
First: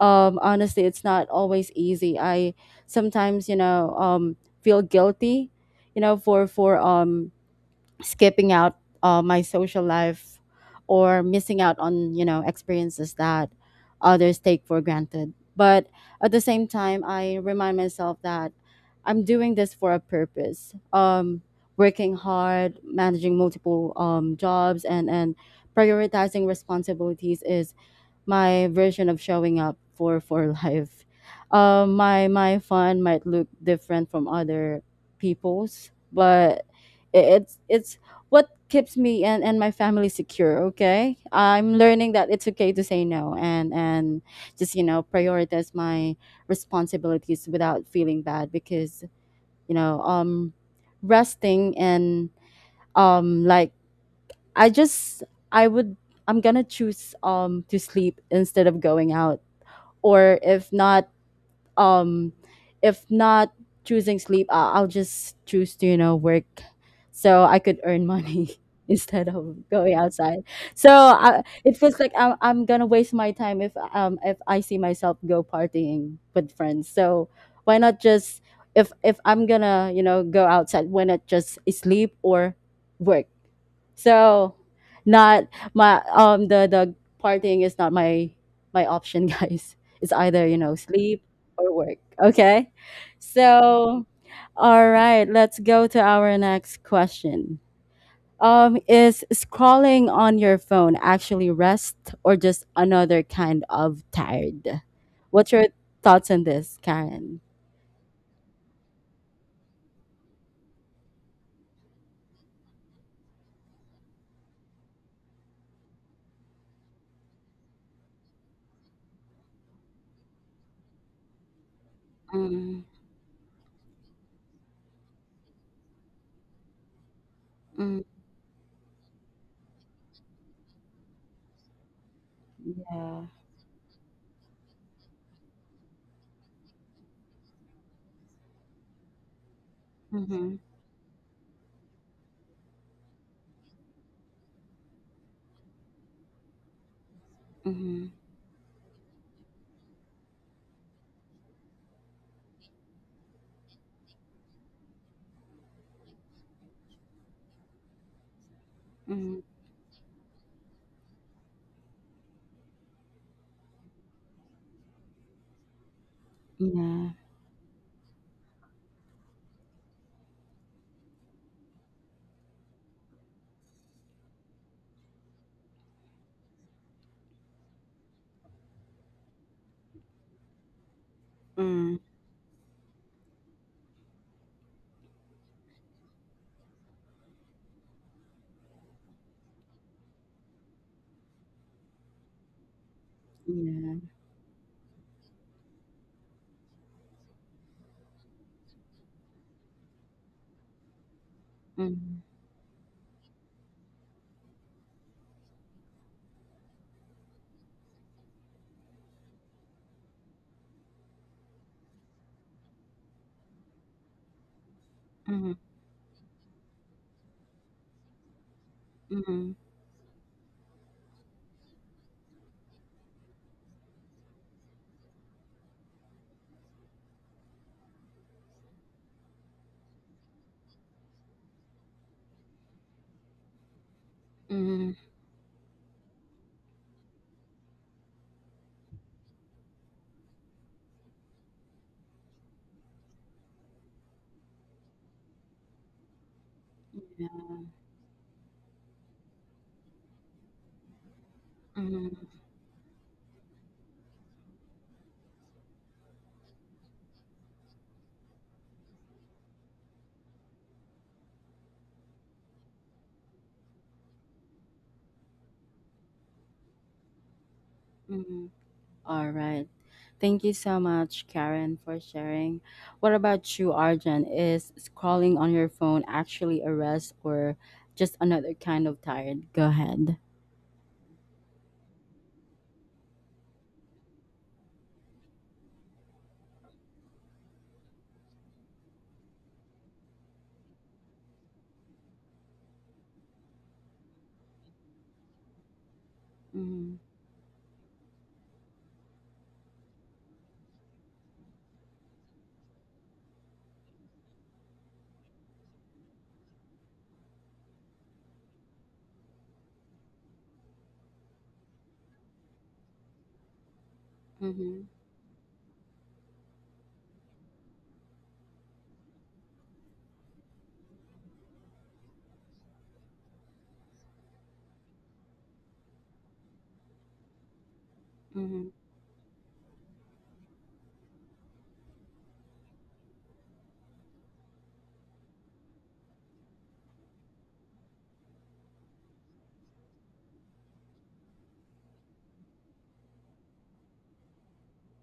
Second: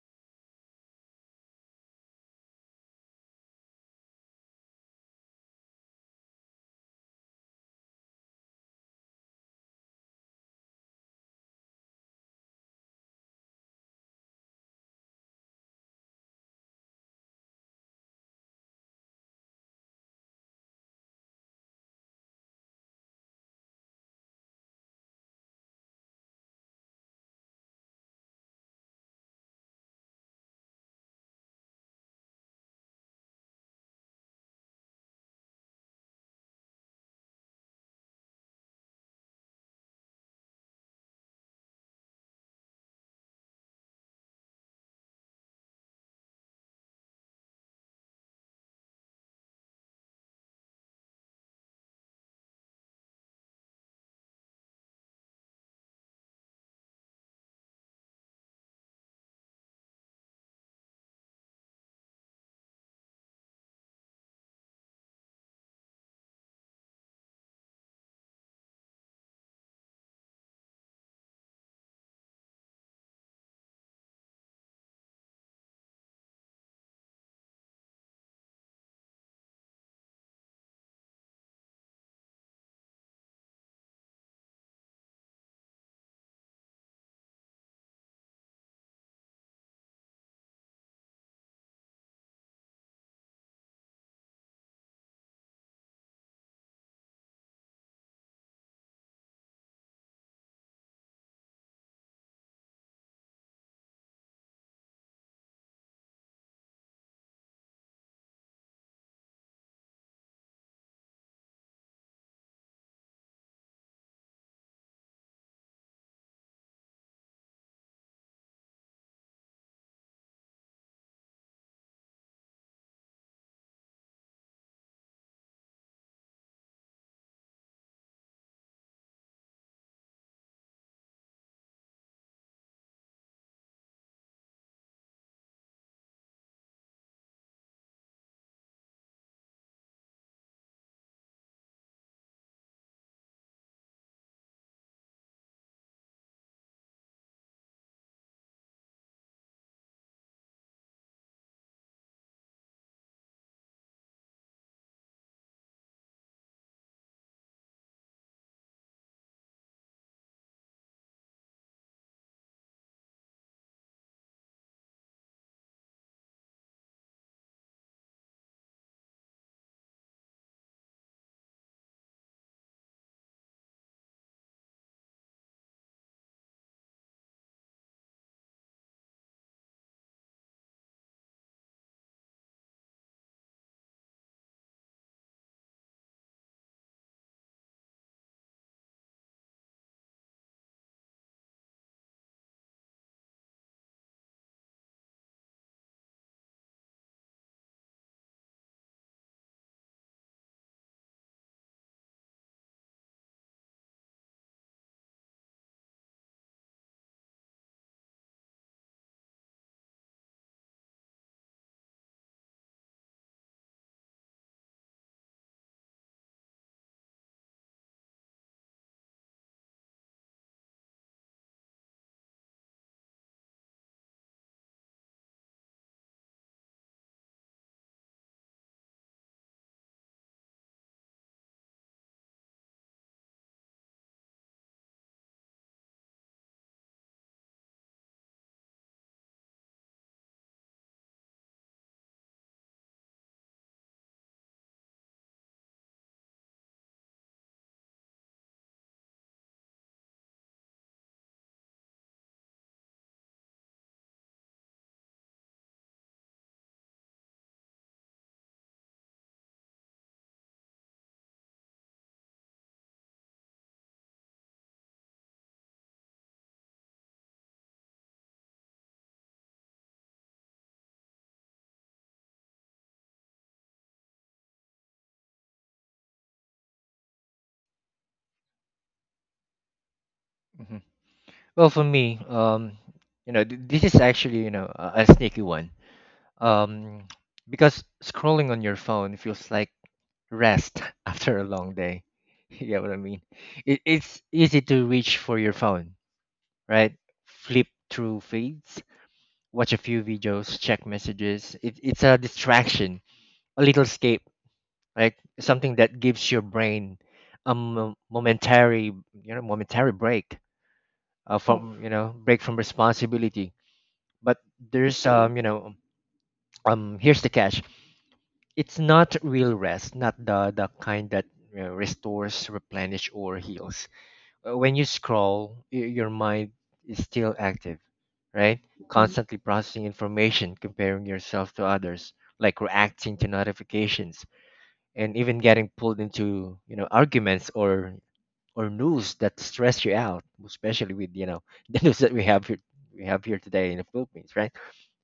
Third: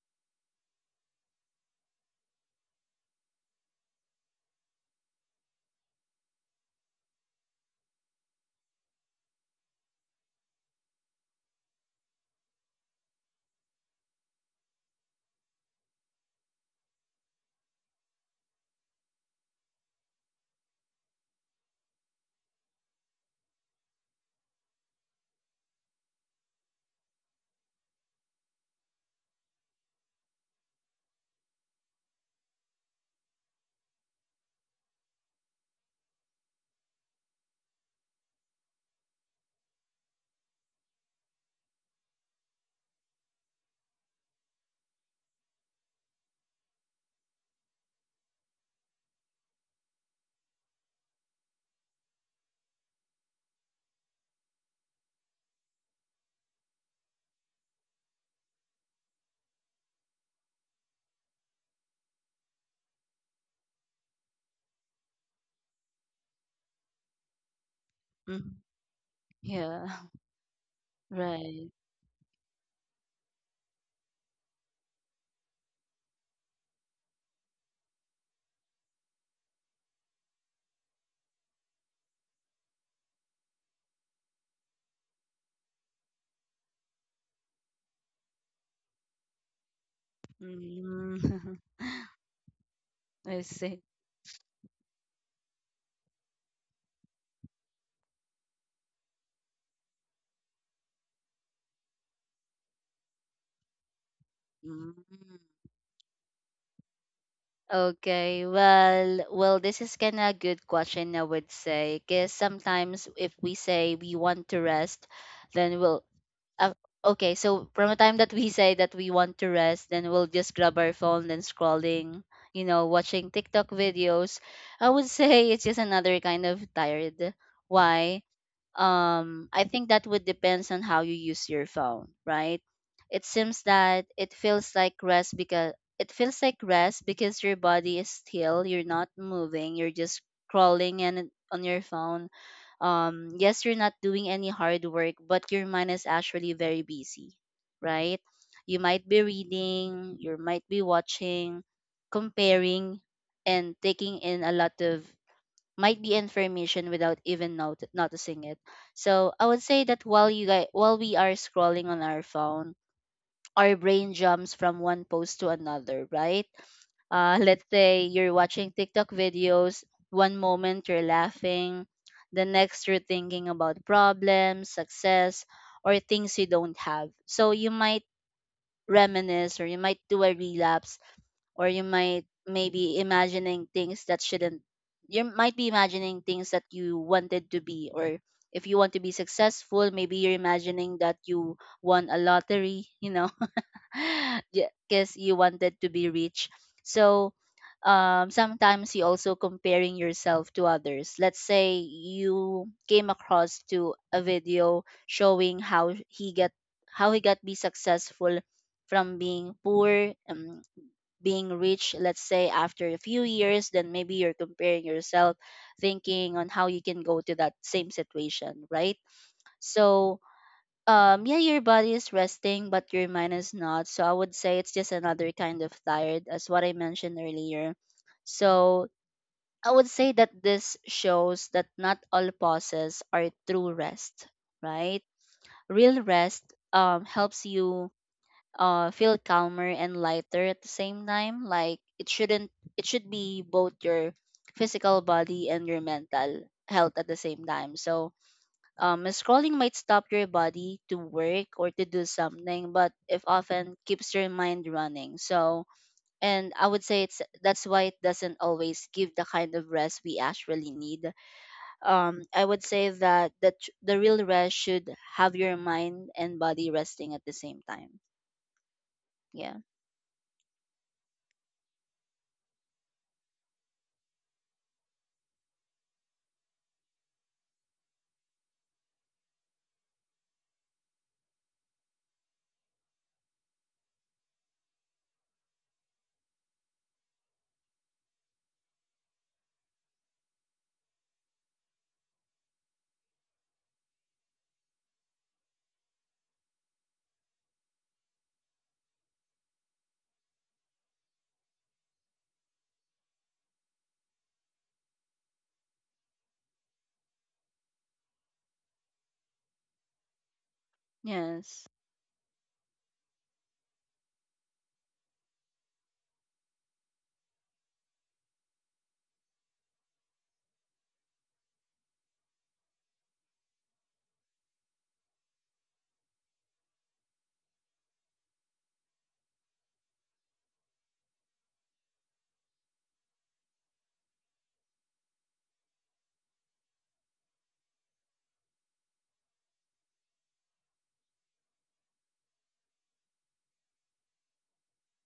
Speaker 1: um honestly it's not always easy. I sometimes you know feel guilty, you know, for skipping out my social life or missing out on you know experiences that others take for granted, but at the same time I remind myself that I'm doing this for a purpose. Working hard, managing multiple jobs, and prioritizing responsibilities is my version of showing up for life. My fun might look different from other people's, but it's what keeps me and my family secure. Okay, I'm learning that it's okay to say no and just you know prioritize my responsibilities without feeling bad because you know resting and um like I just I would I'm gonna choose to sleep instead of going out, or if not, um if not choosing sleep, I'll just choose to you know work so I could earn
Speaker 2: Hmm.
Speaker 1: money instead of going
Speaker 2: Yeah.
Speaker 1: outside. So I,
Speaker 2: Right.
Speaker 1: it feels like I'm gonna waste my time if I see myself go partying with friends. So why not just, if I'm gonna you know go outside, why not just sleep or work? So not my the partying is not my option, guys. It's either, you know,
Speaker 2: Mm.
Speaker 1: sleep or work. Okay?
Speaker 2: I see.
Speaker 1: So all right, let's go to our next question. Is scrolling on your phone actually rest or just another kind of tired?
Speaker 2: Mm.
Speaker 1: What's your thoughts on this, Karen?
Speaker 2: Okay, well, well, this is kind of a good question, I would say, because sometimes if we say we want to rest, then we'll Uh, okay, so from the time that we say that we want to rest, then we'll just grab our phone and scrolling, you
Speaker 1: Mm,
Speaker 2: know, watching TikTok videos. I would say it's just another kind of tired.
Speaker 1: mm,
Speaker 2: Why? I think that would depends on how you use your phone, right? It
Speaker 1: yeah.
Speaker 2: seems that it feels like rest because your body is still, you're not moving, you're just
Speaker 1: Mm-hmm.
Speaker 2: scrolling and on your phone. Yes, you're not doing any hard work, but your mind is actually very busy,
Speaker 1: Mm-hmm.
Speaker 2: right? You might be reading, you might be watching, comparing, and taking in a lot of might be information without even not- noticing it. So
Speaker 1: Mm-hmm.
Speaker 2: I would say that while you guys while we are scrolling on our phone, our brain jumps from one post to another, right?
Speaker 1: Yeah.
Speaker 2: Let's say you're watching TikTok videos, one moment you're laughing, the next you're thinking about problems, success, or things you don't have. So you might reminisce or you might do a relapse, or you
Speaker 1: Mm,
Speaker 2: might maybe imagining things that shouldn't, you might be imagining things that you wanted to be, or if you want to be successful, maybe you're imagining that you won a lottery, you know.
Speaker 1: yeah.
Speaker 2: Because you wanted to be rich. So sometimes you also comparing yourself to others. Let's say
Speaker 1: Mm.
Speaker 2: you came across to a video showing how he got be successful from being poor, being rich, let's say after a few years, then maybe you're comparing yourself,
Speaker 1: Mhm,
Speaker 2: thinking on how you can go to that same situation, right?
Speaker 1: mhm,
Speaker 2: So yeah, your body is resting but your mind is not, so I would say it's just another kind of tired as what I mentioned earlier. So I would say that this shows that not all pauses are true rest,
Speaker 1: mhm,
Speaker 2: right? Real rest helps you feel calmer and lighter at the same time. Like it shouldn't, it should be both your physical body and your mental health at the same time. So scrolling might stop your body to work or to do
Speaker 1: mhm,
Speaker 2: something, but if often keeps your mind running. So, and I would say it's that's why it doesn't always give the kind of rest we actually need. I would say that the real rest should have your mind and body resting at the same time.
Speaker 1: mhm. All
Speaker 2: Yeah.
Speaker 1: right. Thank you so much, Karen, for sharing. What about you, Arjan? Is scrolling on your phone actually a rest or just another kind of tired? Go ahead.
Speaker 3: Mhm. Well, for me, you know, this is actually a sneaky one, um, because scrolling on your phone feels like rest after a long day. You get what I mean? It's easy to reach for your phone, right?
Speaker 1: Mhm,
Speaker 3: Flip through feeds, watch a few videos, check messages. It's a distraction, a little escape, like something that gives your brain a momentary, momentary break
Speaker 2: Yes.
Speaker 3: from break from responsibility. But
Speaker 1: mhm,
Speaker 3: there's here's the catch: it's not real rest, not the kind that, you know, restores, replenish, or heals. When you scroll, your mind is still active, right?
Speaker 1: mhm.
Speaker 3: Mhm. Constantly processing information, comparing yourself to others, like reacting to notifications, and even getting pulled into, you know, arguments or news that stress you out, especially with, you know, the news that we have here, we have here today in the Philippines, right?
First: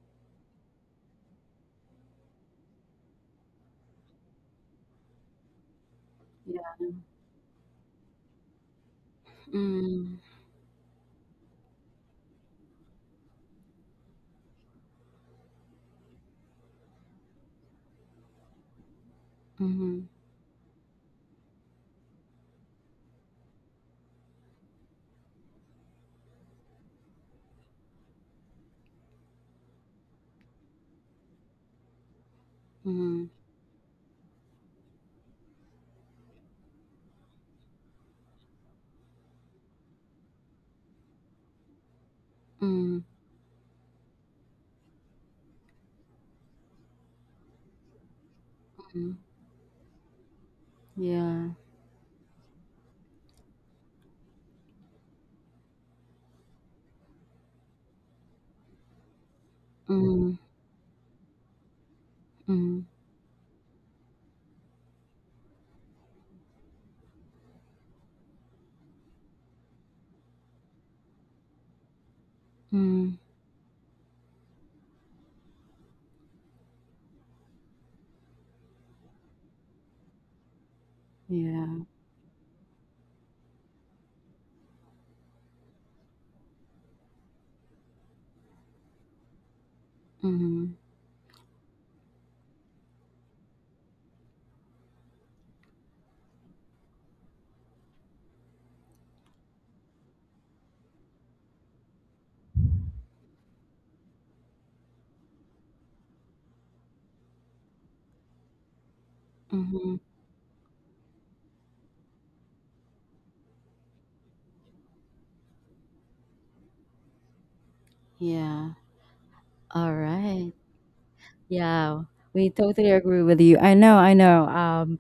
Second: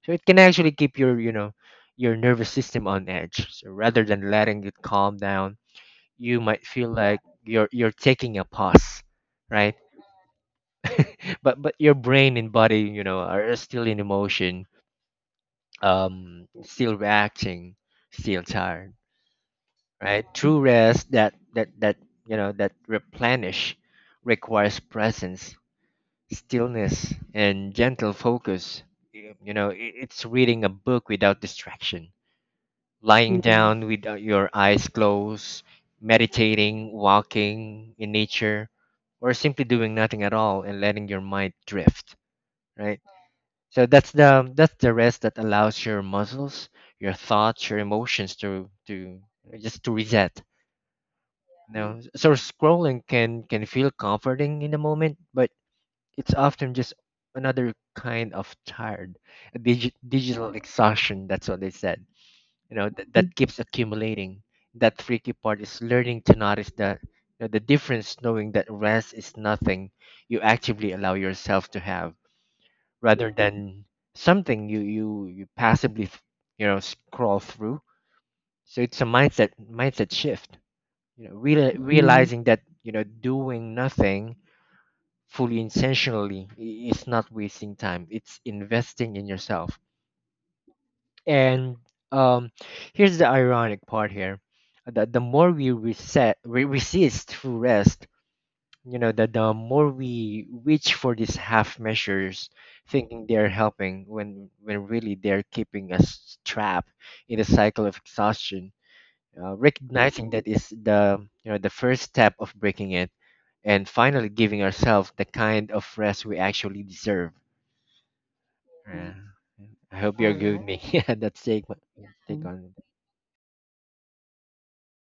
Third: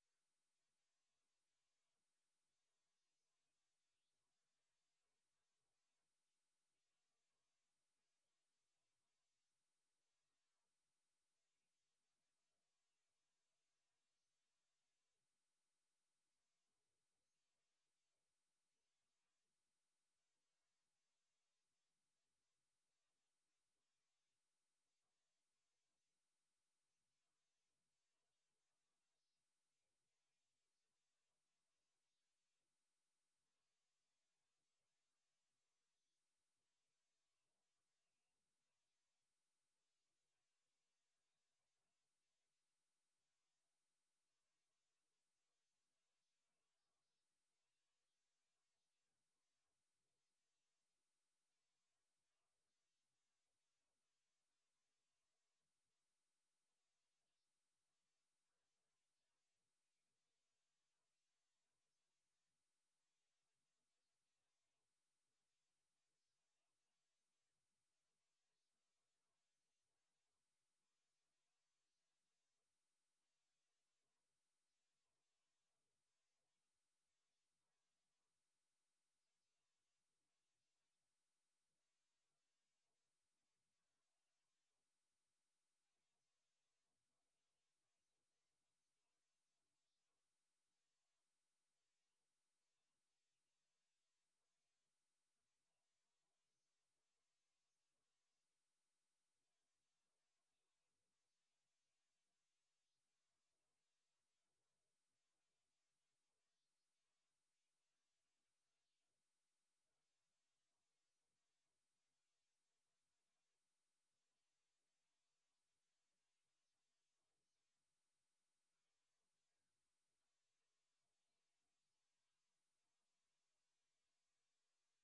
Speaker 3: So it can actually keep your, you know, your nervous system on edge, so rather than letting it calm down, you
Speaker 1: Yeah.
Speaker 3: might feel like you're taking a pause, right?
Speaker 1: Mhm,
Speaker 3: But your brain and body, you know, are still in emotion, still reacting, still tired,
Speaker 1: mhm,
Speaker 3: right? True rest, that that that replenish, requires presence, stillness, and gentle focus. You know, it's reading a book without distraction,
Speaker 1: mhm,
Speaker 3: lying down with your eyes closed, meditating, walking in nature, or simply doing nothing at all and letting your mind drift, right?
Speaker 1: mhm,
Speaker 3: So that's the rest that allows your muscles, your thoughts, your emotions to
Speaker 1: mhm.
Speaker 3: just to reset.
Speaker 1: Yeah.
Speaker 3: No, so scrolling can feel comforting in the moment, but it's often just another kind of tired, a
Speaker 1: Mhm,
Speaker 3: digital exhaustion. That's what they said. You
Speaker 1: mhm,
Speaker 3: know, that keeps accumulating. That tricky part is learning to notice that you know, the difference, knowing that rest is nothing you actively allow yourself to have,
Speaker 1: mhm.
Speaker 3: rather than something you you passively, you know, scroll through. So it's a mindset shift, you know, real
Speaker 1: Yeah.
Speaker 3: Mm. realizing that, you know, doing nothing fully intentionally is not wasting time, it's investing in yourself.
Speaker 1: Mhm,
Speaker 3: And um, here's the ironic part here: that the more we reset resist through rest, you know, that the more we reach for these half measures, thinking they're helping when really they're keeping us trapped in a cycle of exhaustion. Uh,
Speaker 1: mhm.
Speaker 3: recognizing that is the, you know, the first step of breaking it, and finally giving ourselves the kind of rest we actually deserve.
Speaker 1: Yeah.
Speaker 3: Yeah.
Speaker 1: All
Speaker 3: I hope you
Speaker 1: right.
Speaker 3: agree with me. Yeah, that's take my
Speaker 1: Yeah,
Speaker 3: take
Speaker 1: we
Speaker 3: on it.
Speaker 1: totally agree with you. I know, I know.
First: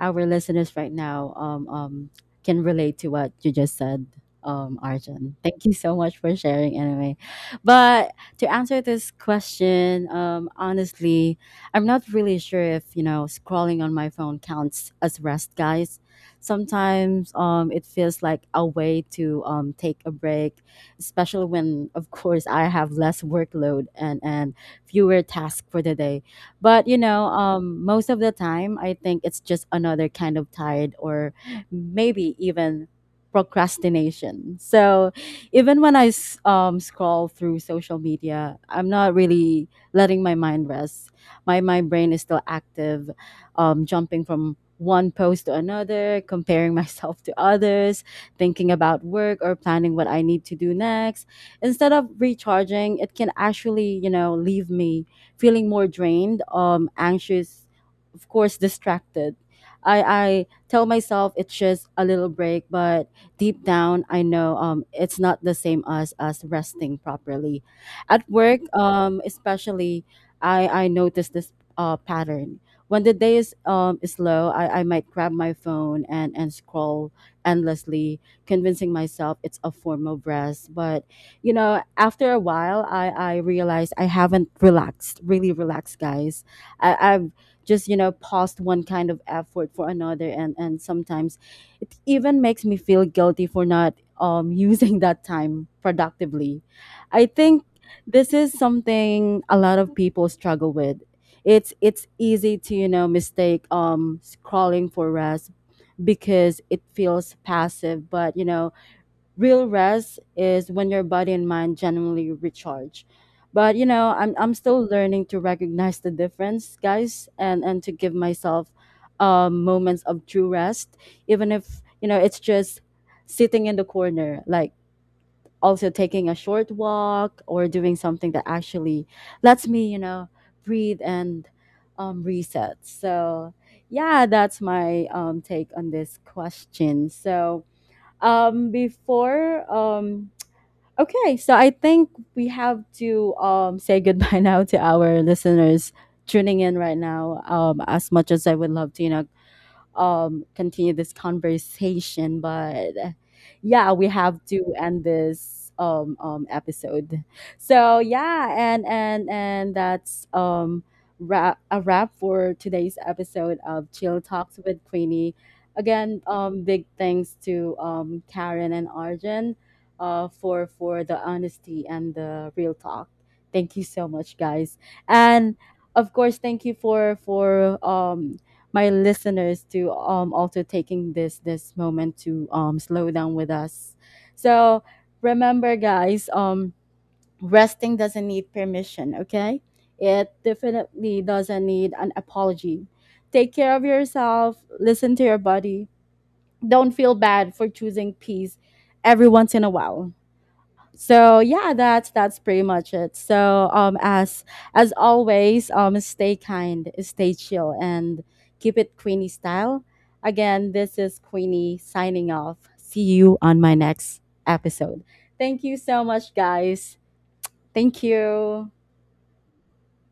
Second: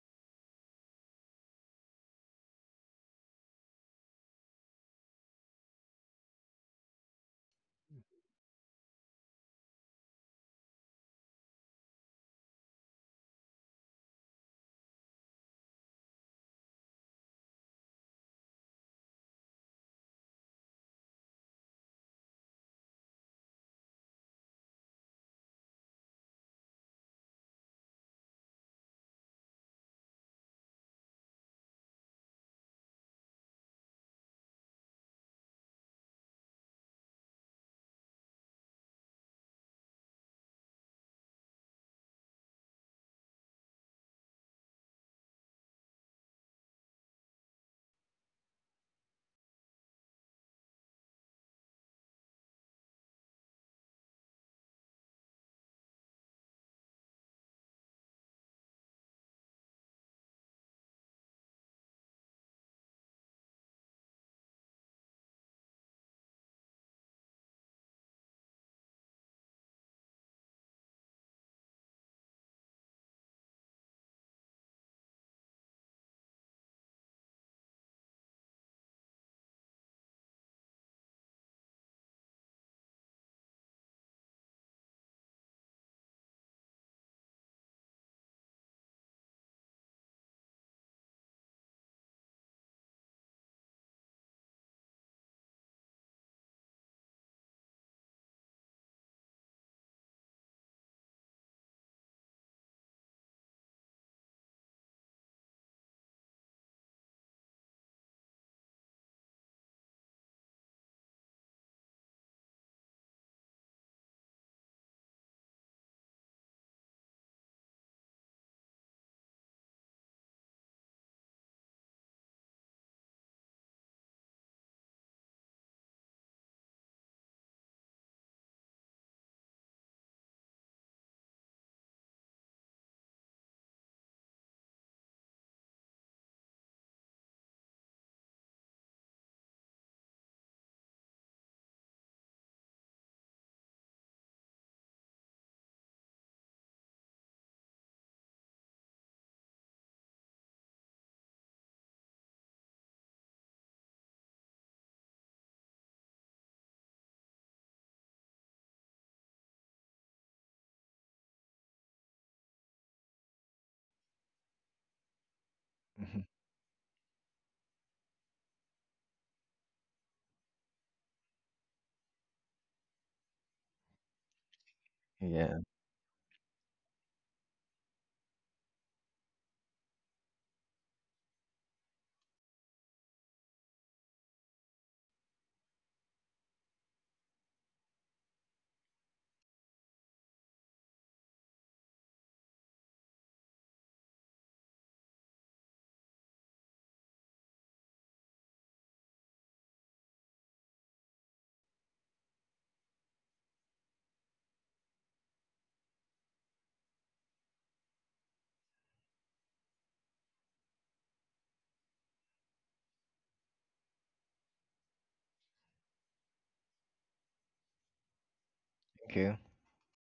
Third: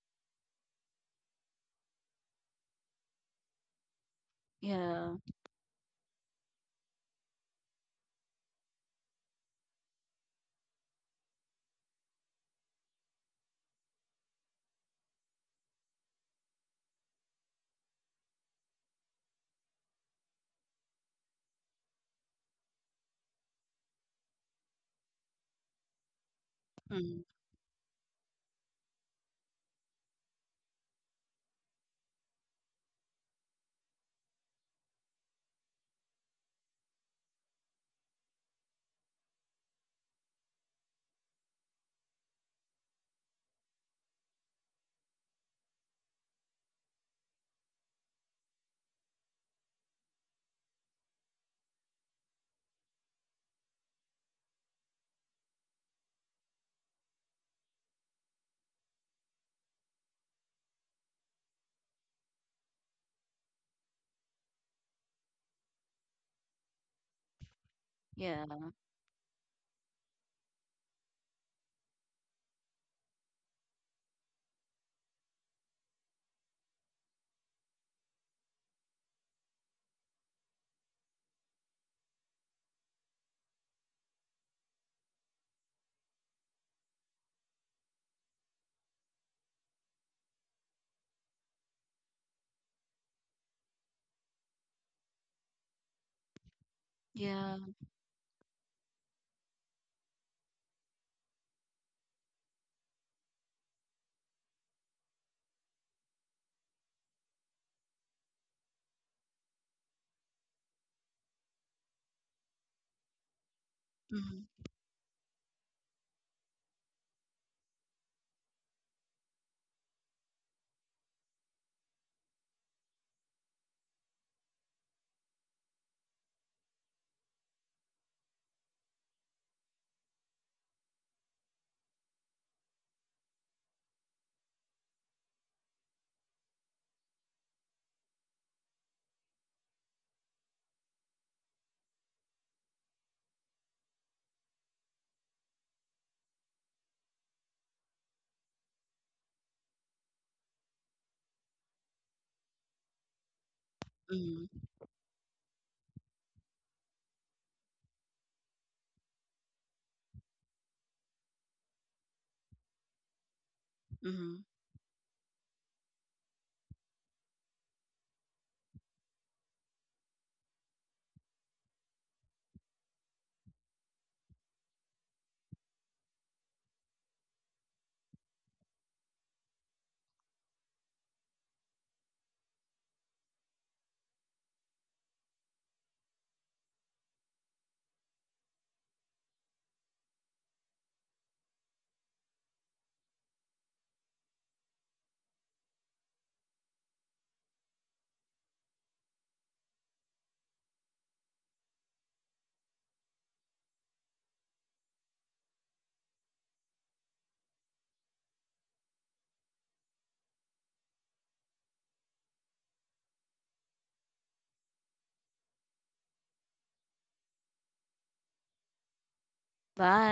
Speaker 1: Our listeners right now can relate to what you just said,
Speaker 2: Yeah.
Speaker 1: Arjun. Thank you so much for sharing anyway. But to answer this question, honestly, I'm not really sure if, you know, scrolling on my phone counts as rest, guys. Sometimes it feels like a way to take a break, especially when, of course, I have less workload and, fewer tasks for the day. But you
Speaker 2: Mm.
Speaker 1: know, most of the time, I think it's just another kind of tired or maybe even procrastination. So even when I scroll through social media, I'm not really letting my mind rest. My brain is still active, jumping from one post to another, comparing myself to others, thinking about work or planning what I need to do next. Instead of recharging, it can actually you know leave me feeling more drained, anxious, of course distracted. I tell myself it's just a little break, but deep down I know it's not the same as resting properly. At
Speaker 2: Yeah.
Speaker 1: work especially, I notice this pattern. When the day is low, I might grab my phone and scroll endlessly, convincing myself it's a form of rest. But you know, after a while, I realized I haven't relaxed, really relaxed, guys. I've just, you know, paused one kind of effort for another. And, sometimes it even makes me feel guilty for not using that time productively. I
Speaker 2: Yeah.
Speaker 1: think this is something a lot of people struggle with. It's easy to, you know, mistake scrolling for rest because it feels passive, but, you know, real rest is when your body and mind genuinely recharge. But you know I'm
Speaker 2: Mm-hmm.
Speaker 1: still learning to recognize the difference, guys, and to give myself moments of true rest, even if you know it's just sitting in the corner, like also taking a short walk or doing something that actually lets me you know breathe and reset. So yeah, that's my take on this question. So before okay, so I think we have to say goodbye now to our listeners tuning in right now. As much as I would love to you know continue this conversation. But yeah, we have
Speaker 2: Mm-hmm.
Speaker 1: to end this episode. So yeah, and that's a wrap for today's episode of Chill
Speaker 2: Mm-hmm.
Speaker 1: Talks with Queenie. Again,
Speaker 3: Mhm.
Speaker 1: big thanks to Karen and Arjun for the honesty and the real talk. Thank you so much, guys, and
Speaker 3: Yeah,
Speaker 1: of course, thank you for my listeners to also taking this this moment to slow down with us. So remember guys, resting doesn't need permission, okay? It definitely doesn't need an apology. Take care of yourself, listen to your body. Don't feel bad for choosing peace every once in a while. So yeah, that's pretty much it. So as always, stay kind, stay chill, and keep it Queenie style. Again, this is Queenie signing off. See you on my next episode. Thank you so much, guys. Thank you.
Speaker 3: thank you.
Speaker 2: Bye.